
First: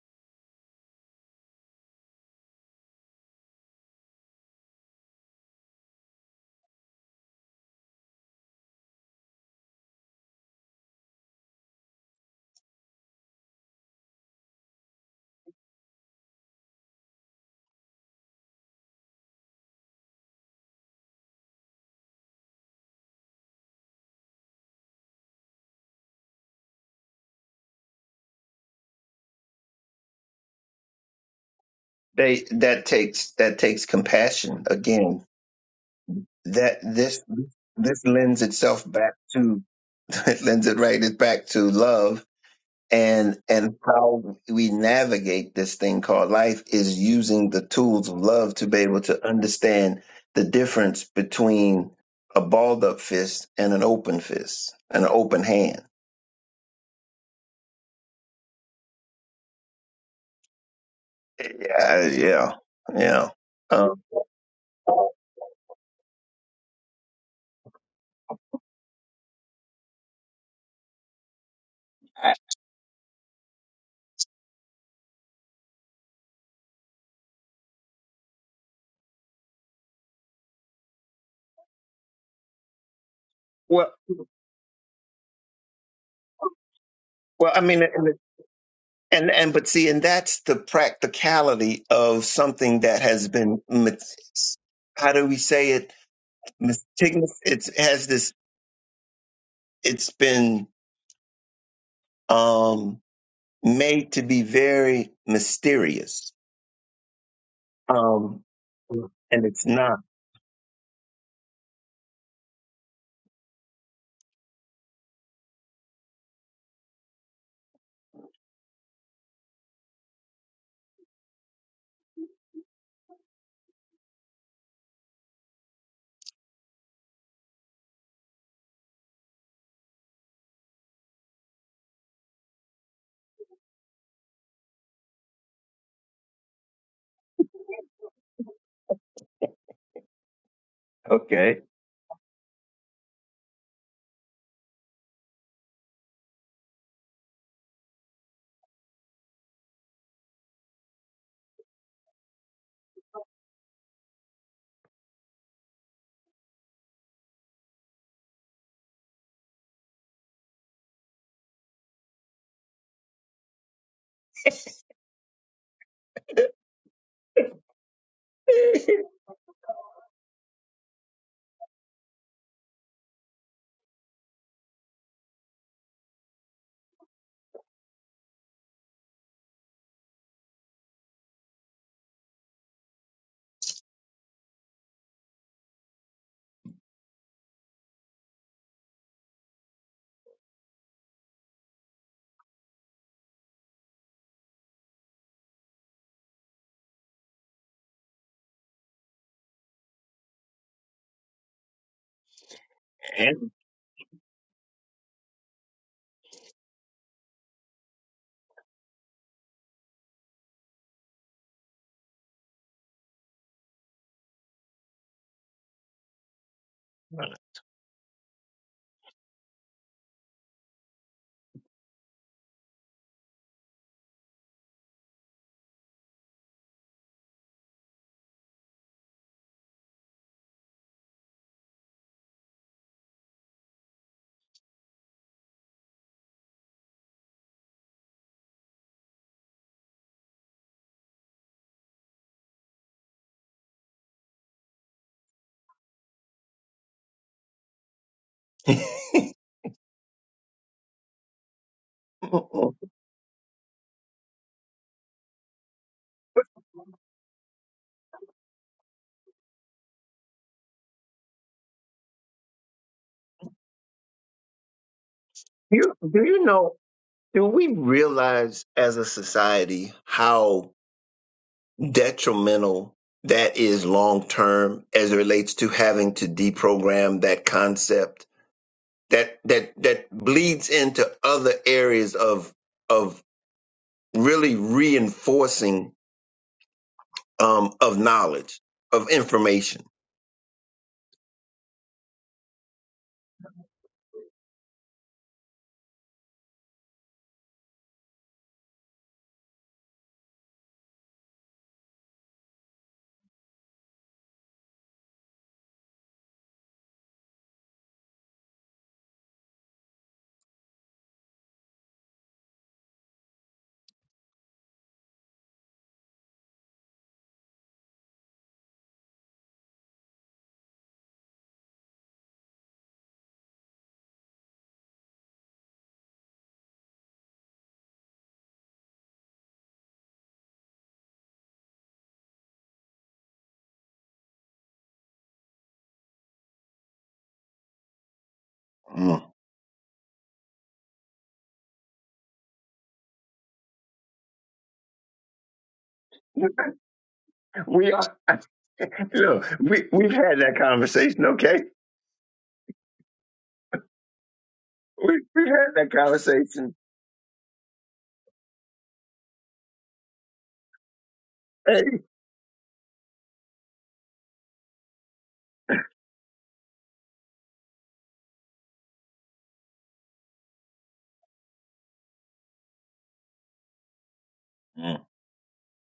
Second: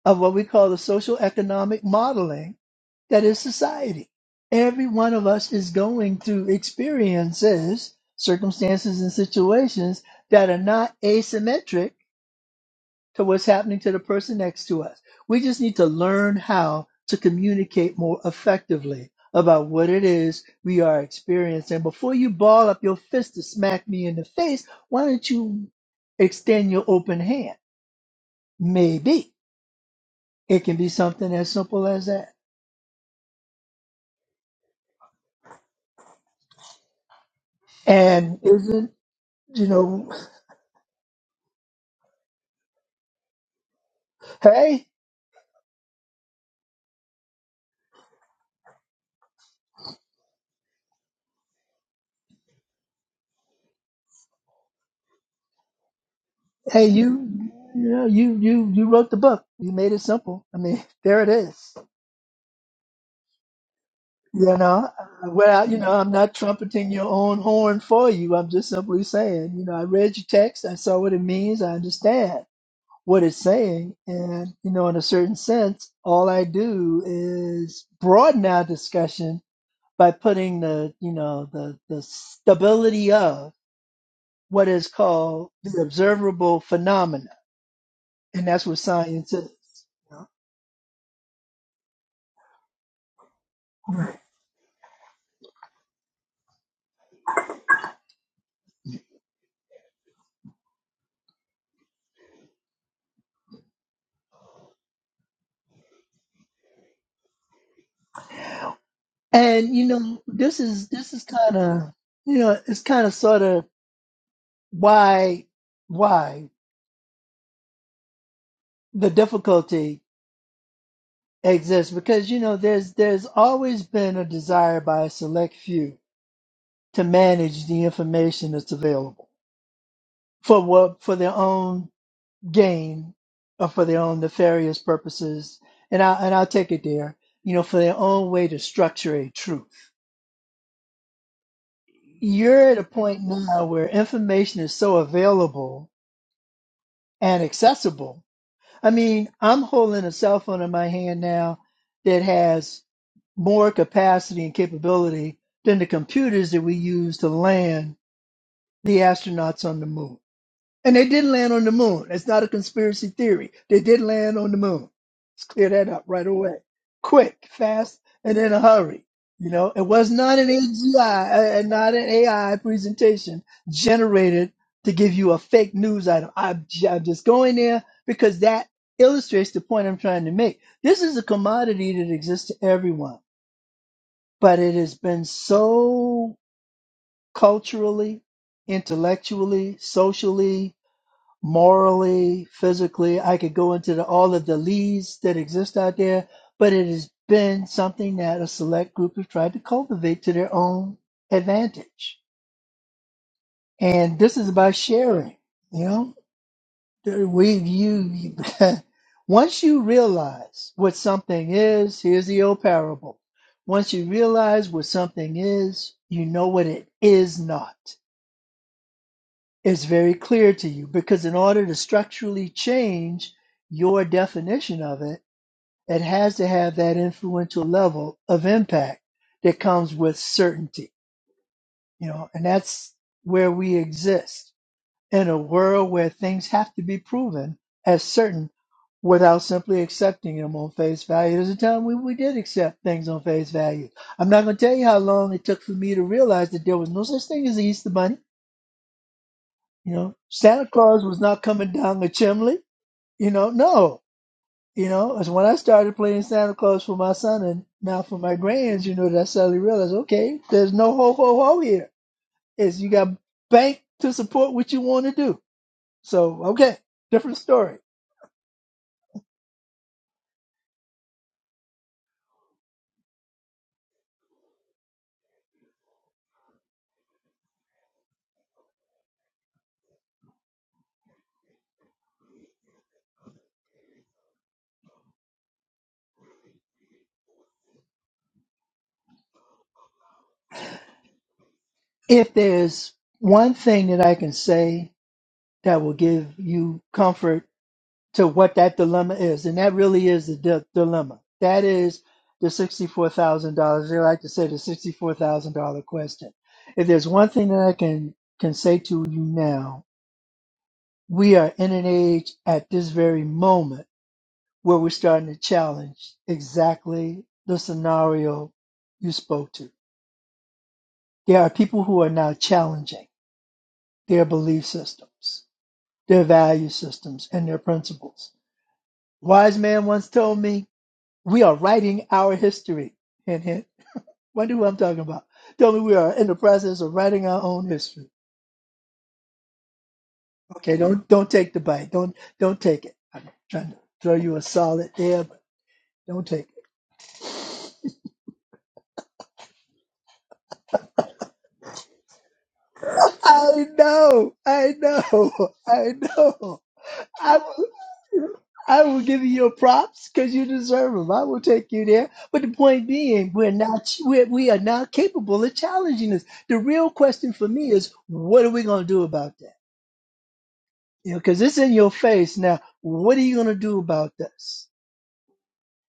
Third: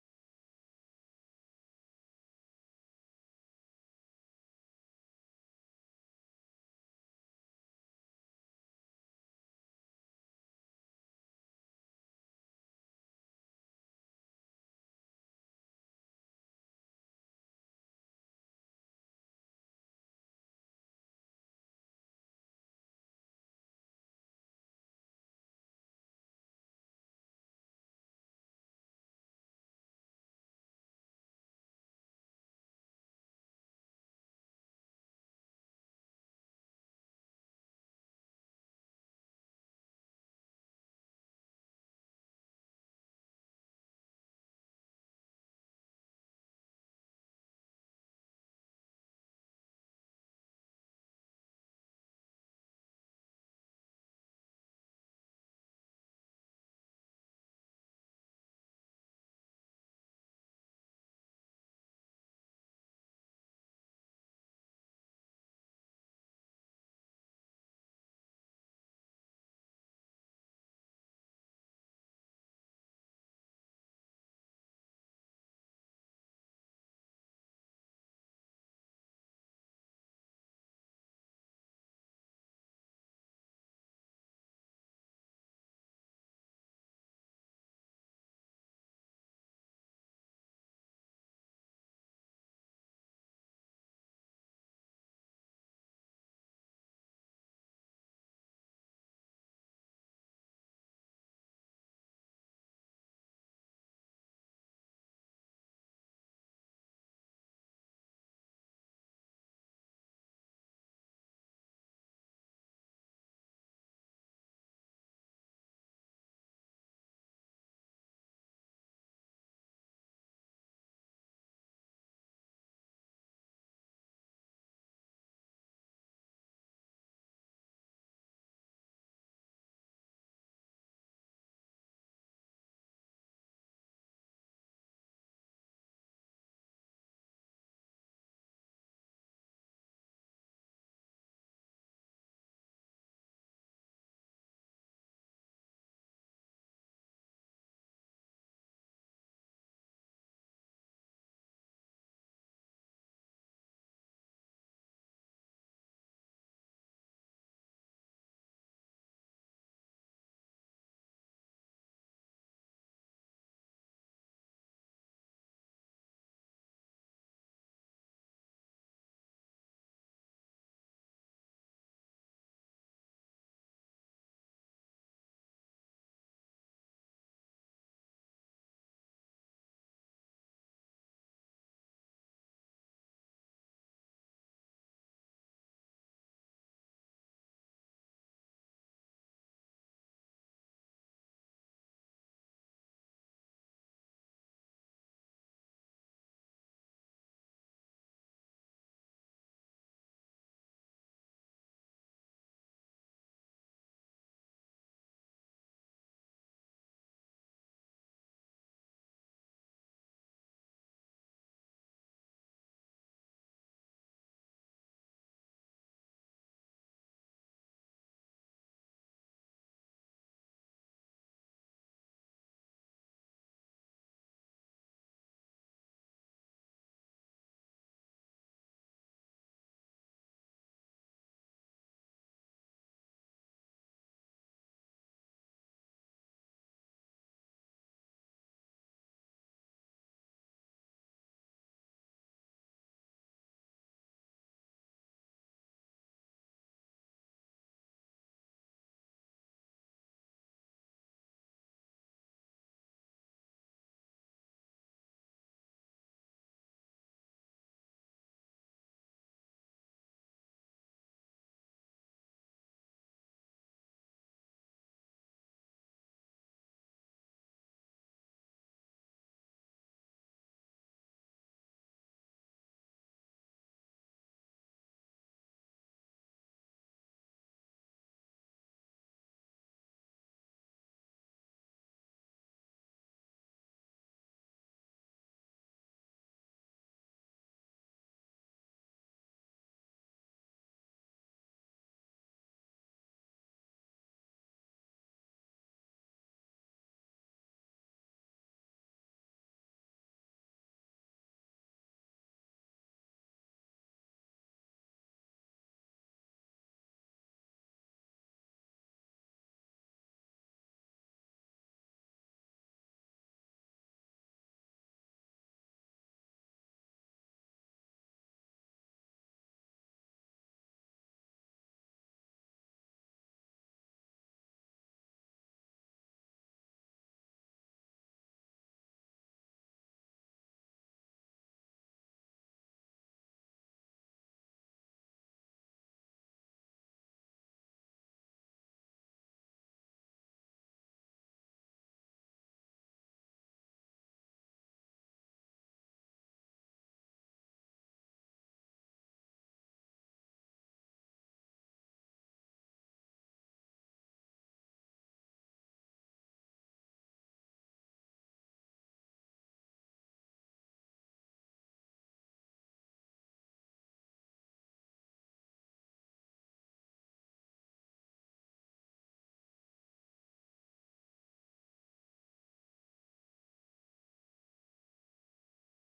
B: of what we call the social economic modeling that is society. Every one of us is going through experiences, circumstances, and situations that are not asymmetric to what's happening to the person next to us. We just need to learn how to communicate more effectively about what it is we are experiencing. Before you ball up your fist to smack me in the face, why don't you extend your open hand? Maybe it can be something as simple as that.
A: They that takes that takes compassion again. That this this
B: And
A: lends itself
B: isn't,
A: back to
B: you know,
A: it lends it right back to love and and how we
B: hey,
A: navigate this thing called life is using the tools of love to be able to understand the difference between a balled up fist and an open fist an open hand
B: Hey, you, you know, you you you wrote the book. You made it simple. I mean, there it is.
A: yeah yeah yeah um,
B: You know, well, you know, I'm not trumpeting your own horn for you. I'm just simply saying, you know, I read your text. I saw what it means. I understand what it's saying, and you know, in a certain sense, all I do is broaden our discussion by putting the, you know, the the stability of
A: well
B: what is called the observable phenomena,
A: well i mean and,
B: and that's what science
A: and
B: is.
A: and but see and
B: you
A: that's the practicality of something that has been met-
B: know?
A: how do we say it mistigous it has this it's been Um, made to be very mysterious. Um, and it's
B: And you
A: not.
B: know, this is this is kind of you know, it's kind of sort of why why the difficulty exists because you know, there's there's always been a desire by a select few to manage the information that's available for what for their own gain or for their own nefarious purposes. And I and I'll take it there, you know, for their own way to structure a truth. You're at a point now where information is so available and accessible. I mean, I'm holding a cell phone in my hand now that has more capacity and capability than the computers that we use to land the astronauts on the moon. And they did land on the moon. That's not a conspiracy theory. They did land on the moon. Let's clear that up right away. Quick, fast, and in a hurry. You know, it was not an AGI uh, and not an AI presentation generated to give you a fake news item. I'm, j- I'm just going there because that illustrates the point I'm trying to make. This is a commodity that exists to everyone, but it has been so culturally, intellectually, socially, morally, physically. I could go into the, all of the leads that exist out there, but it has been something that a select group have tried to cultivate to their own advantage.
A: And-
B: And this is about sharing. You know, There- we you once you realize what something is. Here's the old parable. Once you realize what something is, you know what it is not. is very clear to you because in order to structurally change your definition of it, it has to have that influential level of impact that comes with certainty, you know, and that's where we exist in a world where things have to be proven as certain without simply accepting them on face value. There's a time when we did accept things on face value. I'm not going to tell you how long it took for me to realize that there was no such thing as Easter Bunny You know, Santa Claus was not coming down the chimney.
A: you,
B: You know, no. You know, as when I started playing Santa Claus for my son and now for my grands, you know, that I suddenly realized, okay, there's no ho ho ho here. Is you got bank to support what you want to do.
A: do
B: So,
A: you know,
B: okay, different
A: do we
B: story.
A: realize as a society how detrimental that is long term as it relates to having to deprogram that concept that that that bleeds into other areas of of really reinforcing um, of knowledge, of information.
B: If there's one thing that I can say that will give you comfort to what that dilemma is. And that really is the di- dilemma. That is the $64,000. They like to say the $64,000 question. If there's one thing that I can, can say to you now, we are in an age at this very moment where we're starting to challenge exactly the scenario you spoke to. There are people who are now challenging their belief systems, their value systems, and their principles. Wise man once told me We are writing our history. Hint, hint. Wonder who I'm talking about. Tell me we are in the process of writing our own history.
A: Mm.
B: Okay, don't don't take the bite. Don't don't take it. I'm trying to throw you a solid there, but don't take it.
A: We are look, we we've had that conversation, okay?
B: I know, I
A: We
B: know,
A: we've had
B: I
A: that
B: know.
A: conversation.
B: I will, I will give you your props because you deserve them. I will take
A: Hey.
B: you there. But the point being, we're not we're, we are not capable of challenging this. The real question for me is, what are we going to do about that? You know, because it's in your face. Now, what are you going to do about this?
A: Mm.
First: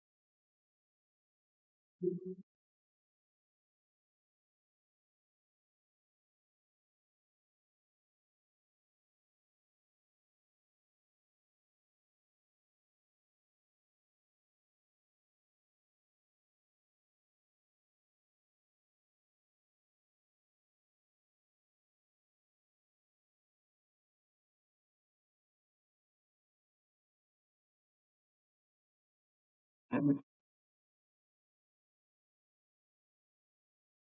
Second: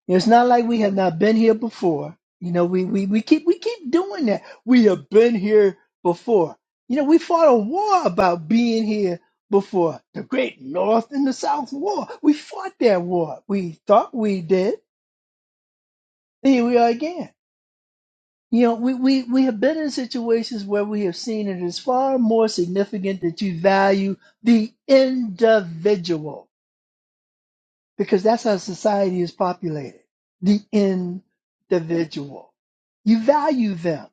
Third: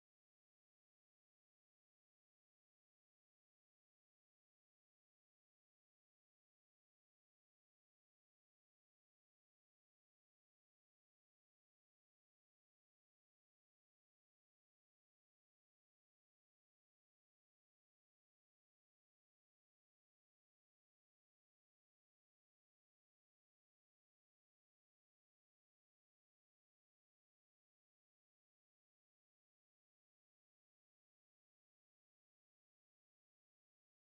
B: You know, it's not like we have not been here before. You know, we, we, we keep we keep doing that. We have been here before. You know, we fought a war about being here before. The great North and the South War. We fought that war. We thought we did. Here we are again. You know, we, we, we have been in situations where we have seen it is far more significant that you value the individual because that's how society is populated. The individual. You value them.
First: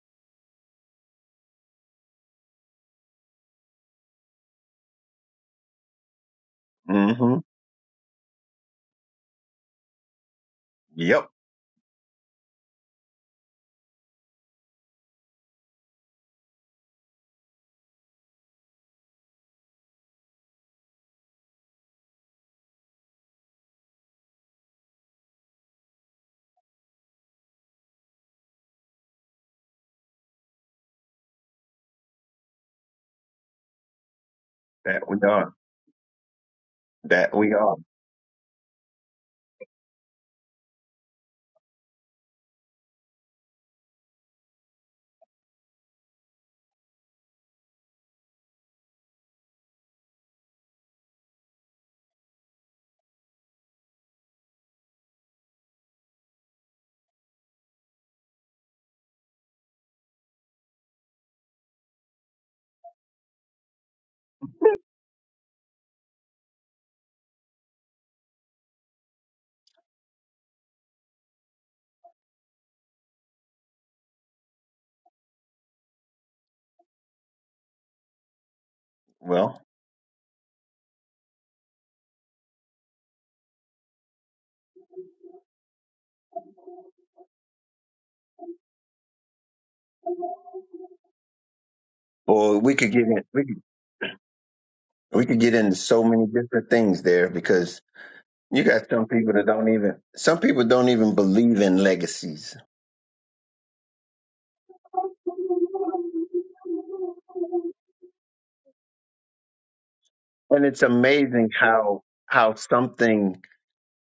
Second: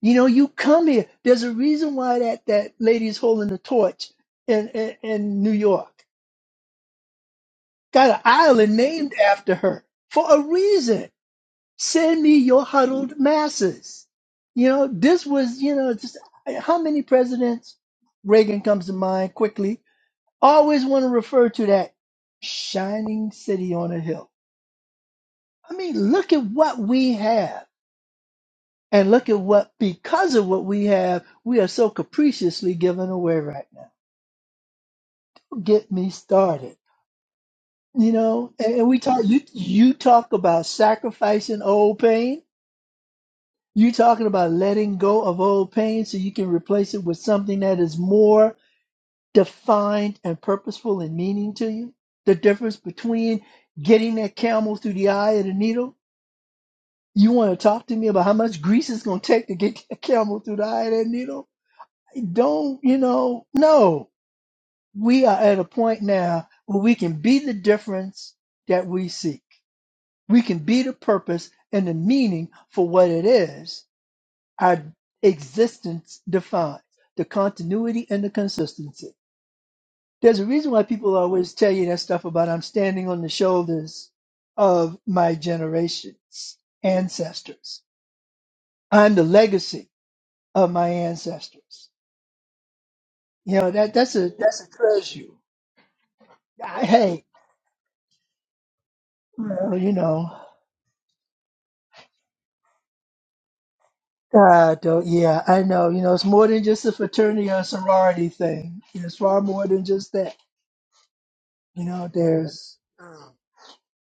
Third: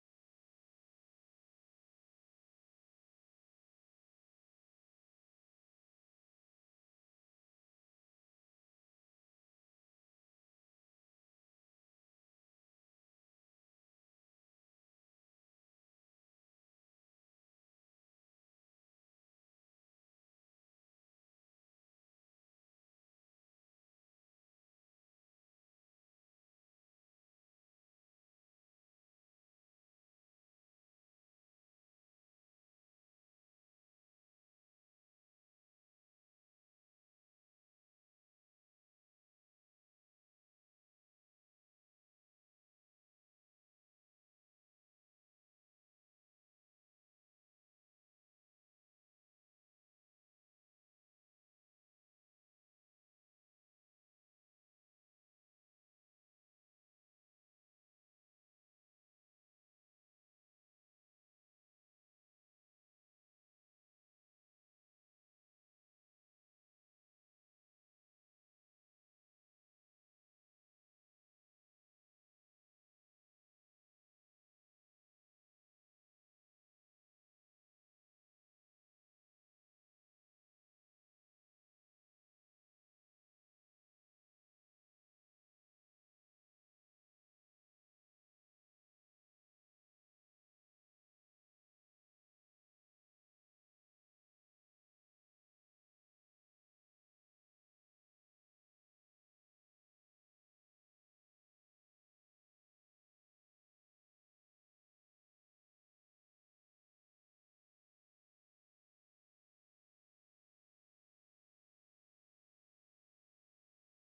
B: You know, you come here. There's a reason why that, that lady's holding the torch in, in, in New York.
A: Mm-hmm.
B: Got an island named after her for a reason.
A: Yep,
B: Send me your huddled masses. You know, this was, you know, just how many presidents, Reagan comes to mind quickly, always want to refer to that shining city on a hill I mean, look at what we have. And look at what, because of what we have, we are so capriciously given away right now.
A: that we are.
B: Get me started.
A: That we are.
B: You know, and, and we talk, you, you talk about sacrificing old pain. You talking about letting go of old pain so you can replace it with something that is more defined and purposeful and meaning to you. The difference between getting that camel through the eye of the needle You want to talk to me about how much grease it's going to take to get a camel through the eye of that needle? Don't, you know, no. We are at a point now where we can be the difference that we seek. We can be the purpose and the meaning for what it is our existence defines the continuity and the consistency.
A: Well,
B: There's a reason why people always tell you that stuff about I'm standing on the shoulders of my generations, ancestors. I'm the legacy of my ancestors.
A: or we could get in.
B: You know that that's a that's a
A: We
B: treasure.
A: could get into so many different
B: I,
A: things
B: hey,
A: there because you got some people that don't
B: well, you
A: even
B: know,
A: some people don't even believe in legacies.
B: God, though, yeah, I know. You know, it's more than just a fraternity or sorority thing. It's far more than just that.
A: And it's amazing
B: You
A: how
B: know,
A: how
B: there's
A: something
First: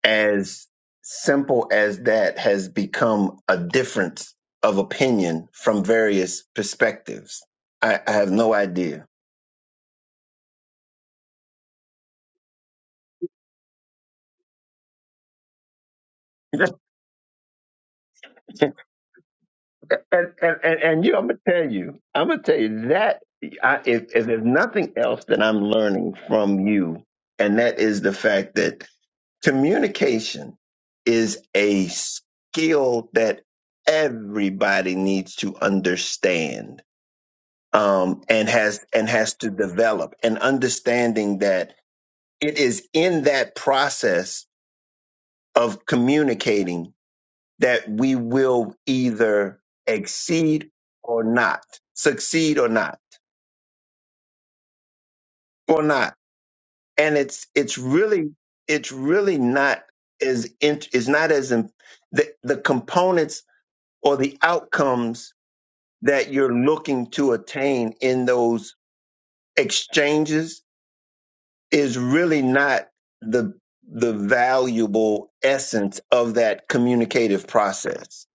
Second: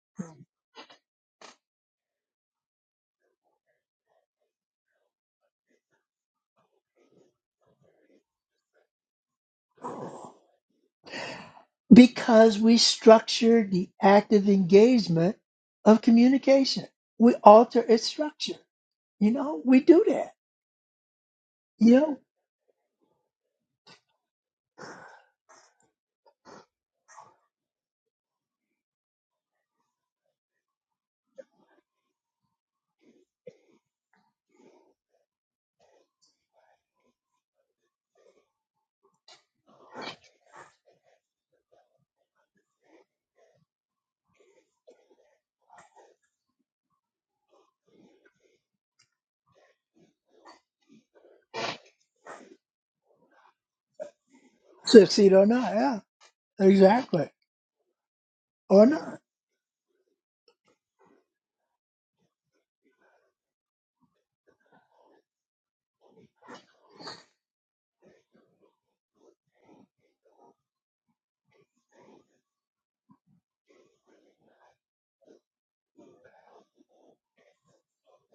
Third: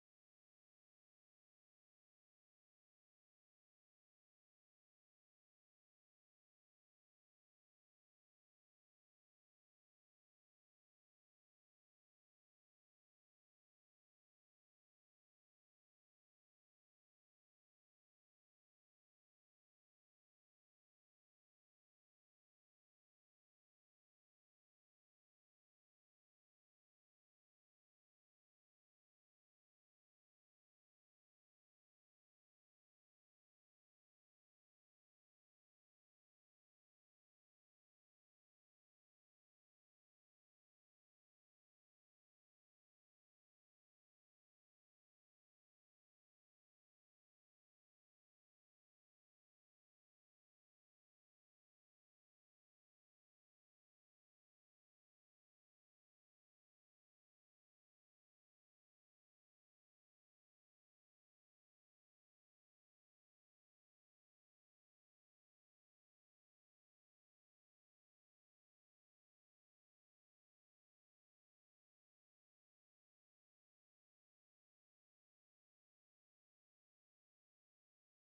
A: as simple as that has become a difference of opinion from various perspectives. I, I have no idea.
B: because we structure the active engagement of
A: and,
B: communication. We alter its structure. You know, we do that.
A: and, and, and you, I'm gonna tell
B: You
A: you,
B: know,
A: I'm gonna tell you that I, if, if there's nothing else that I'm learning from you, and that is the fact that communication is a skill that everybody needs to understand um, and has and has to develop and understanding that it is in that process of communicating that we will either exceed or not succeed or not
B: succeed or not,
A: or
B: yeah,
A: not and
B: exactly,
A: it's it's really
B: or
A: it's
B: not.
A: really not as in, it's not as im- the the components or the outcomes that you're looking to attain in those exchanges is really not the the valuable essence of that communicative process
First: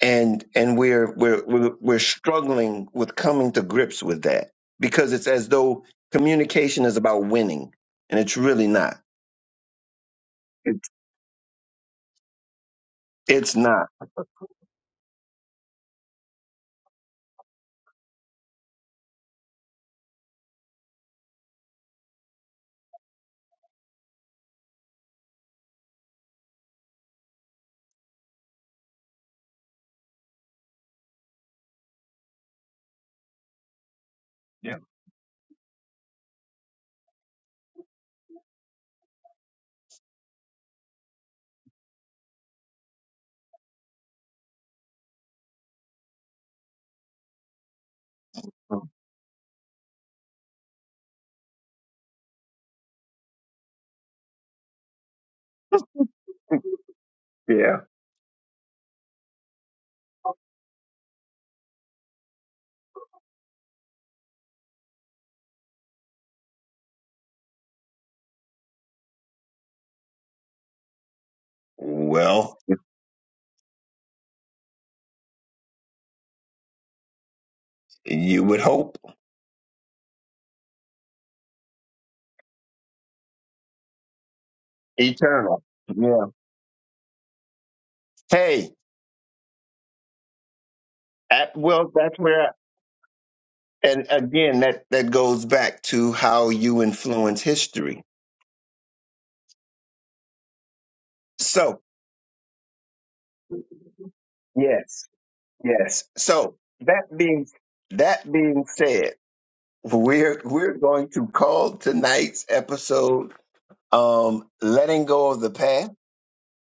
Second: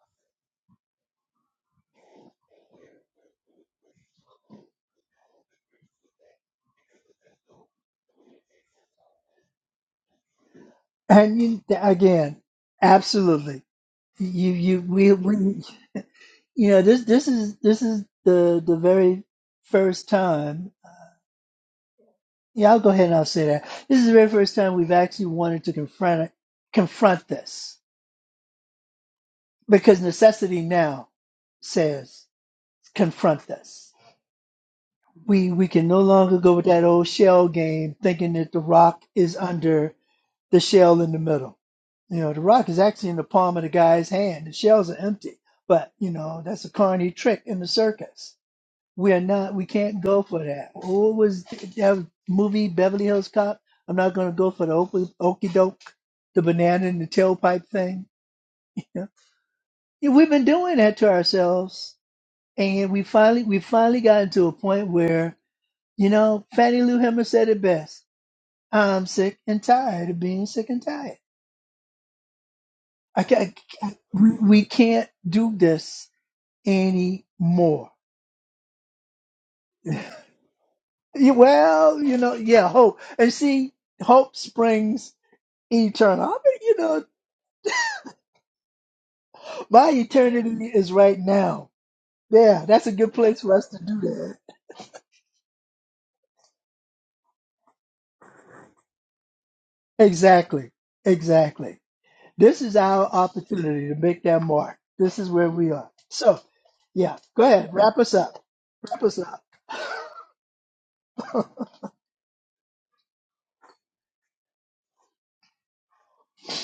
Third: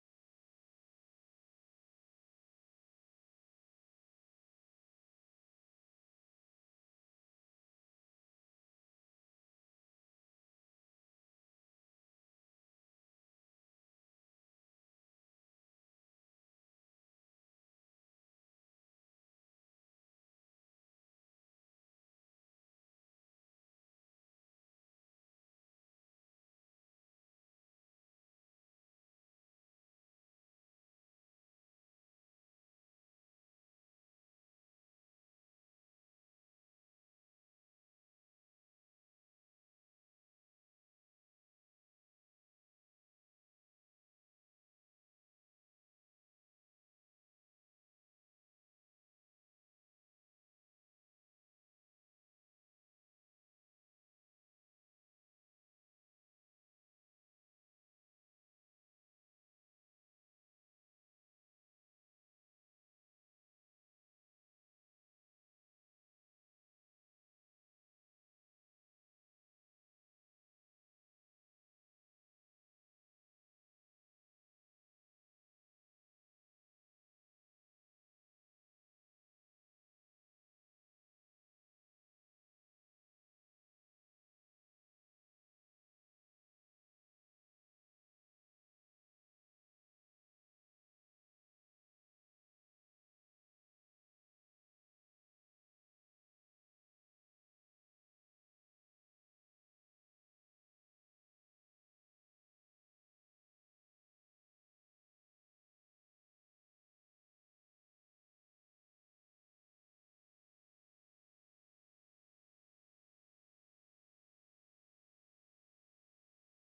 A: and and we're we're we're, we're struggling with coming to grips with that because it's as though communication is about winning and it's really not it's
B: And you, again,
A: it's
B: absolutely.
A: not
B: You, you, we, we, you know, this, this is, this is the, the very first time. Yeah, I'll go ahead and I'll say that this is the very first time we've actually wanted to confront it, confront this because necessity now says confront this.
A: yeah
B: We, we can no longer go with that old shell game, thinking that the rock is under. the shell in the middle. You know, the rock is actually in the palm of the guy's hand. The shells are empty. But, you know, that's a carny trick in the circus. We are not, we can't go for that. What was that movie, Beverly Hills Cop? I'm not going to go for the okey- okey doke, the banana in the tailpipe
A: yeah
B: thing. You know? Yeah, We've been doing that to ourselves. And we finally, we finally gotten to a point where, you know, Fannie Lou Hammer said it best. I'm sick and tired of being sick and tired.
A: well
B: I can't, I- we we can't do this anymore.
A: you would hope
B: Yeah, Well, you know, yeah, hope. And see, hope springs
A: eternal
B: eternal.
A: yeah
B: I mean, you know,
A: hey
B: my eternity is right
A: At,
B: now.
A: well, that's where,
B: Yeah, that's a good place for us to do
A: and
B: that.
A: again, that, that goes back to how you influence history.
B: Exactly. Exactly.
A: So,
B: This is our opportunity to make that mark.
A: yes,
B: This is where we are.
A: yes.
B: So,
A: So that
B: yeah, go
A: being,
B: ahead. Wrap us
A: that
B: up.
A: being
B: Wrap
A: said,
B: us up.
A: we're, we're going to call tonight's episode, um, letting go of the past.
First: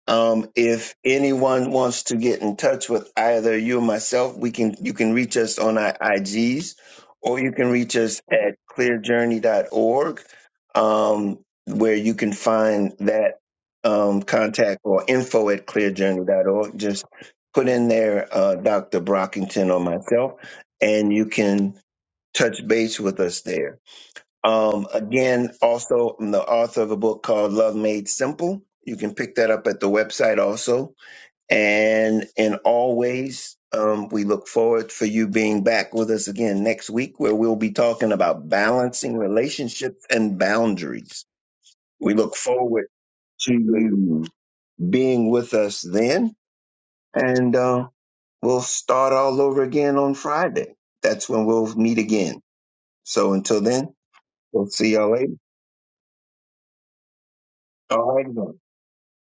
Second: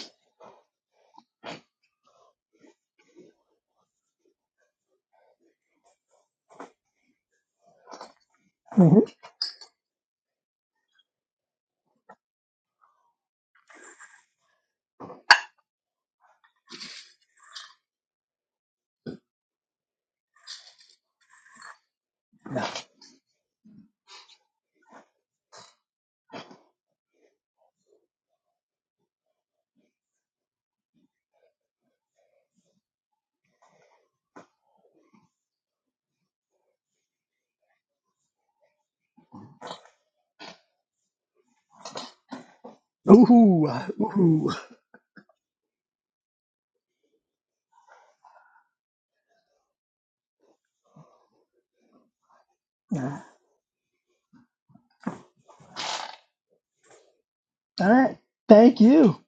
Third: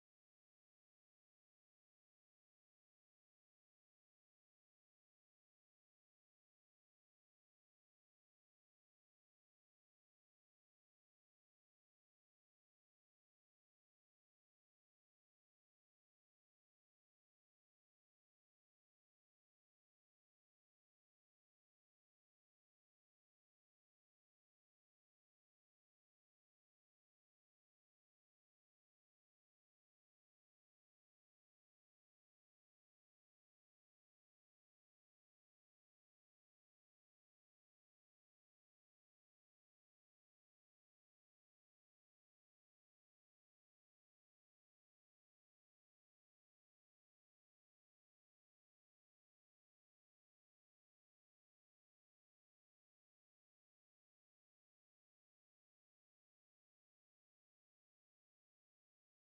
A: Um, if anyone wants to get in touch with either you or myself, we can you can reach us on our IGs or you can reach us at
B: Mhm.
A: clearjourney.org, um, where you can find that um, contact or info at clearjourney.org. Just put in there uh, Dr. Brockington or myself, and you can touch base with us there. Um, again, also, I'm the author of a book called Love Made Simple. You can pick that up at the website also. And in always, um, we look forward for you being back with us again next week, where we'll be talking about balancing relationships and boundaries. We look forward to
B: Ooh,
A: you
B: ooh.
A: being with us then. And uh, we'll start all over again on Friday. That's when we'll meet again.
B: Yeah.
A: So until then, we'll see y'all later.
B: All
A: All
B: right.
A: right. then.
B: Thank you.